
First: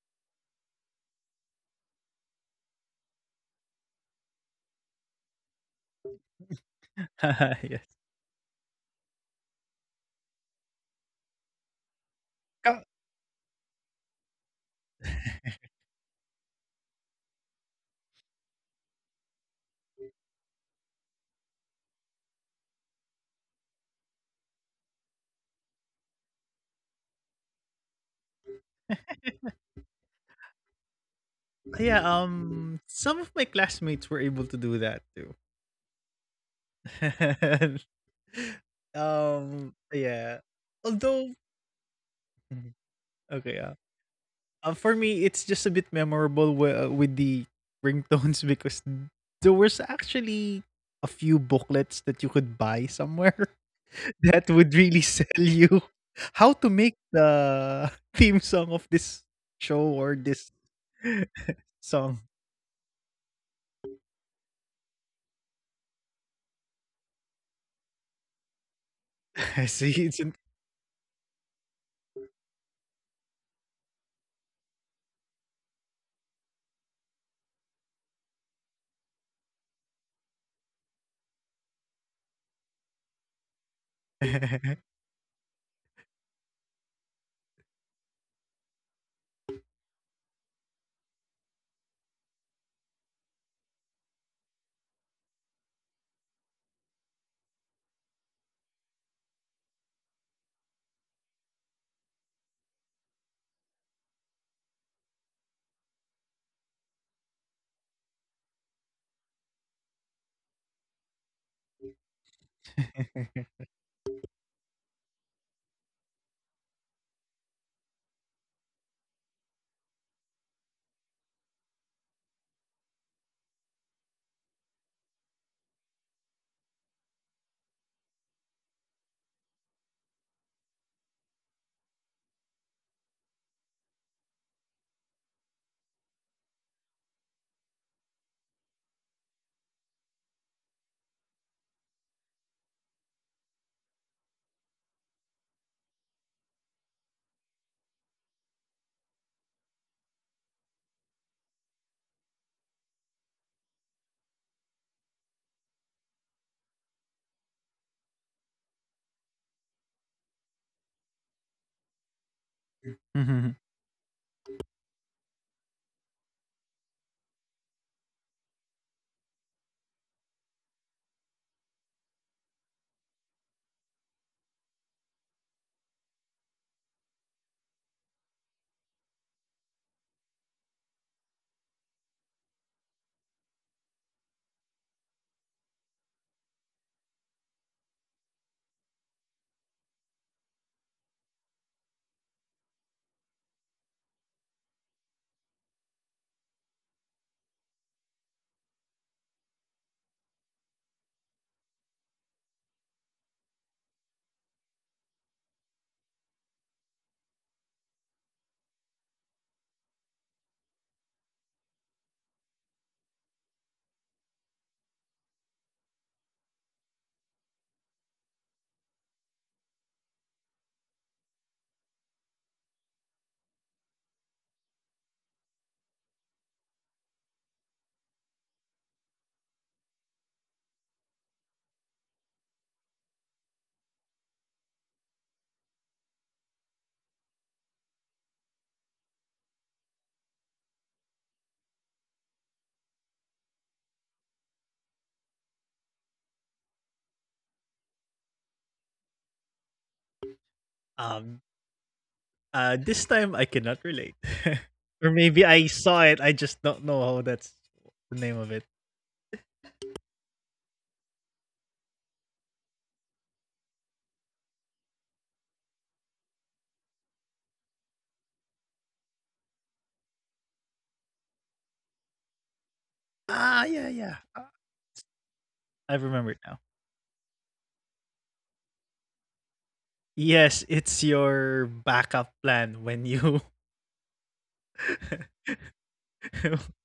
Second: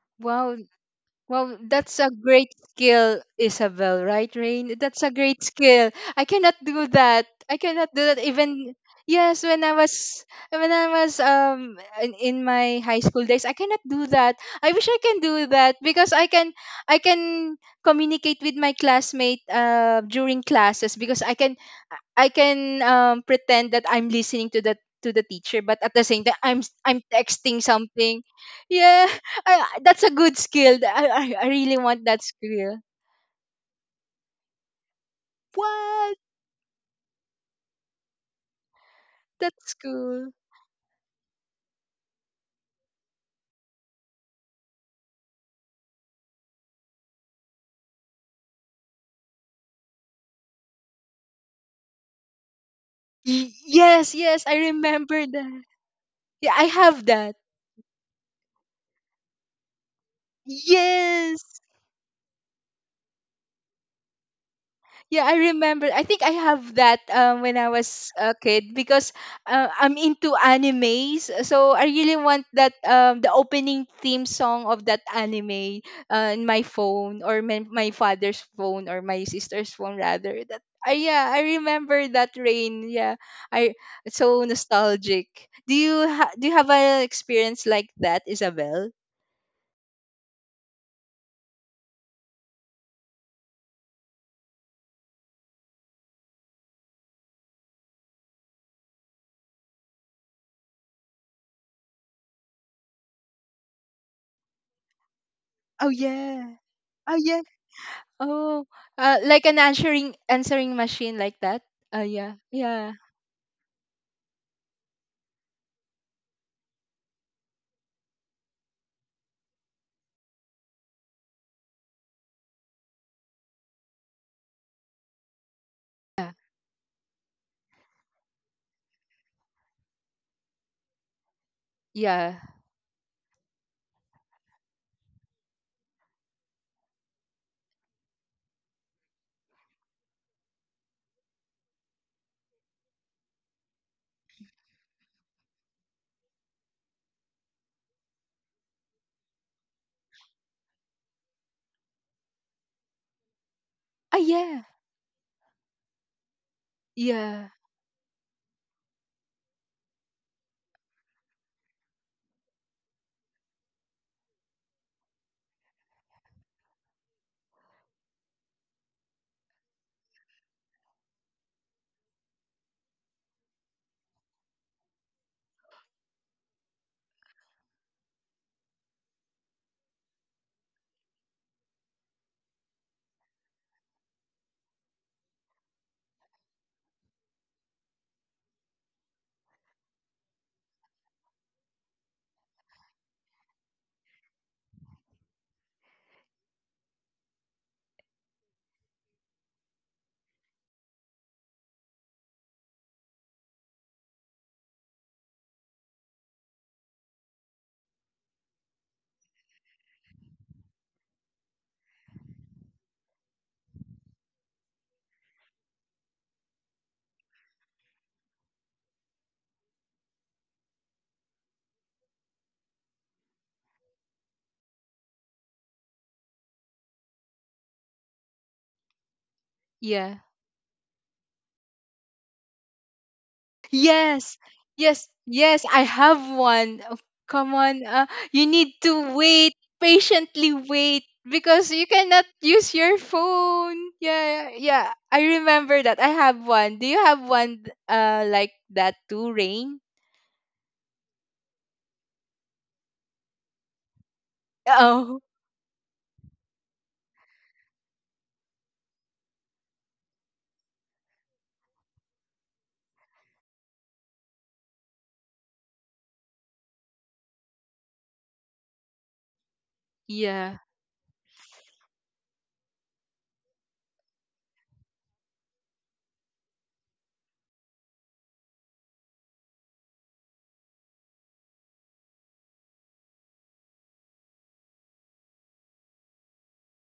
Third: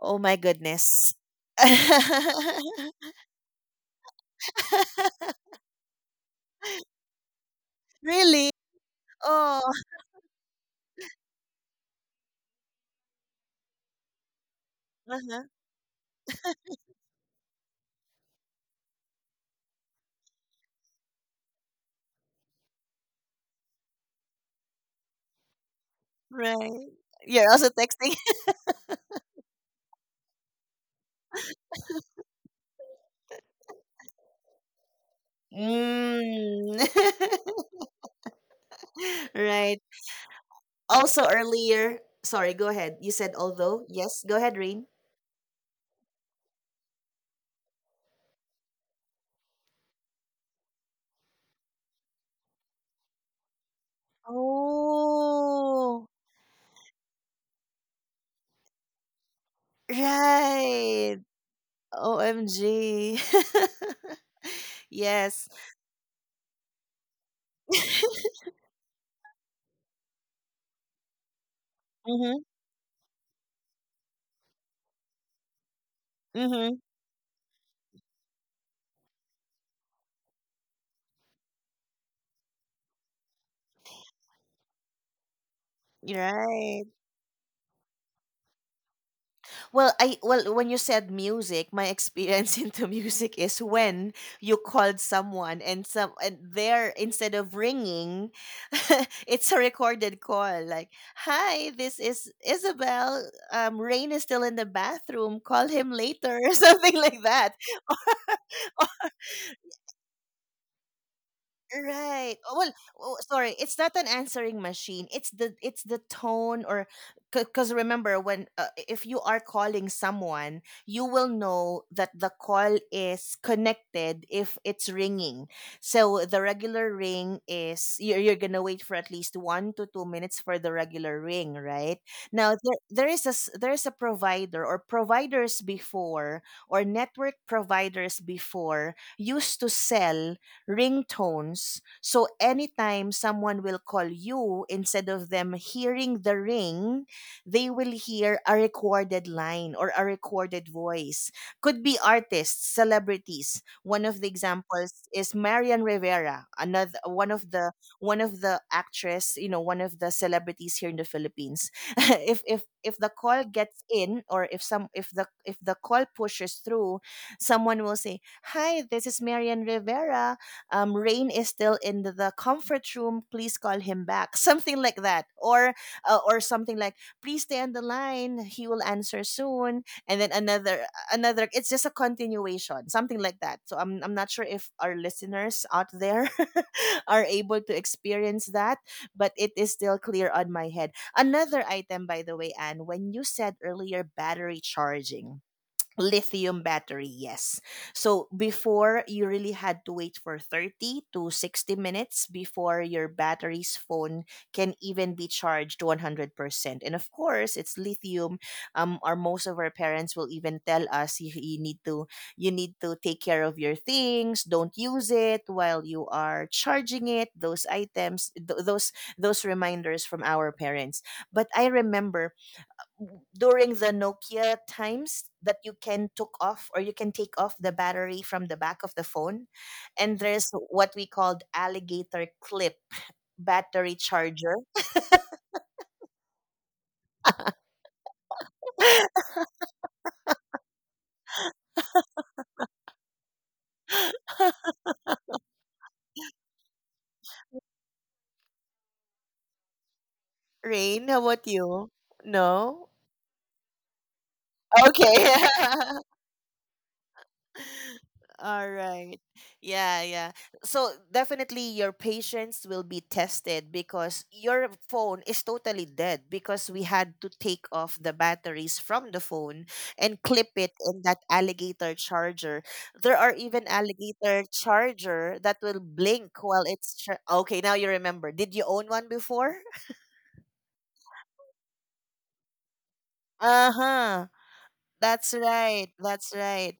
S1: Oh my
S2: Wow.
S1: goodness.
S2: Well, that's a great skill, Isabel, right, Rain? That's a great skill. I cannot do that. I cannot
S3: yes.
S2: do that
S1: Really?
S2: even, yes,
S1: Oh,
S2: when I was, when I was um in, in
S3: Oh,
S2: my high school days, I cannot do that. I wish I can do
S1: uh-huh.
S2: that because I can I can communicate with my classmate uh during classes because I can, I can um pretend that I'm listening to the to the teacher, but at the same time I'm
S1: Right.
S2: I'm
S1: You're
S2: texting
S1: also texting.
S2: something. Yeah. I, that's a good skill. I, I, I really
S3: yeah,
S2: want that
S3: um
S2: skill.
S3: some of my classmates were able to do that too.
S2: What?
S1: Mm.
S3: Um,
S2: That's
S1: Right.
S2: cool.
S3: yeah. Although,
S1: Also earlier, sorry, go
S3: Mhm.
S1: ahead. You said
S3: okay, yeah.
S1: although. Yes, go ahead,
S3: Uh,
S1: Rain.
S3: for me, it's just a bit memorable wi- uh, with the ringtones because there was actually a few booklets that you could buy somewhere
S2: Y- yes,
S3: that
S2: yes, I
S3: would really
S2: remember
S3: sell
S2: that.
S3: you
S1: Oh.
S3: how
S2: Yeah,
S3: to
S2: I
S3: make
S2: have that.
S3: the theme song of this show or this
S1: Right.
S2: Yes.
S3: song.
S1: O M G.
S2: Yeah, I
S1: Yes.
S2: remember. I think I have that um, when I was a kid, because uh,
S3: See,
S2: I'm
S3: it's an-
S2: into animes. So I really
S1: Mhm.
S2: want that um, the opening theme song of that anime uh, in my
S1: Mhm.
S2: phone, or my, my father's phone, or my sister's phone rather. That uh, yeah, I remember that, Rain. Yeah, I it's so nostalgic. Do you ha- do you have
S1: Right.
S2: an experience like that, Isabel?
S1: Well, I well when you said music, my experience into music is when you called someone and some and there instead of ringing, it's a recorded call like, "Hi, this is Isabel. Um, Rain is still in the bathroom. Call
S2: Oh
S1: him later," or
S2: yeah.
S1: something like
S2: Oh.
S1: that.
S2: Oh, uh, like an answering, answering machine like that. Uh, yeah,
S1: Right. Oh, well,
S2: yeah,
S1: oh, sorry, it's not an answering machine. It's the it's the tone, or because remember when, uh, if you are calling someone, you will know that the call is connected if it's ringing. So
S2: yeah,
S1: the regular ring is you're, you're gonna wait for at least one to two minutes for the regular ring, right?
S2: yeah.
S1: Now there there is a s- there is a provider or providers before, or network providers before used to sell ringtones. So anytime someone will call you, instead of them hearing the ring, they will hear a recorded line or a recorded voice. Could be artists, celebrities. One
S2: Ah,
S1: of the
S2: yeah,
S1: examples is Marian Rivera, another one
S2: yeah,
S1: of the one of the actress, you know, one of the celebrities here in the Philippines. if if if the call
S3: Mhm.
S1: gets in, or if some if the if the call pushes through, someone will say, "Hi, this is Marian Rivera, um, Rain is still in the comfort room. Please call him back." Something like that, or uh, or something like, please stay on the line. He will answer soon. And then another another. It's just a continuation, something like that. So I'm I'm not sure if our listeners out there are able to experience that, but it is still clear on my head. Another item, by the way, Anne, when you said earlier battery charging, lithium battery, yes, so before you really had to wait for thirty to sixty minutes before your battery's phone can even be charged one hundred percent, and of course it's lithium. Um or most of our parents will even tell us you, you need to, you need to take care of your things, don't use it while you are charging it. Those items, th- those those reminders from our parents. But I remember during the Nokia times that you can took off, or you can take off the battery from the back of the phone.
S2: yeah.
S1: And there's what we called alligator clip battery
S2: Yes,
S1: charger.
S2: yes, yes. I have one. Oh, come on, uh, you need to wait patiently. Wait, because you cannot use your phone. Yeah, yeah. I remember that. I have one. Do you have one? Uh, like that too, Rain?
S1: Rain, how
S3: um,
S1: about you?
S3: Uh,
S1: No?
S3: this time I cannot relate. Or
S2: Oh,
S1: Okay.
S3: maybe I saw it, I just don't know how that's the name of it.
S1: All right. Yeah, yeah. So definitely your patience will be tested because your phone is totally dead because we had to take off the batteries from the phone and clip
S2: yeah,
S1: it in that alligator charger. There are
S3: Ah,
S1: even
S3: yeah, yeah.
S1: alligator
S3: Ah,
S1: charger that will
S3: I remember it
S1: blink
S3: now.
S1: while it's char- Okay, now you remember. Did you own one before?
S3: Yes, it's your backup plan when you
S1: Uh-huh. That's right. That's right.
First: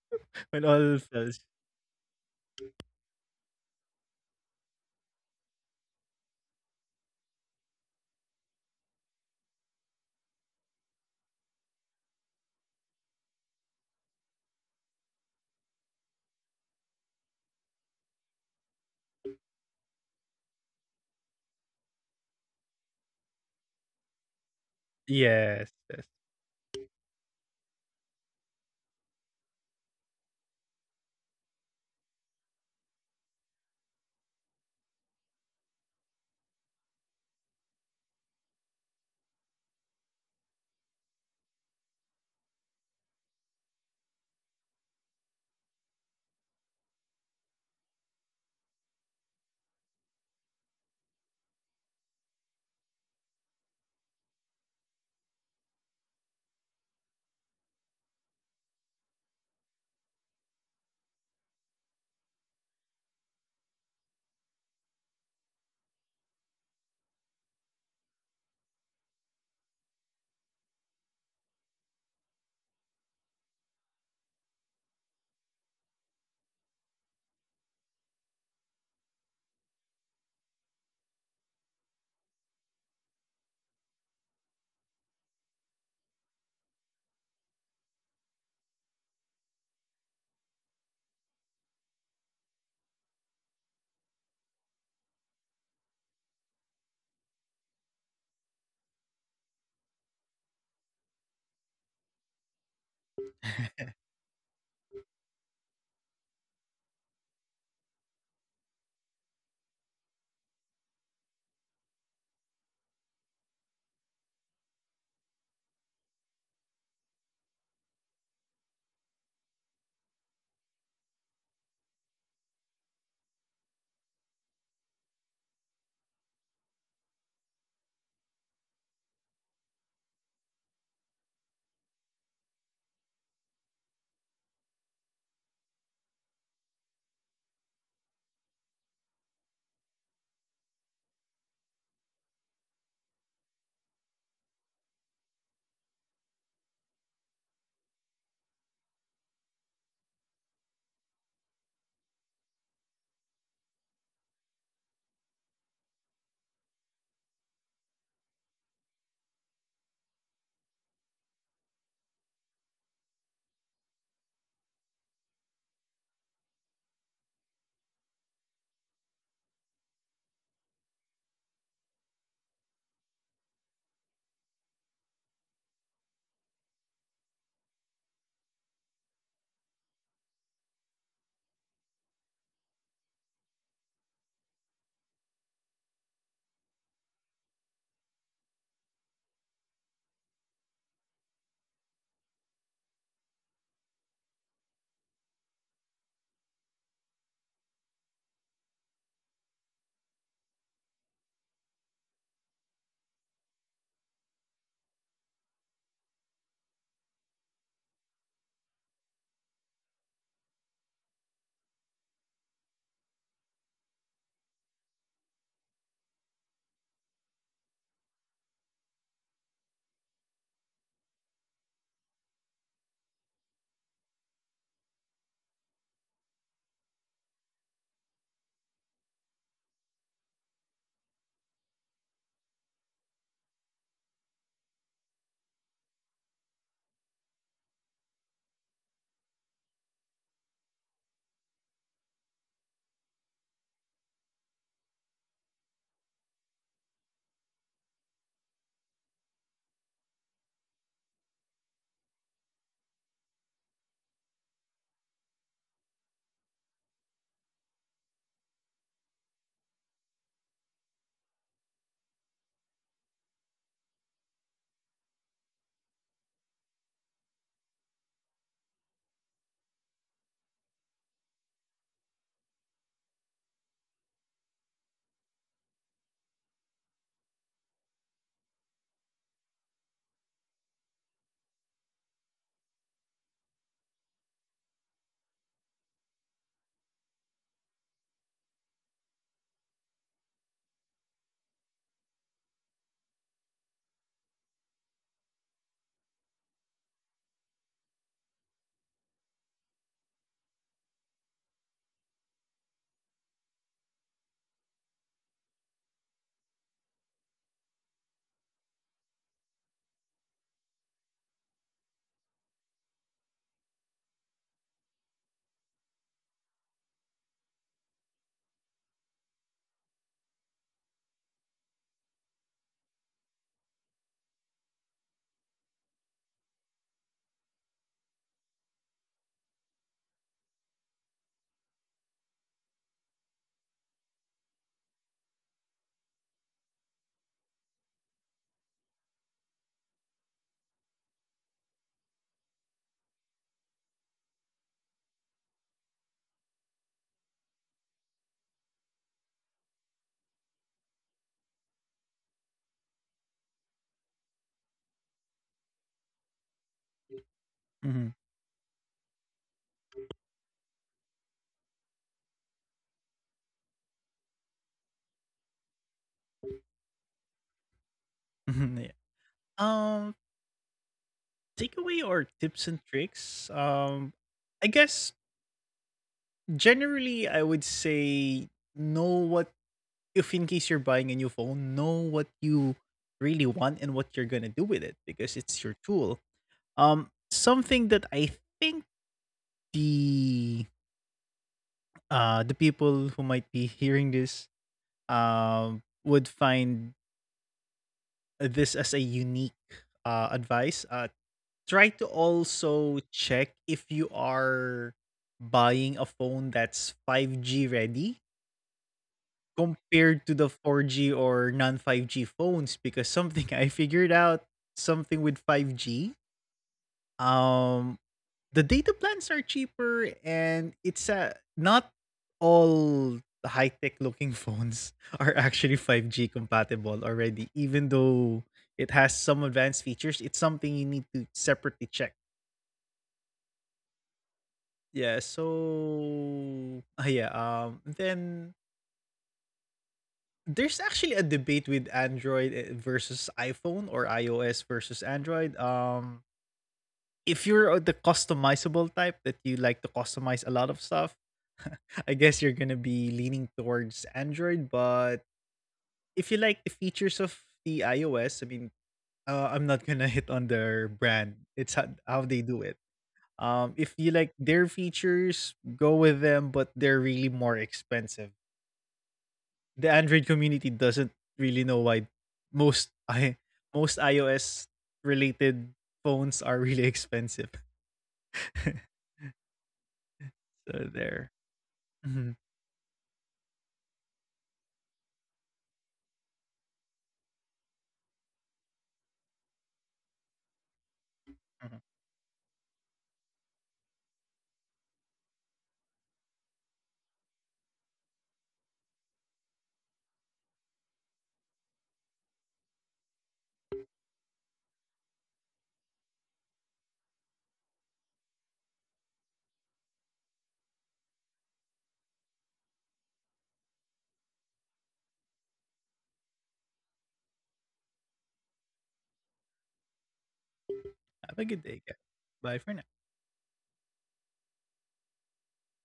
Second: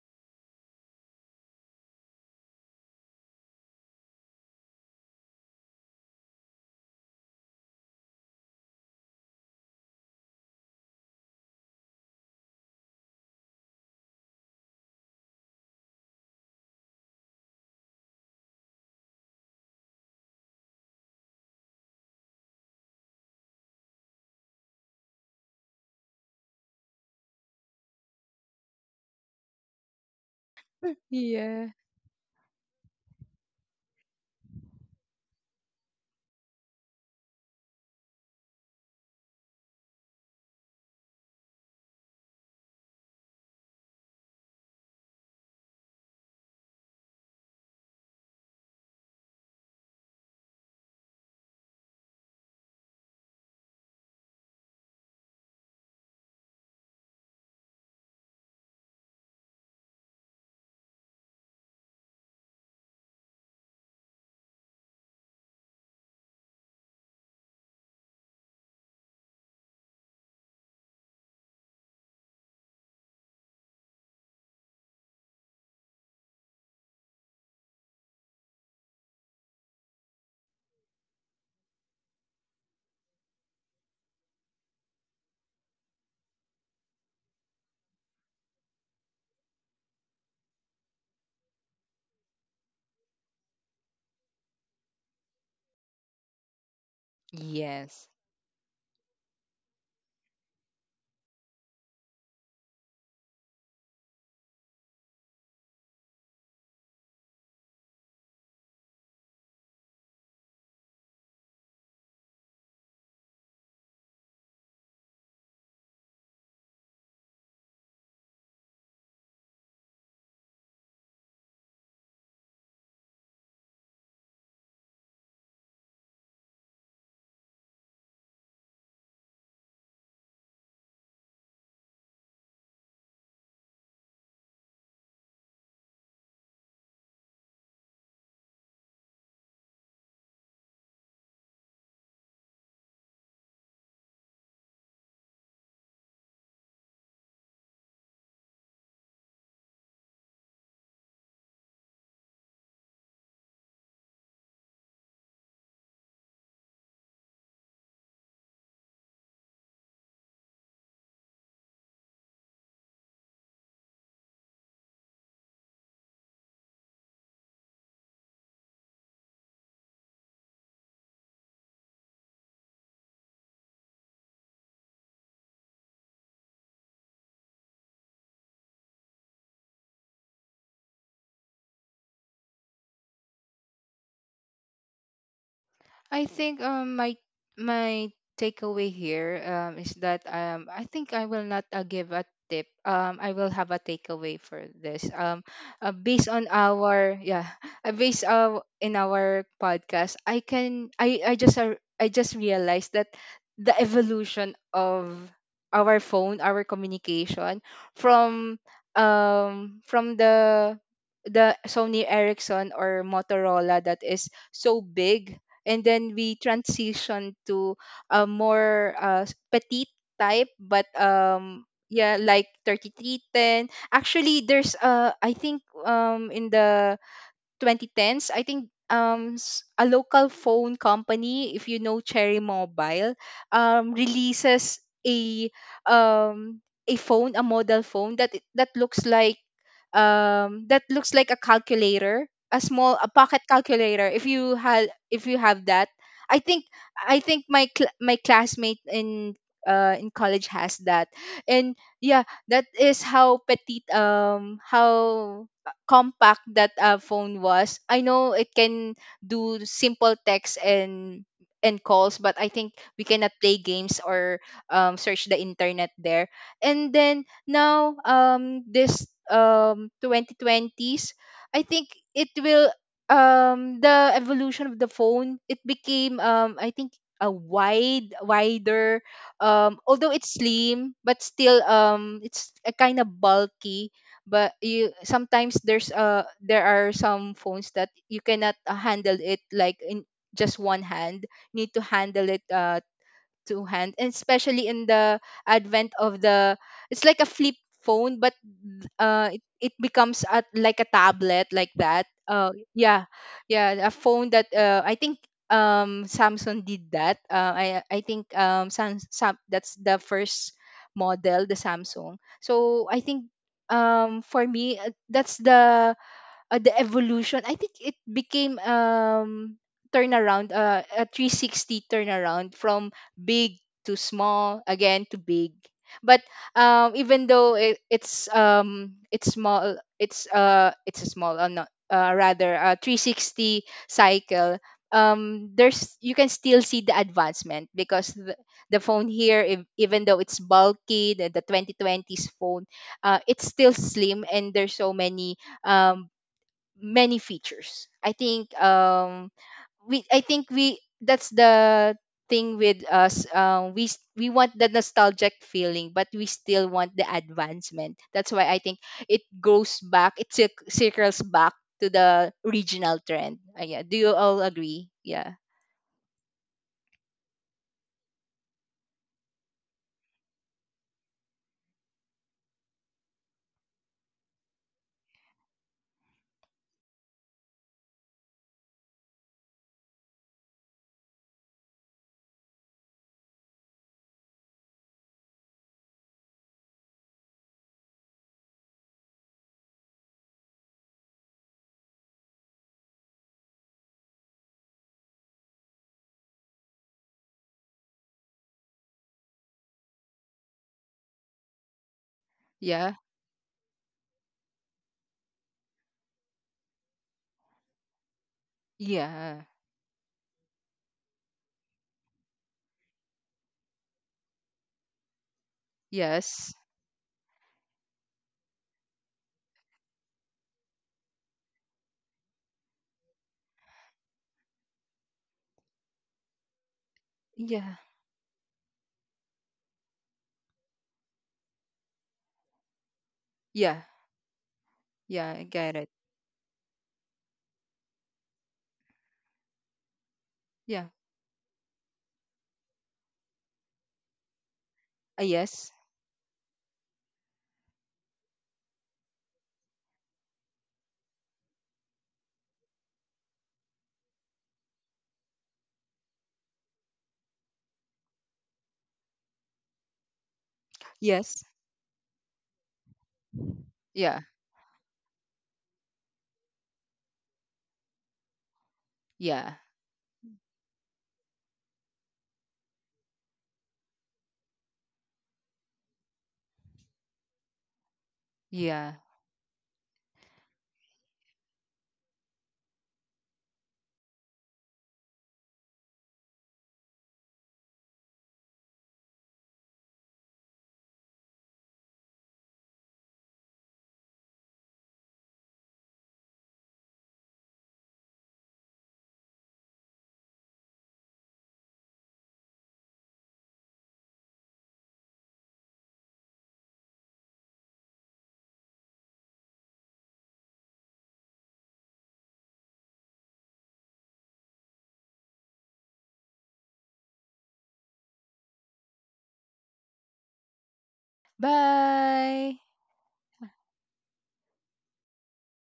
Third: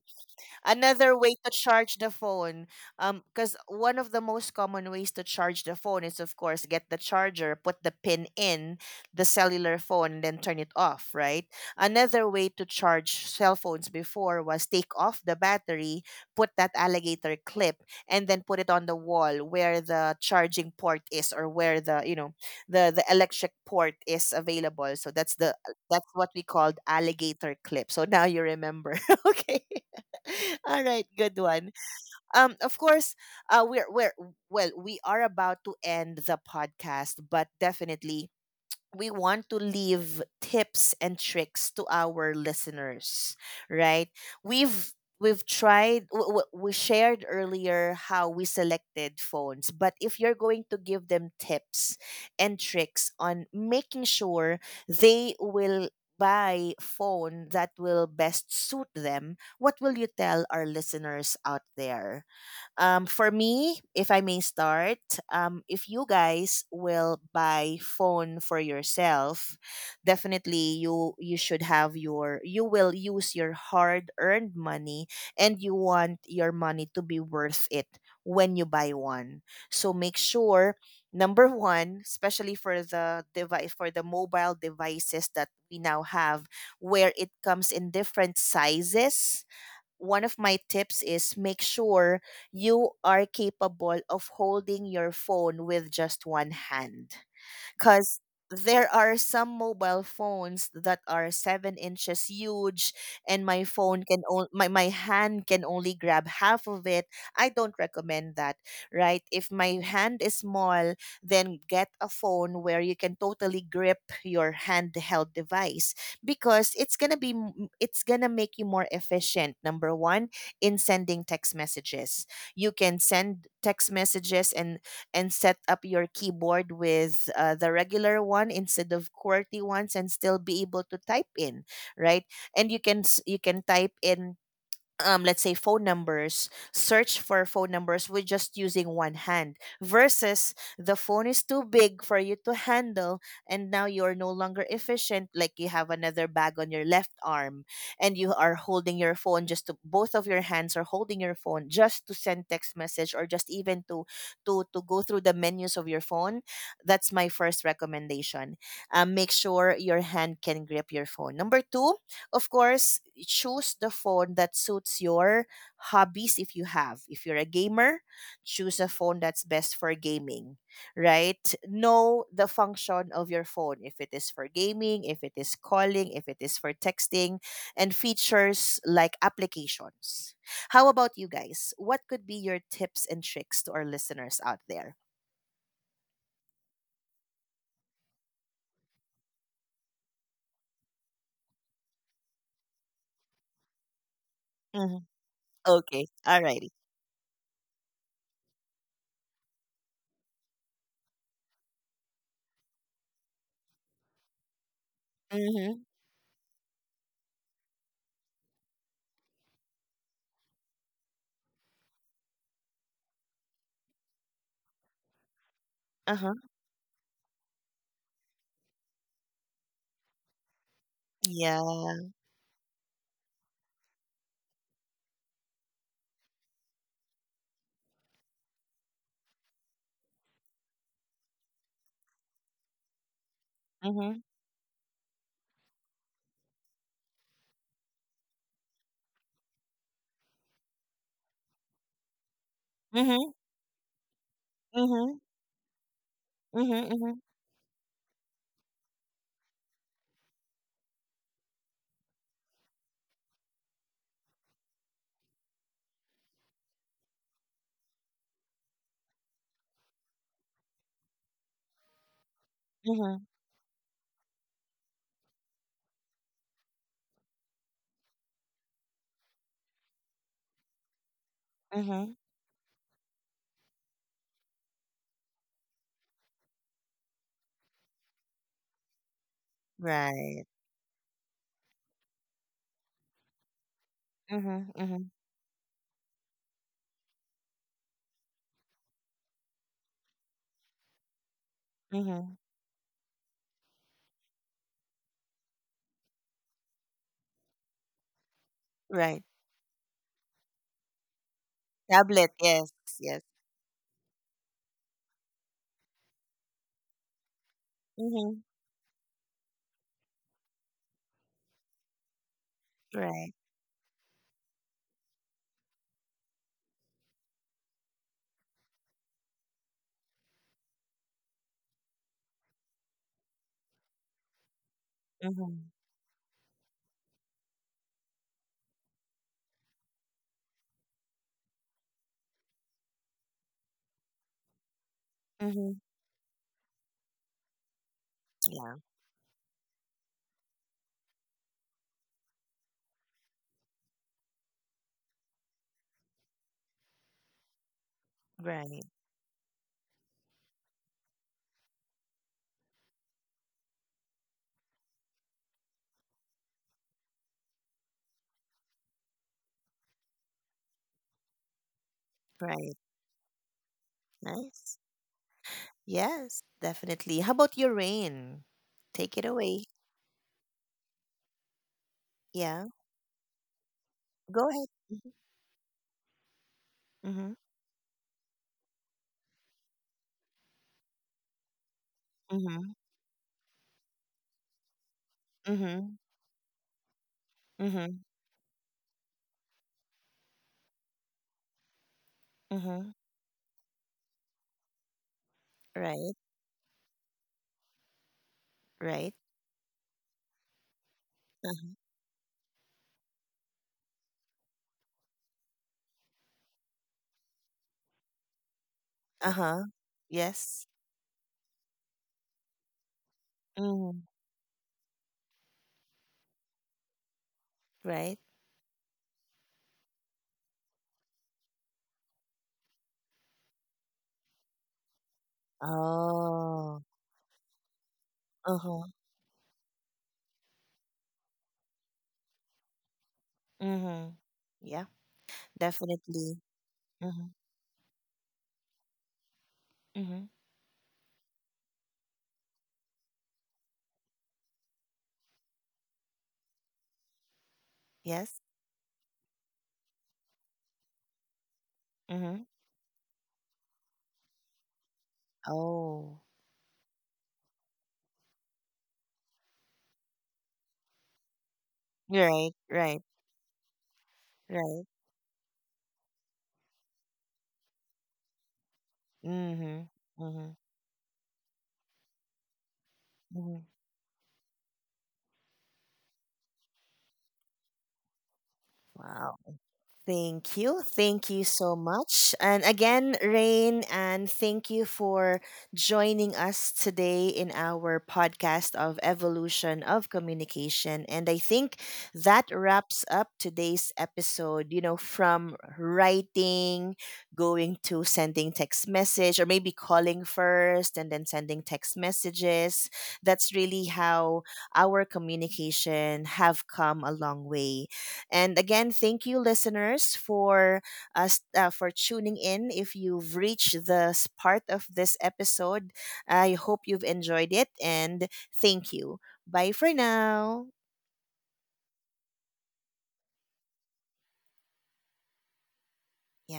S3: when all
S1: Another way
S3: fails.
S1: to charge the phone, um because one of the most common ways to charge the phone is of course get the charger, put the pin in the cellular phone and then turn it off, right? Another way to charge cell phones before was take off the battery, put that alligator clip, and then put it on the wall where the charging port is, or where, the you know, the the electric port is available. So that's the,
S3: Yes, yes.
S1: that's what we called alligator clip. So now you remember. Okay. All right, good
S2: yeah.
S1: one. Um, of course, uh, we're we're well, we are about to end the podcast, but definitely, we want to leave tips and tricks to our listeners, right? we've we've tried, w- w- we shared earlier how we selected phones, but if you're going to give them tips and tricks on making sure they will buy phone that will best suit them, what will you tell our listeners out there? Um, for me, if I may start, um, if you guys will buy phone for yourself, definitely you you should have your you will use your hard earned money, and you want your money to be worth it when you buy one. So make sure number one, especially for the device for the mobile devices that we now have, where it comes in different sizes, one of my tips is make sure you are capable of holding your phone with just one hand,
S2: Yes.
S1: because there are some mobile phones that are seven inches huge, and my phone can only my, my hand can only grab half of it. I don't recommend that, right? If my hand is small, then get a phone where you can totally grip your handheld device, because it's gonna be, m- it's gonna make you more efficient. Number one, in sending text messages, you can send text messages, and and set up your keyboard with, uh, the regular one instead of QWERTY ones and still be able to type in, right? And you can s- you can type in, um, let's say phone numbers, search for phone numbers with just using one hand, versus the phone is too big for you to handle and now you're no longer efficient, like you have another bag on your left arm and you are holding your phone just to, both of your hands are holding your phone just to send text message or just even to, to to go through the menus of your phone. That's my first recommendation. Um, make sure your hand can grip your phone. Number two, of course, choose the phone that suits your hobbies, if you have. If you're a gamer, choose a phone that's best for gaming, right? Know the function of your phone, if it is for gaming, if it is calling, if it is for texting, and features like applications. How about you guys? What could be your tips and tricks to our listeners out there?
S2: I think um my, my takeaway here um is that um I think I will not uh, give a tip. Um I will have a takeaway for
S1: Mm-hmm.
S2: this. Um uh,
S1: Okay,
S2: based on
S1: alrighty.
S2: our, yeah, uh, based uh, in our podcast, I can I I just uh, I just realized that the evolution of
S1: Mm-hmm.
S2: our phone, our communication, from um from the the Sony Ericsson or Motorola that is so big, and then
S1: Uh huh.
S2: we transitioned to a more uh, s- petite type, but um
S1: Yeah.
S2: yeah, like thirty-three ten. Actually, there's uh i think um in the twenty tens, I think um s- a local phone company, if you know Cherry Mobile, um
S1: Mm-hmm.
S2: releases a um a phone, a model phone that i- that looks like um that looks like a calculator, a small, a
S1: Mm-hmm.
S2: pocket calculator. If you have,
S1: Mm-hmm.
S2: if you have that, I think,
S1: Mm-hmm.
S2: I think my cl- my classmate in uh in college has that. And yeah, that is how petite, um how compact that uh, phone was. I know it can do simple text and and calls, but I think we
S1: Mm-hmm.
S2: cannot play games or um, search the internet there. And then now, um, this um twenty twenties, I think
S1: Mm-hmm.
S2: it will, um the evolution of the phone, it became um I think a wide wider um although it's
S1: Right.
S2: slim, but still um it's a kind of bulky, but
S1: Mhm.
S2: you
S1: Mhm.
S2: sometimes there's uh there are some phones that you cannot uh, handle it like in just one hand. You need to handle
S1: Mhm.
S2: it uh two hands, and especially in the advent of the, it's like a flip phone, but
S1: Right.
S2: uh, it, it becomes a, like a tablet like that.
S1: Tablet.
S2: Uh,
S1: Yes.
S2: yeah,
S1: Yes.
S2: yeah, a phone that uh, I think um Samsung did that. Uh, I I think
S1: Mhm.
S2: um Sam, Sam, that's the first model, the Samsung. So I
S1: Right.
S2: think um for me, uh, that's the uh, the evolution, I think it became um turnaround, uh, a three sixty turnaround from big to small again to big,
S1: Mhm.
S2: but um even though it, it's um it's small, it's uh it's a small uh, not uh, rather a three sixty cycle, um
S1: Mhm.
S2: there's, you can still see the advancement, because the,
S1: Yeah.
S2: the phone here ev- even though it's bulky, the, the twenty twenties phone uh it's still slim and there's so many um many features. I think
S1: Right.
S2: um we I think we, that's the thing with us, um we s- we want the nostalgic feeling but we still want the advancement,
S3: hmm
S2: that's why I think it goes back, it cir- circles back to the
S1: Right.
S2: original trend. Uh, yeah, do you all
S1: Nice.
S2: agree? Yeah.
S1: Yes. Definitely. How about your rain?
S3: hmm yeah.
S1: Take it away.
S3: Um, takeaway or
S1: Yeah.
S3: tips and tricks. Um,
S1: Go
S3: I
S1: ahead.
S3: guess generally
S1: Mhm.
S3: I would say know what if in case you're buying a new phone, know what
S1: Mhm.
S3: you really want and what you're gonna do with it because it's your
S1: Mhm.
S3: tool. Um, something
S1: Mhm.
S3: that I think the uh the
S1: Mhm.
S3: people who might be hearing this um
S1: Right.
S3: would find this as a
S1: Right.
S3: unique uh advice. Uh, try to
S2: Yeah.
S3: also check if you are buying a phone that's five G ready
S1: Uh
S2: Yeah.
S1: huh.
S3: compared to the
S1: Yes.
S3: four G or non five G phones because something I
S1: Mhm.
S3: figured out something with five G
S2: Yes.
S3: um
S1: Right.
S3: the data plans are cheaper and it's uh, not all high-tech looking phones are actually five G
S1: Oh.
S3: compatible already
S2: Yeah.
S3: even though
S1: Uh huh.
S3: it has some advanced features. It's something you need to separately check.
S2: Yeah.
S1: Mhm. Yeah.
S3: Yeah
S2: Yeah, I get it.
S1: Definitely.
S3: so ah, yeah
S1: Mhm.
S3: um then
S1: Mhm.
S3: There's
S2: Yeah.
S3: actually a debate with Android eh, versus iPhone or iOS versus
S2: uh,
S3: Android.
S2: yes.
S3: Um, if you're uh, the
S1: Yes.
S3: customizable type that you like to customize a lot of stuff, I guess
S1: Mhm.
S3: you're gonna be leaning towards Android. But
S1: Oh,
S3: if you like the features of the iOS, I mean, uh, I'm not gonna hit on their brand.
S2: Yes.
S3: It's how, how they
S1: right,
S3: do it.
S1: right,
S3: Um, if you
S2: Yeah.
S3: like their
S1: right.
S3: features, go with them, but they're really more expensive.
S2: Yeah.
S3: The
S1: Mm-hmm.
S3: Android
S1: Mm-hmm.
S3: community doesn't really know why most I
S1: Mm-hmm.
S3: most iOS related phones are really expensive. So
S2: Yeah.
S1: Wow. Thank you.
S3: there.
S1: Thank you so
S3: Mhm.
S1: much. And again, Rain, and thank you for joining us today in our podcast of Evolution of Communication. And I
S3: Mhm.
S1: think that wraps up today's episode, you know, from writing, going to sending text message, or maybe calling first and then sending text messages. That's really how our communication have come a long way. And again, thank you, listeners, for us uh, for tuning in. If you've reached this part of this episode, I hope you've enjoyed it, and thank you. Bye for now.
S3: Have a good day, guys.
S2: Bye.
S3: Bye for now.